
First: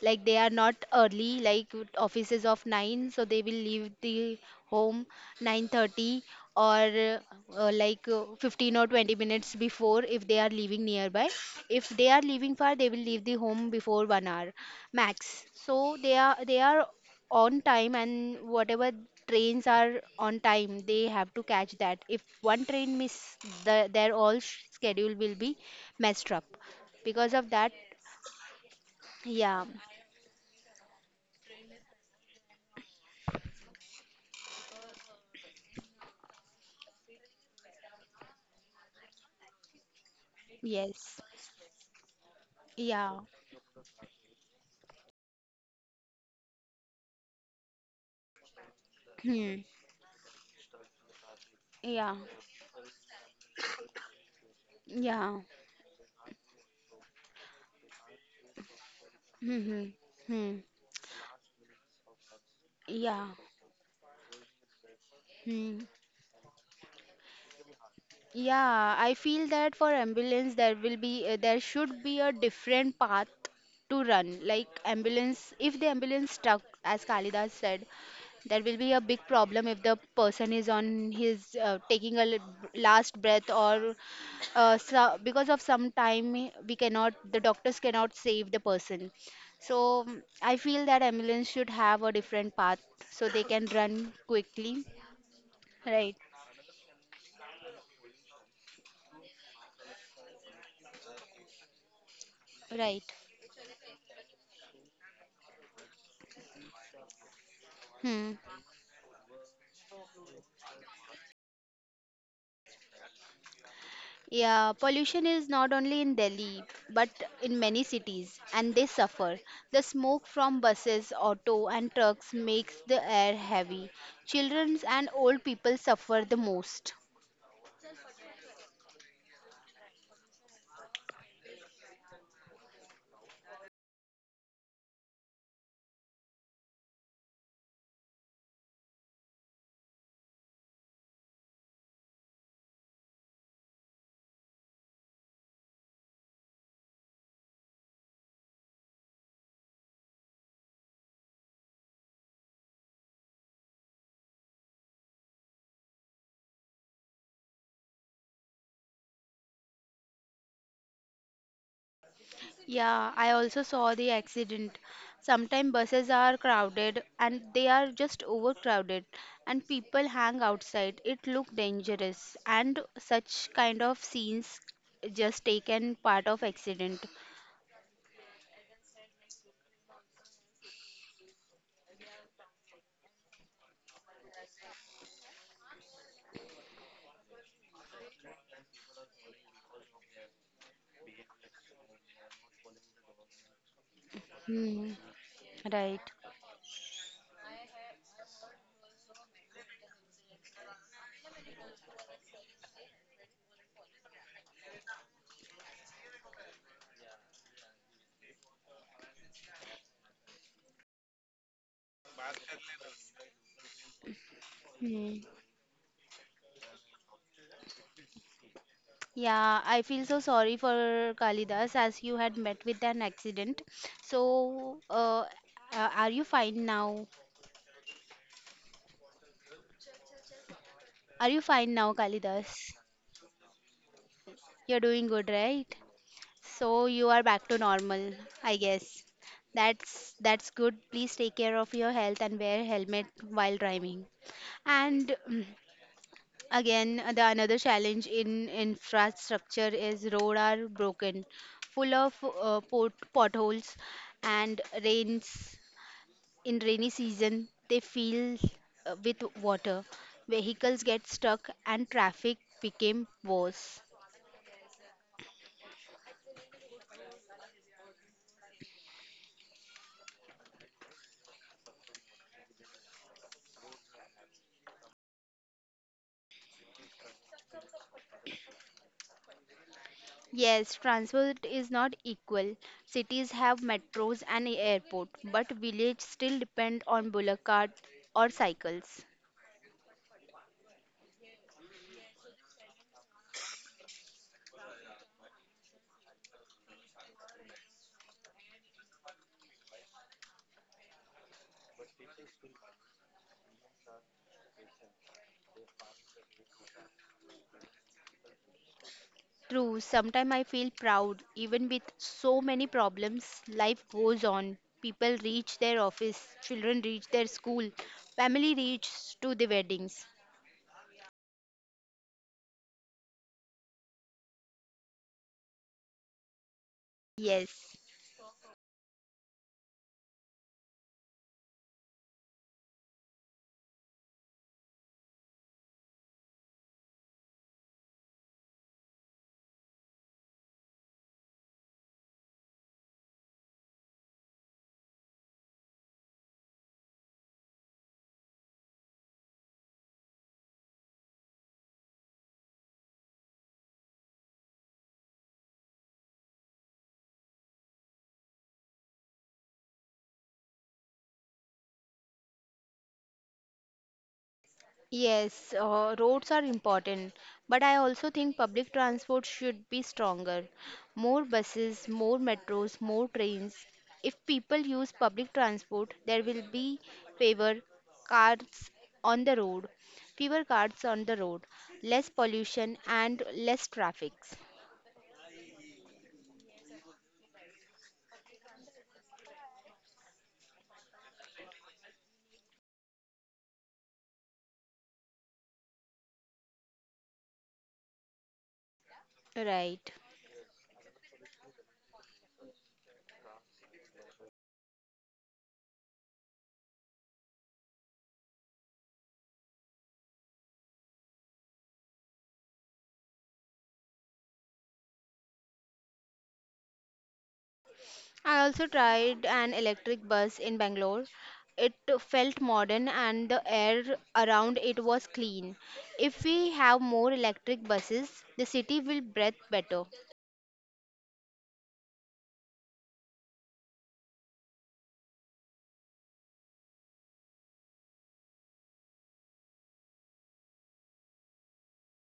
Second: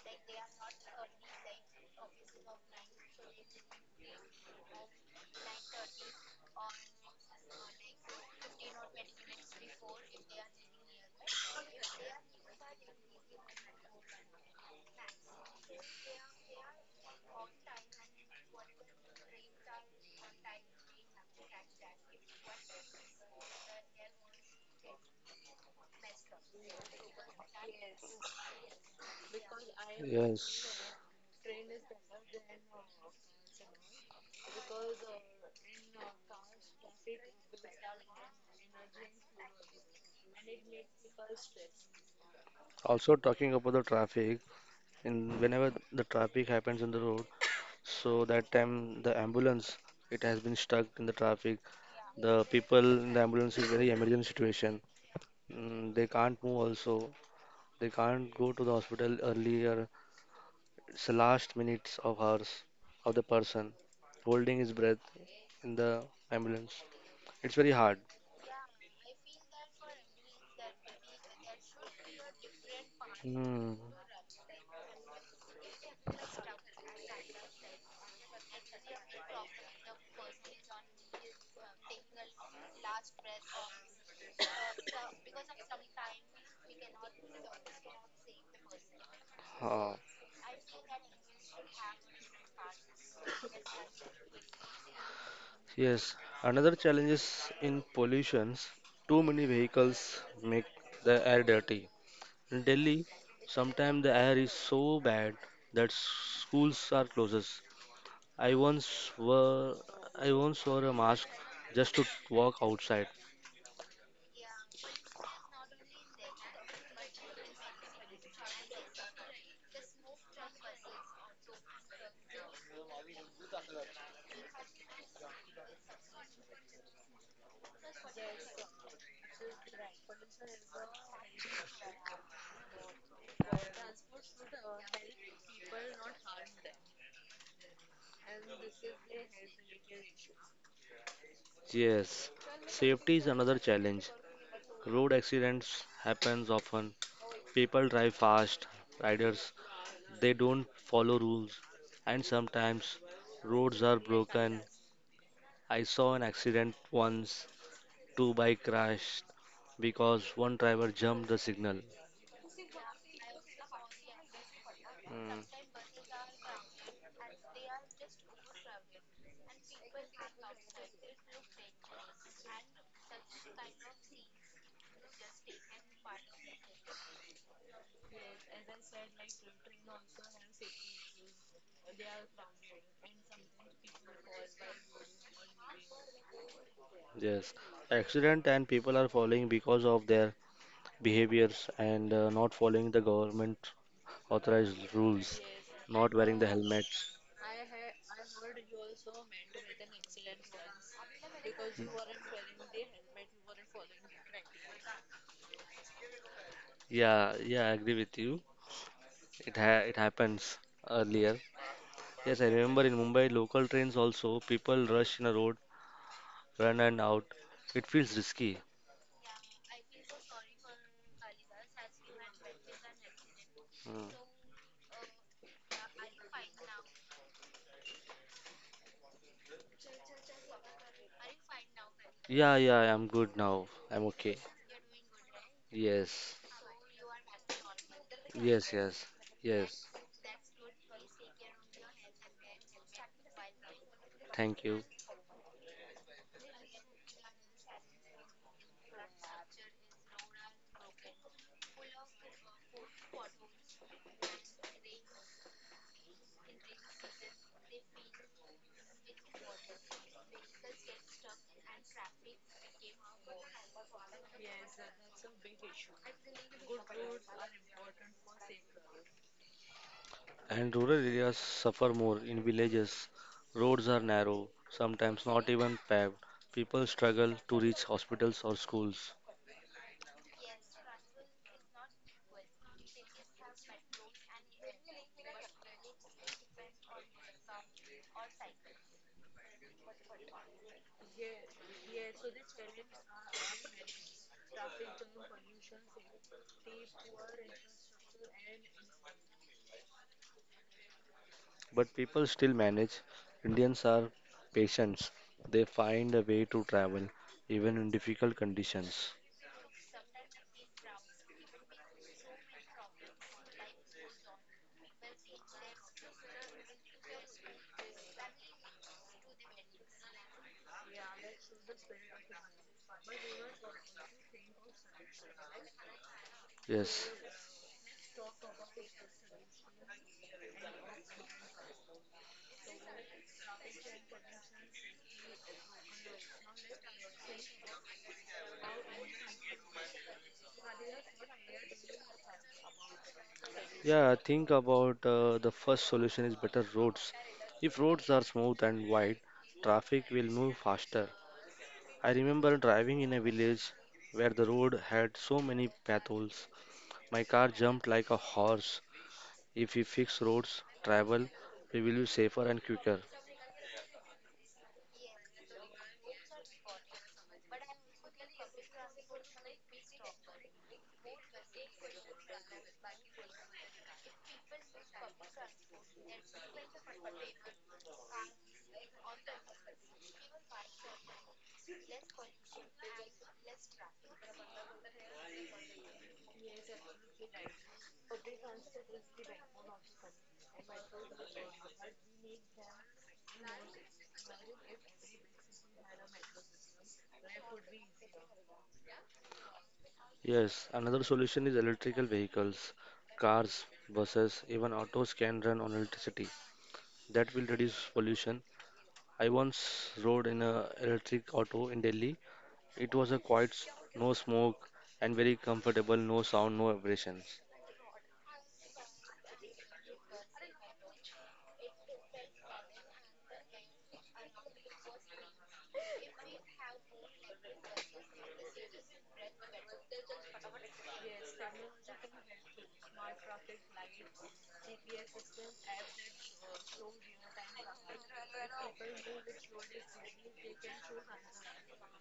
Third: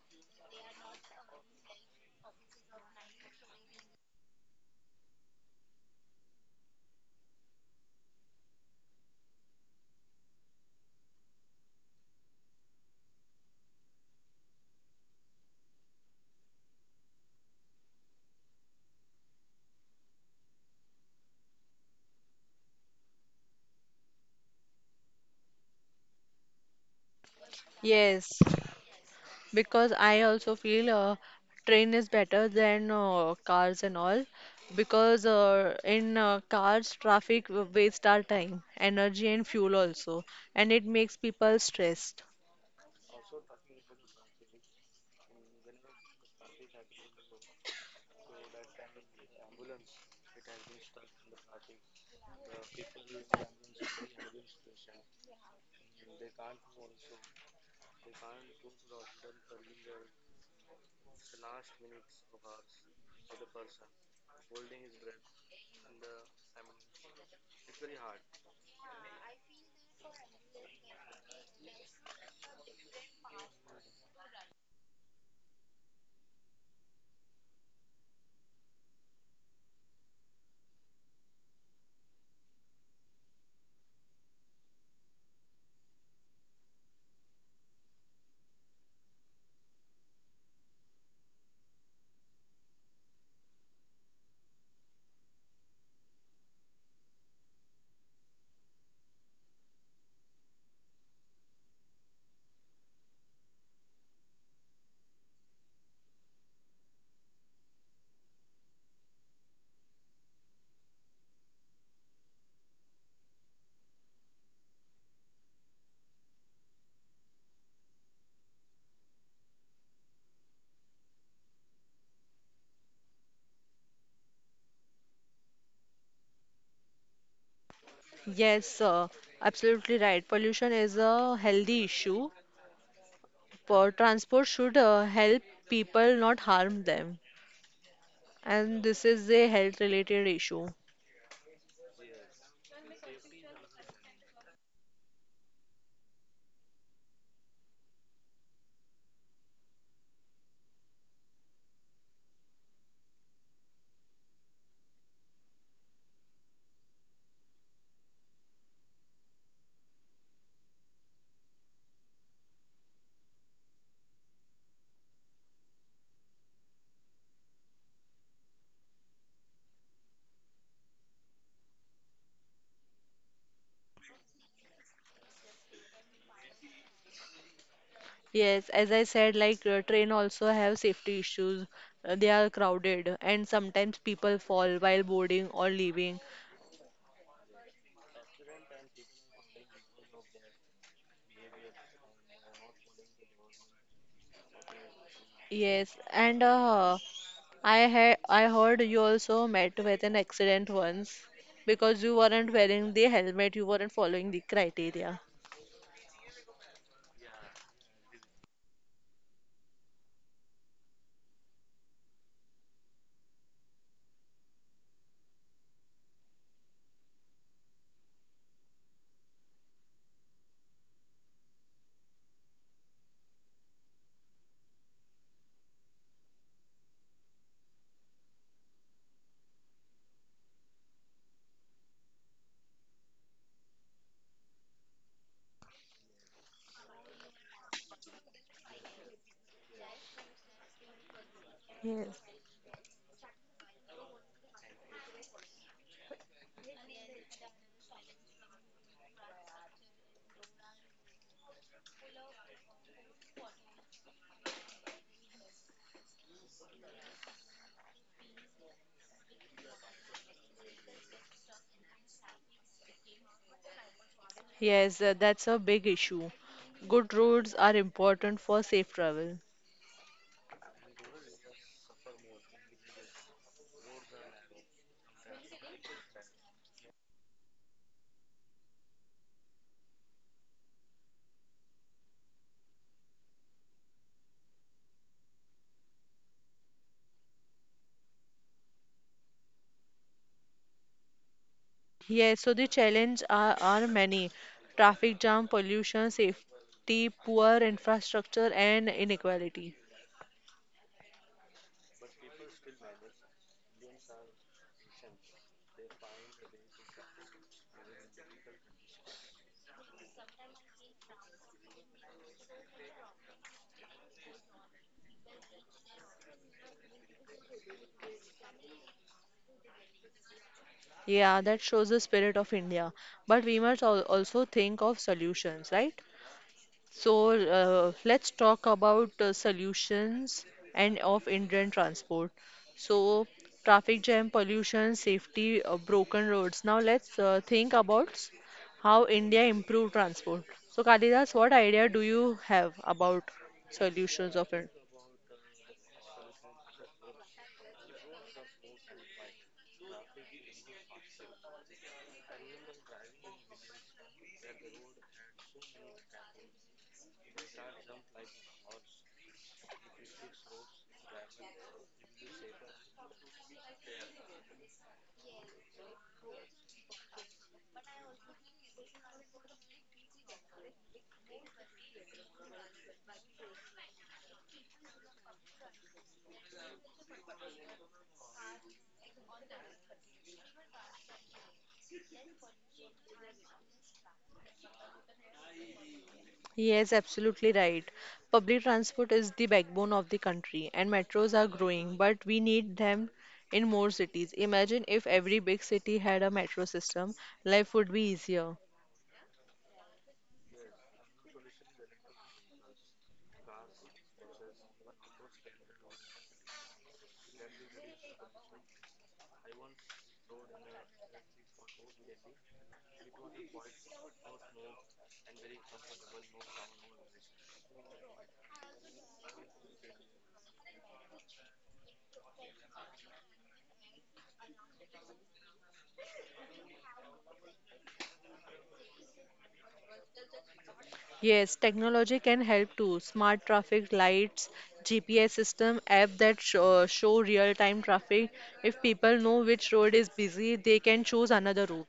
[SPEAKER 2] like they are not early, like with offices of 9, so they will leave the home 9:30 or 15 or 20 minutes before if they are leaving nearby. If they are leaving far, they will leave the home before 1 hour max. So they are on time and whatever trains are on time they have to catch that. If one train miss, the their all schedule will be messed up because of that.
[SPEAKER 1] Yes,
[SPEAKER 2] Yeah.
[SPEAKER 1] because I also
[SPEAKER 3] yes.
[SPEAKER 1] feel train is better than cars and all, because in cars traffic waste our time, energy and fuel also, and it
[SPEAKER 2] Yes.
[SPEAKER 1] makes people stressed.
[SPEAKER 3] Also,
[SPEAKER 2] Yeah.
[SPEAKER 3] talking about the traffic, in whenever the traffic happens in the road, so that time the
[SPEAKER 2] Hmm.
[SPEAKER 3] ambulance it has been stuck in the traffic.
[SPEAKER 2] Yeah.
[SPEAKER 3] The people in the ambulance is very emergency situation.
[SPEAKER 2] Yeah.
[SPEAKER 3] Mm, they can't move also. They can't go to the hospital
[SPEAKER 2] Hmm, hmm,
[SPEAKER 3] earlier.
[SPEAKER 2] hmm.
[SPEAKER 3] It's the last minutes of hours of the
[SPEAKER 2] Yeah.
[SPEAKER 3] person holding his breath in
[SPEAKER 2] Hmm.
[SPEAKER 3] the ambulance. It's very hard.
[SPEAKER 2] Yeah, I feel that for ambulance there will be there should be a different path
[SPEAKER 3] Hmm.
[SPEAKER 2] to run. Like ambulance, if the ambulance stuck, as Kalidas said, there will be a big problem if the person is on his taking a last breath or so, because of some time we cannot, the doctors cannot save the person. So
[SPEAKER 3] Ah.
[SPEAKER 2] mm, I feel that ambulance should have a different path so they can run quickly.
[SPEAKER 3] Yes.
[SPEAKER 2] Right,
[SPEAKER 3] Another challenge is in pollutions. Too many vehicles make the air dirty. In
[SPEAKER 2] right.
[SPEAKER 3] Delhi, sometimes the air is so bad that schools are closed.
[SPEAKER 2] Hmm.
[SPEAKER 3] I once wore I once wore a mask just to walk outside.
[SPEAKER 2] Yeah, pollution is not only in Delhi but in many cities and they suffer. The smoke from buses, auto and trucks makes the air heavy. Children and old people suffer the most.
[SPEAKER 1] Yes, absolutely right. Pollution is a healthy issue. For transport should help people, not harm them. And this is a health related issue.
[SPEAKER 3] Yes, safety is another challenge. Road accidents happens often. People drive fast, riders they don't follow rules, and sometimes roads are broken. I saw an accident once. Two bike crashed because one driver jumped the signal.
[SPEAKER 2] Yeah, I also saw the accident. Sometimes buses are crowded and they are just overcrowded and people hang outside. It look dangerous and such kind of scenes just taken part of accident.
[SPEAKER 1] Yes, as I said, like train also have safety issues. They are crowded and sometimes people fall while boarding or leaving.
[SPEAKER 3] Yes, accident and people are falling because of their behaviors and not following the government authorized
[SPEAKER 2] Hmm,
[SPEAKER 3] rules,
[SPEAKER 2] right.
[SPEAKER 1] Yes,
[SPEAKER 3] not wearing the
[SPEAKER 1] and
[SPEAKER 3] helmets.
[SPEAKER 1] I heard you also met with an accident once because you weren't wearing the helmet, you weren't following the criteria.
[SPEAKER 3] Yeah, yeah, I agree with you. It happens earlier. Yes, I remember in Mumbai local trains also people
[SPEAKER 2] Hmm.
[SPEAKER 3] rush in a road, run and out. It feels risky.
[SPEAKER 2] Yeah, I feel so sorry for Kalidas as you had met with an accident.
[SPEAKER 3] Mm.
[SPEAKER 2] So, are you fine now? Are you fine now, Kalidas?
[SPEAKER 3] Yeah, yeah, I'm good now. I'm okay.
[SPEAKER 2] You're doing good, right?
[SPEAKER 3] Yes,
[SPEAKER 2] So you are back to normal, I
[SPEAKER 3] yes,
[SPEAKER 2] guess.
[SPEAKER 3] yes, yes.
[SPEAKER 2] That's good. Please take care of your health
[SPEAKER 1] Yes.
[SPEAKER 2] and wear helmet while driving.
[SPEAKER 3] Thank you.
[SPEAKER 2] And Again, the another challenge in infrastructure is road are broken, full of potholes, and rains in rainy season they fill with water. Vehicles get stuck and traffic became worse.
[SPEAKER 1] Yes, that's a big issue. Good roads are important for safe travel.
[SPEAKER 3] And rural areas suffer more. In villages, roads are narrow, sometimes not even paved. People struggle to reach hospitals or schools.
[SPEAKER 2] Yes, transport is not equal. Cities have metros and airport, but villages still depend on bullock cart or cycles.
[SPEAKER 1] Yes, so the challenges are, many. Traffic jam, pollution, safety, poor infrastructure, and inequality.
[SPEAKER 3] But people still manage. Indians are patient. They find a way to travel, even in difficult conditions.
[SPEAKER 2] True, sometimes I feel proud. Even with so many problems, life goes on. People reach their office, children reach their school, family reaches to the weddings.
[SPEAKER 1] Yeah, that shows the spirit of India. But we must al also think of solutions, right?
[SPEAKER 3] Yes.
[SPEAKER 1] So
[SPEAKER 2] Yes.
[SPEAKER 1] let's talk about solutions and of Indian transport. So traffic jam, pollution, safety, broken roads. Now let's think about how India improve transport. So Kalidas, what idea do you have about
[SPEAKER 3] Yeah,
[SPEAKER 1] solutions of
[SPEAKER 3] think
[SPEAKER 1] it?
[SPEAKER 3] about the first solution is better roads. If roads are smooth and wide, traffic will move faster. I remember driving in a village where the road had so many potholes. My car jumped like a horse. If we fix roads, travel, we will be safer and quicker.
[SPEAKER 2] Yes, roads are important, but I also think public transport should be stronger. More buses, more metros, more trains. If people use public transport, there will be fewer cars on the road, fewer cars on the road, less pollution and less traffic.
[SPEAKER 1] Yes, absolutely right. Public transport is the backbone of the country, and metros are growing, but we need them in more cities. Imagine if every big city had a metro system, life would be easier.
[SPEAKER 2] Right.
[SPEAKER 3] Yes, another solution is electrical vehicles. Cars, buses, even autos can run on electricity. That will reduce pollution. I once rode in a electric auto in Delhi. It was a quiet, no smoke, and very comfortable, no sound, no vibrations.
[SPEAKER 2] I also tried an electric bus in Bangalore. It felt modern and the air around it was clean. If we have more electric buses, the city will breathe better.
[SPEAKER 1] Yes, technology can help too. Smart traffic lights, GPS system, app that show real-time traffic. If people know which road is busy, they can choose another route.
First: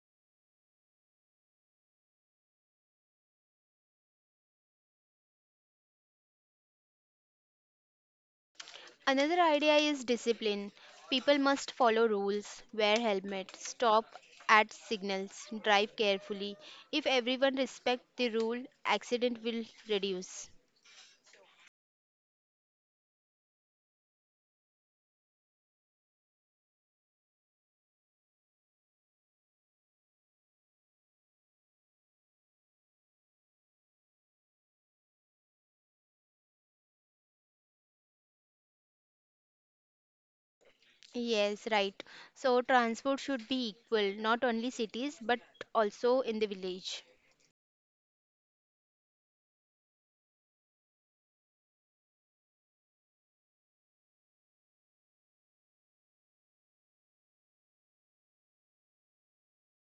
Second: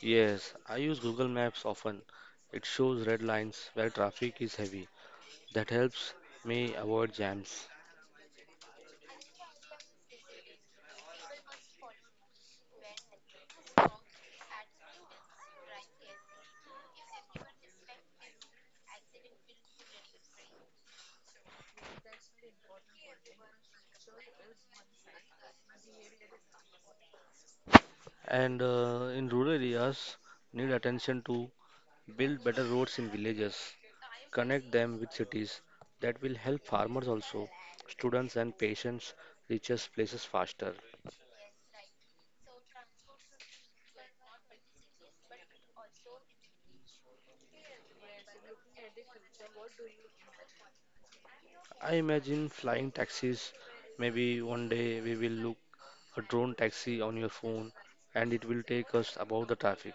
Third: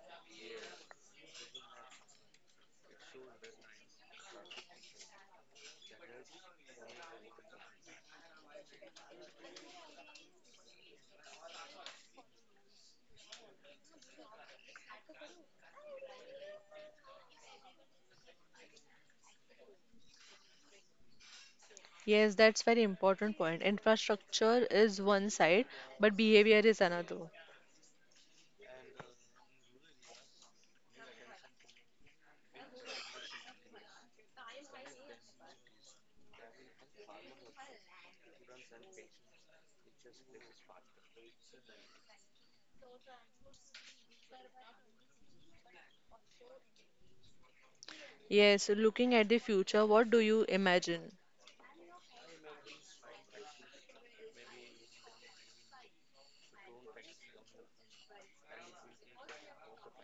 [SPEAKER 3] Yes, I use Google Maps often. It shows red lines where traffic is heavy. That helps me avoid jams.
[SPEAKER 2] Another idea is discipline. People must follow rules, wear helmets, stop at signals, drive carefully. If everyone respects the rule, accident will reduce.
[SPEAKER 1] Yes, that's very important point. Infrastructure is one side, but behavior is another.
[SPEAKER 3] And in rural areas, need attention to build better roads in villages, connect them with cities. That will help farmers also, students and patients reaches places faster.
[SPEAKER 2] Yes, right. So transport should be equal, not only cities but also in the village.
[SPEAKER 1] Yes, looking at the future, what do you imagine?
[SPEAKER 3] I imagine flying taxis. Maybe one day we will a drone taxi on your phone, and it will take us above the traffic.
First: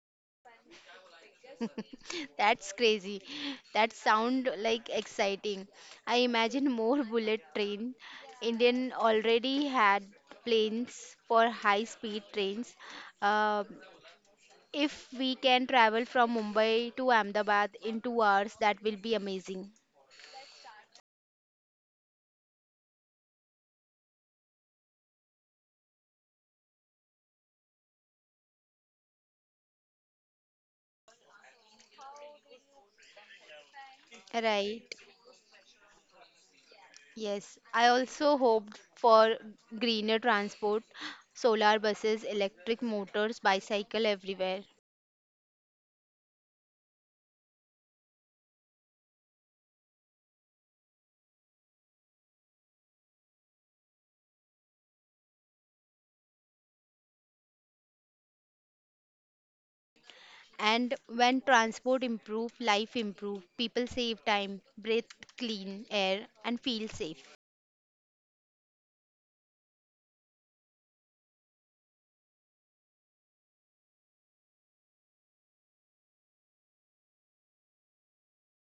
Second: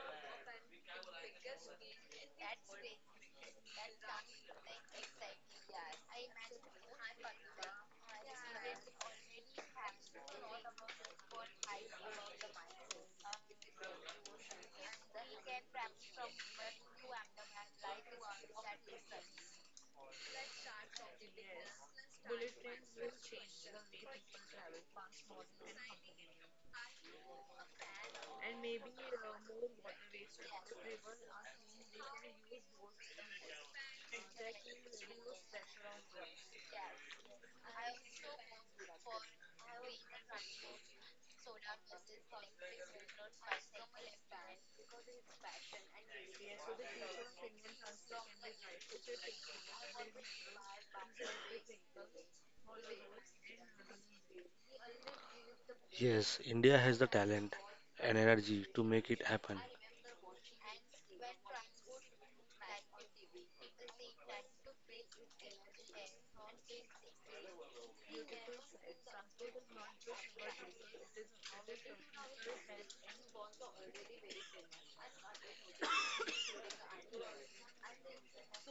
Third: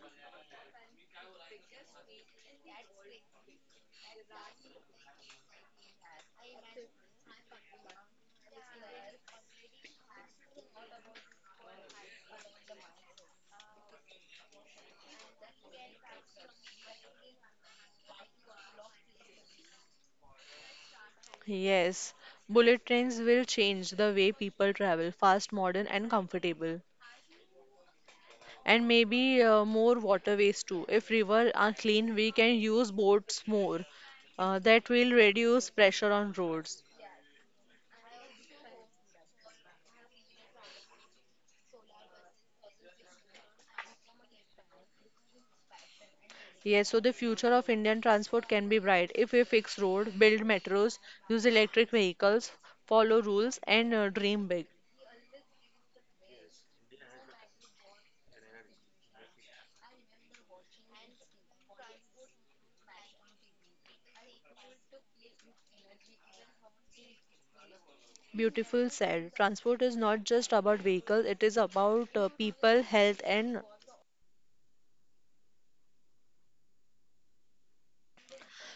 [SPEAKER 2] That's crazy. That sound like exciting. I imagine more bullet train. Indian already had planes for high speed trains. Uh, if we can travel from Mumbai to Ahmedabad in 2 hours, that will be amazing.
[SPEAKER 1] Yes, bullet trains will change the way people travel, fast, modern, and comfortable. And maybe more waterways too. If rivers are clean, we can use boats more. That
[SPEAKER 2] Right.
[SPEAKER 1] will reduce pressure on roads.
[SPEAKER 2] Yes. I also hoped for greener transport, solar buses, electric motors, bicycle everywhere.
[SPEAKER 1] Yes, so the future of Indian transport can be bright if we fix road, build metros, use electric vehicles, follow rules, and dream big.
[SPEAKER 3] Yes, India has the talent and energy to make it happen.
[SPEAKER 2] And when transport improve, life improve, people save time, breathe clean air and feel safe.
[SPEAKER 1] Beautiful said. Transport is not just about vehicles, it is about people, health, and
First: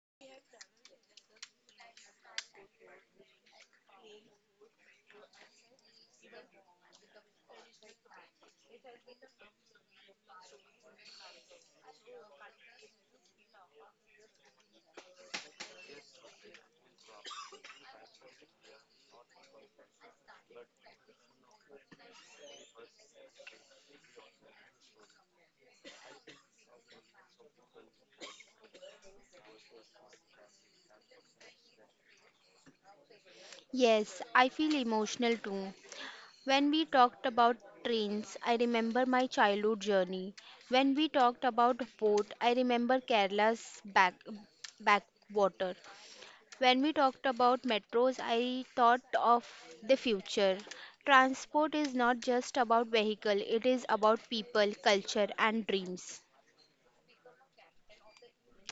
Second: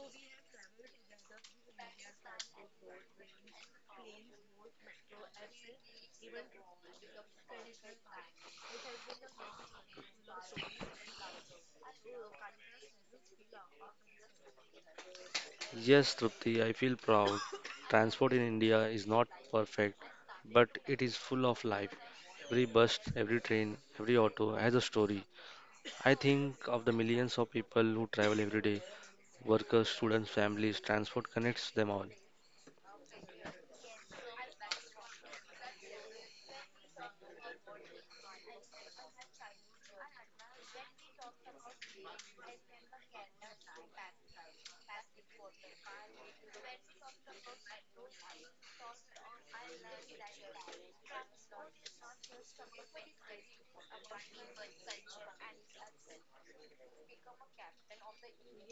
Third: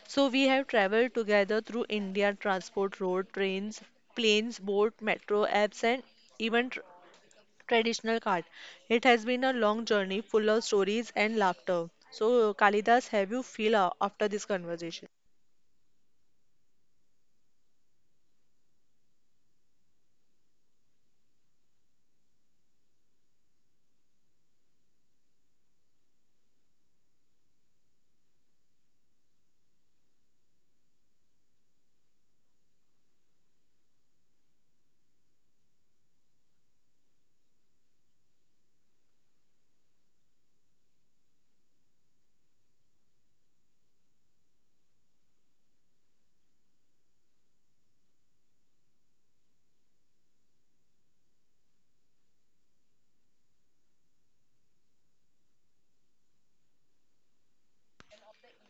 [SPEAKER 1] so we have traveled together through India transport, road, trains, planes, boat, metro, apps, and even traditional cart. It has been a long journey full of stories and laughter. So, Kalidas, have you feel after this conversation?
[SPEAKER 3] Yes, Trupti, I feel proud. Transport in India is not perfect, but it is full of life. Every bus, every train, every auto has a story. I think of the millions of people who travel every day, workers, students, families, transport connects them all.
[SPEAKER 2] Yes, I feel emotional too. When we talked about trains, I remember my childhood journey. When we talked about boat, I remember Kerala's backwater. When we talked about metros, I thought of the future. Transport is not just about vehicle, it is about people, culture and dreams.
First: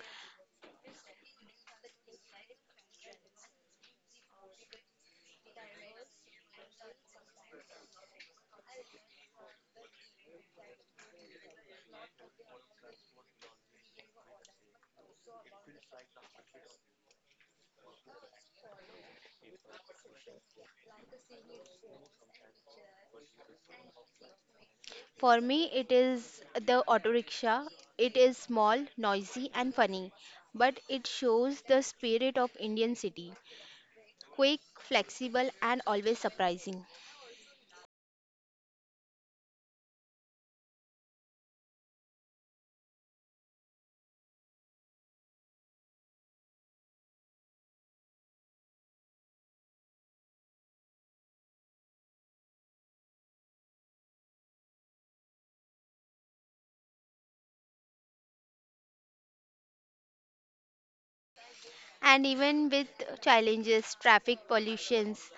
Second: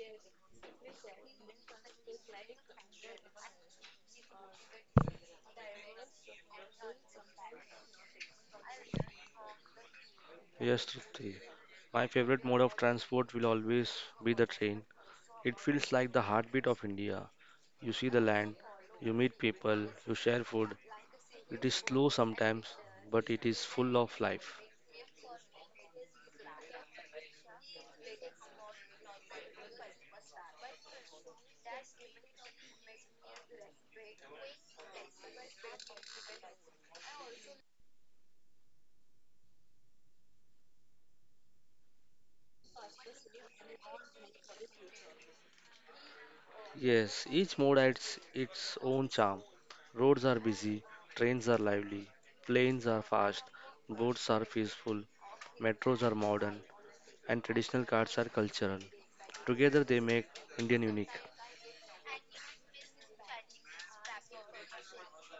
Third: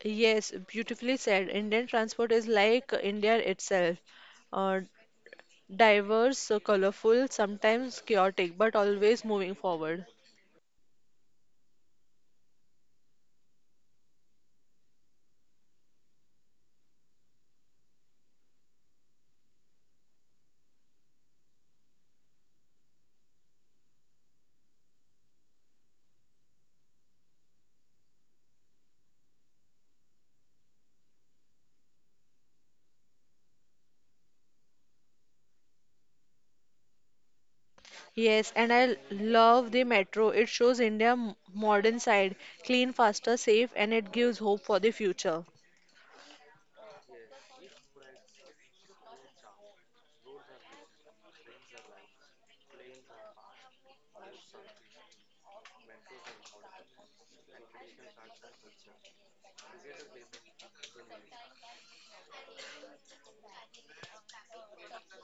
[SPEAKER 1] Yes, beautifully said. Indian transport is like India itself. Uh, Diverse, colorful, sometimes chaotic, but always moving forward.
[SPEAKER 3] Yes, Trupti. My favorite mode of transport will always be the train. It feels like the heartbeat of India. You see the land, you meet people, you share food. It is slow sometimes, but it is full of life.
[SPEAKER 2] For me, it is the auto rickshaw. It is small, noisy, and funny, but it shows the spirit of Indian city. Quick, flexible, and always surprising.
[SPEAKER 1] Yes, and I love the metro. It shows India modern side, clean, faster, safe, and it gives hope for the future.
[SPEAKER 3] Yes, each mode adds its own charm. Roads are busy, trains are lively, planes are fast, boats are peaceful, metros are modern, and traditional cars are cultural. Together they make Indian unique.
[SPEAKER 2] And even with challenges, traffic pollutions,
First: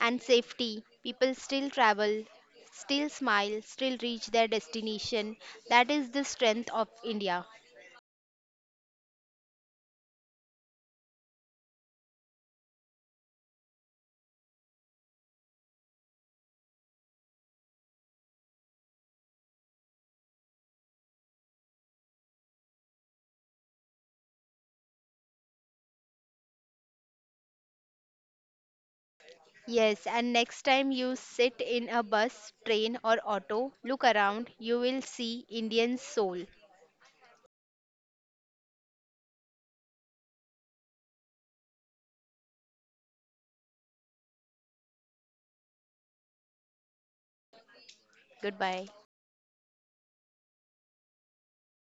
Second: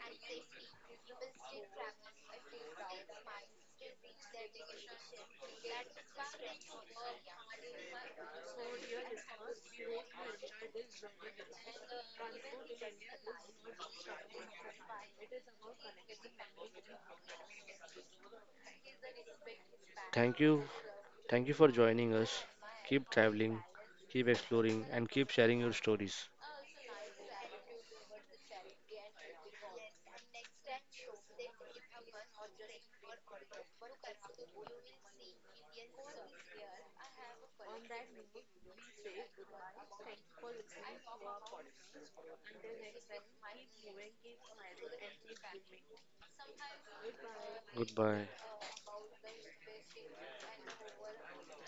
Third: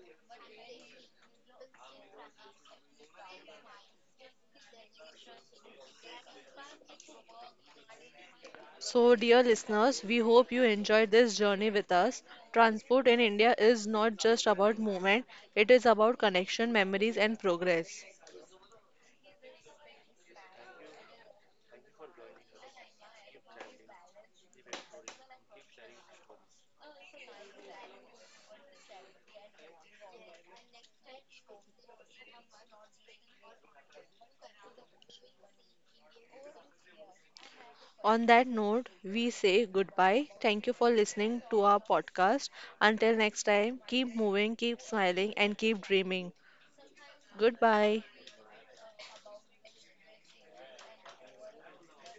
[SPEAKER 2] and safety, people still travel, still smile, still reach their destination. That is the strength of India.
[SPEAKER 1] So, dear listeners, we hope you enjoyed this journey with us. Transport in India is not just about movement, it is about connection, memories, and progress.
[SPEAKER 3] Thank you, thank you for joining us. Keep traveling, keep exploring, and keep sharing your stories.
[SPEAKER 2] Yes, and next time you sit in a bus, train, or auto, look around, you will see Indian soul.
[SPEAKER 1] On that note, we say goodbye. Thank you for listening to our podcast. Until next time, keep moving, keep smiling, and keep dreaming. Goodbye.
[SPEAKER 3] Goodbye.
[SPEAKER 2] Goodbye.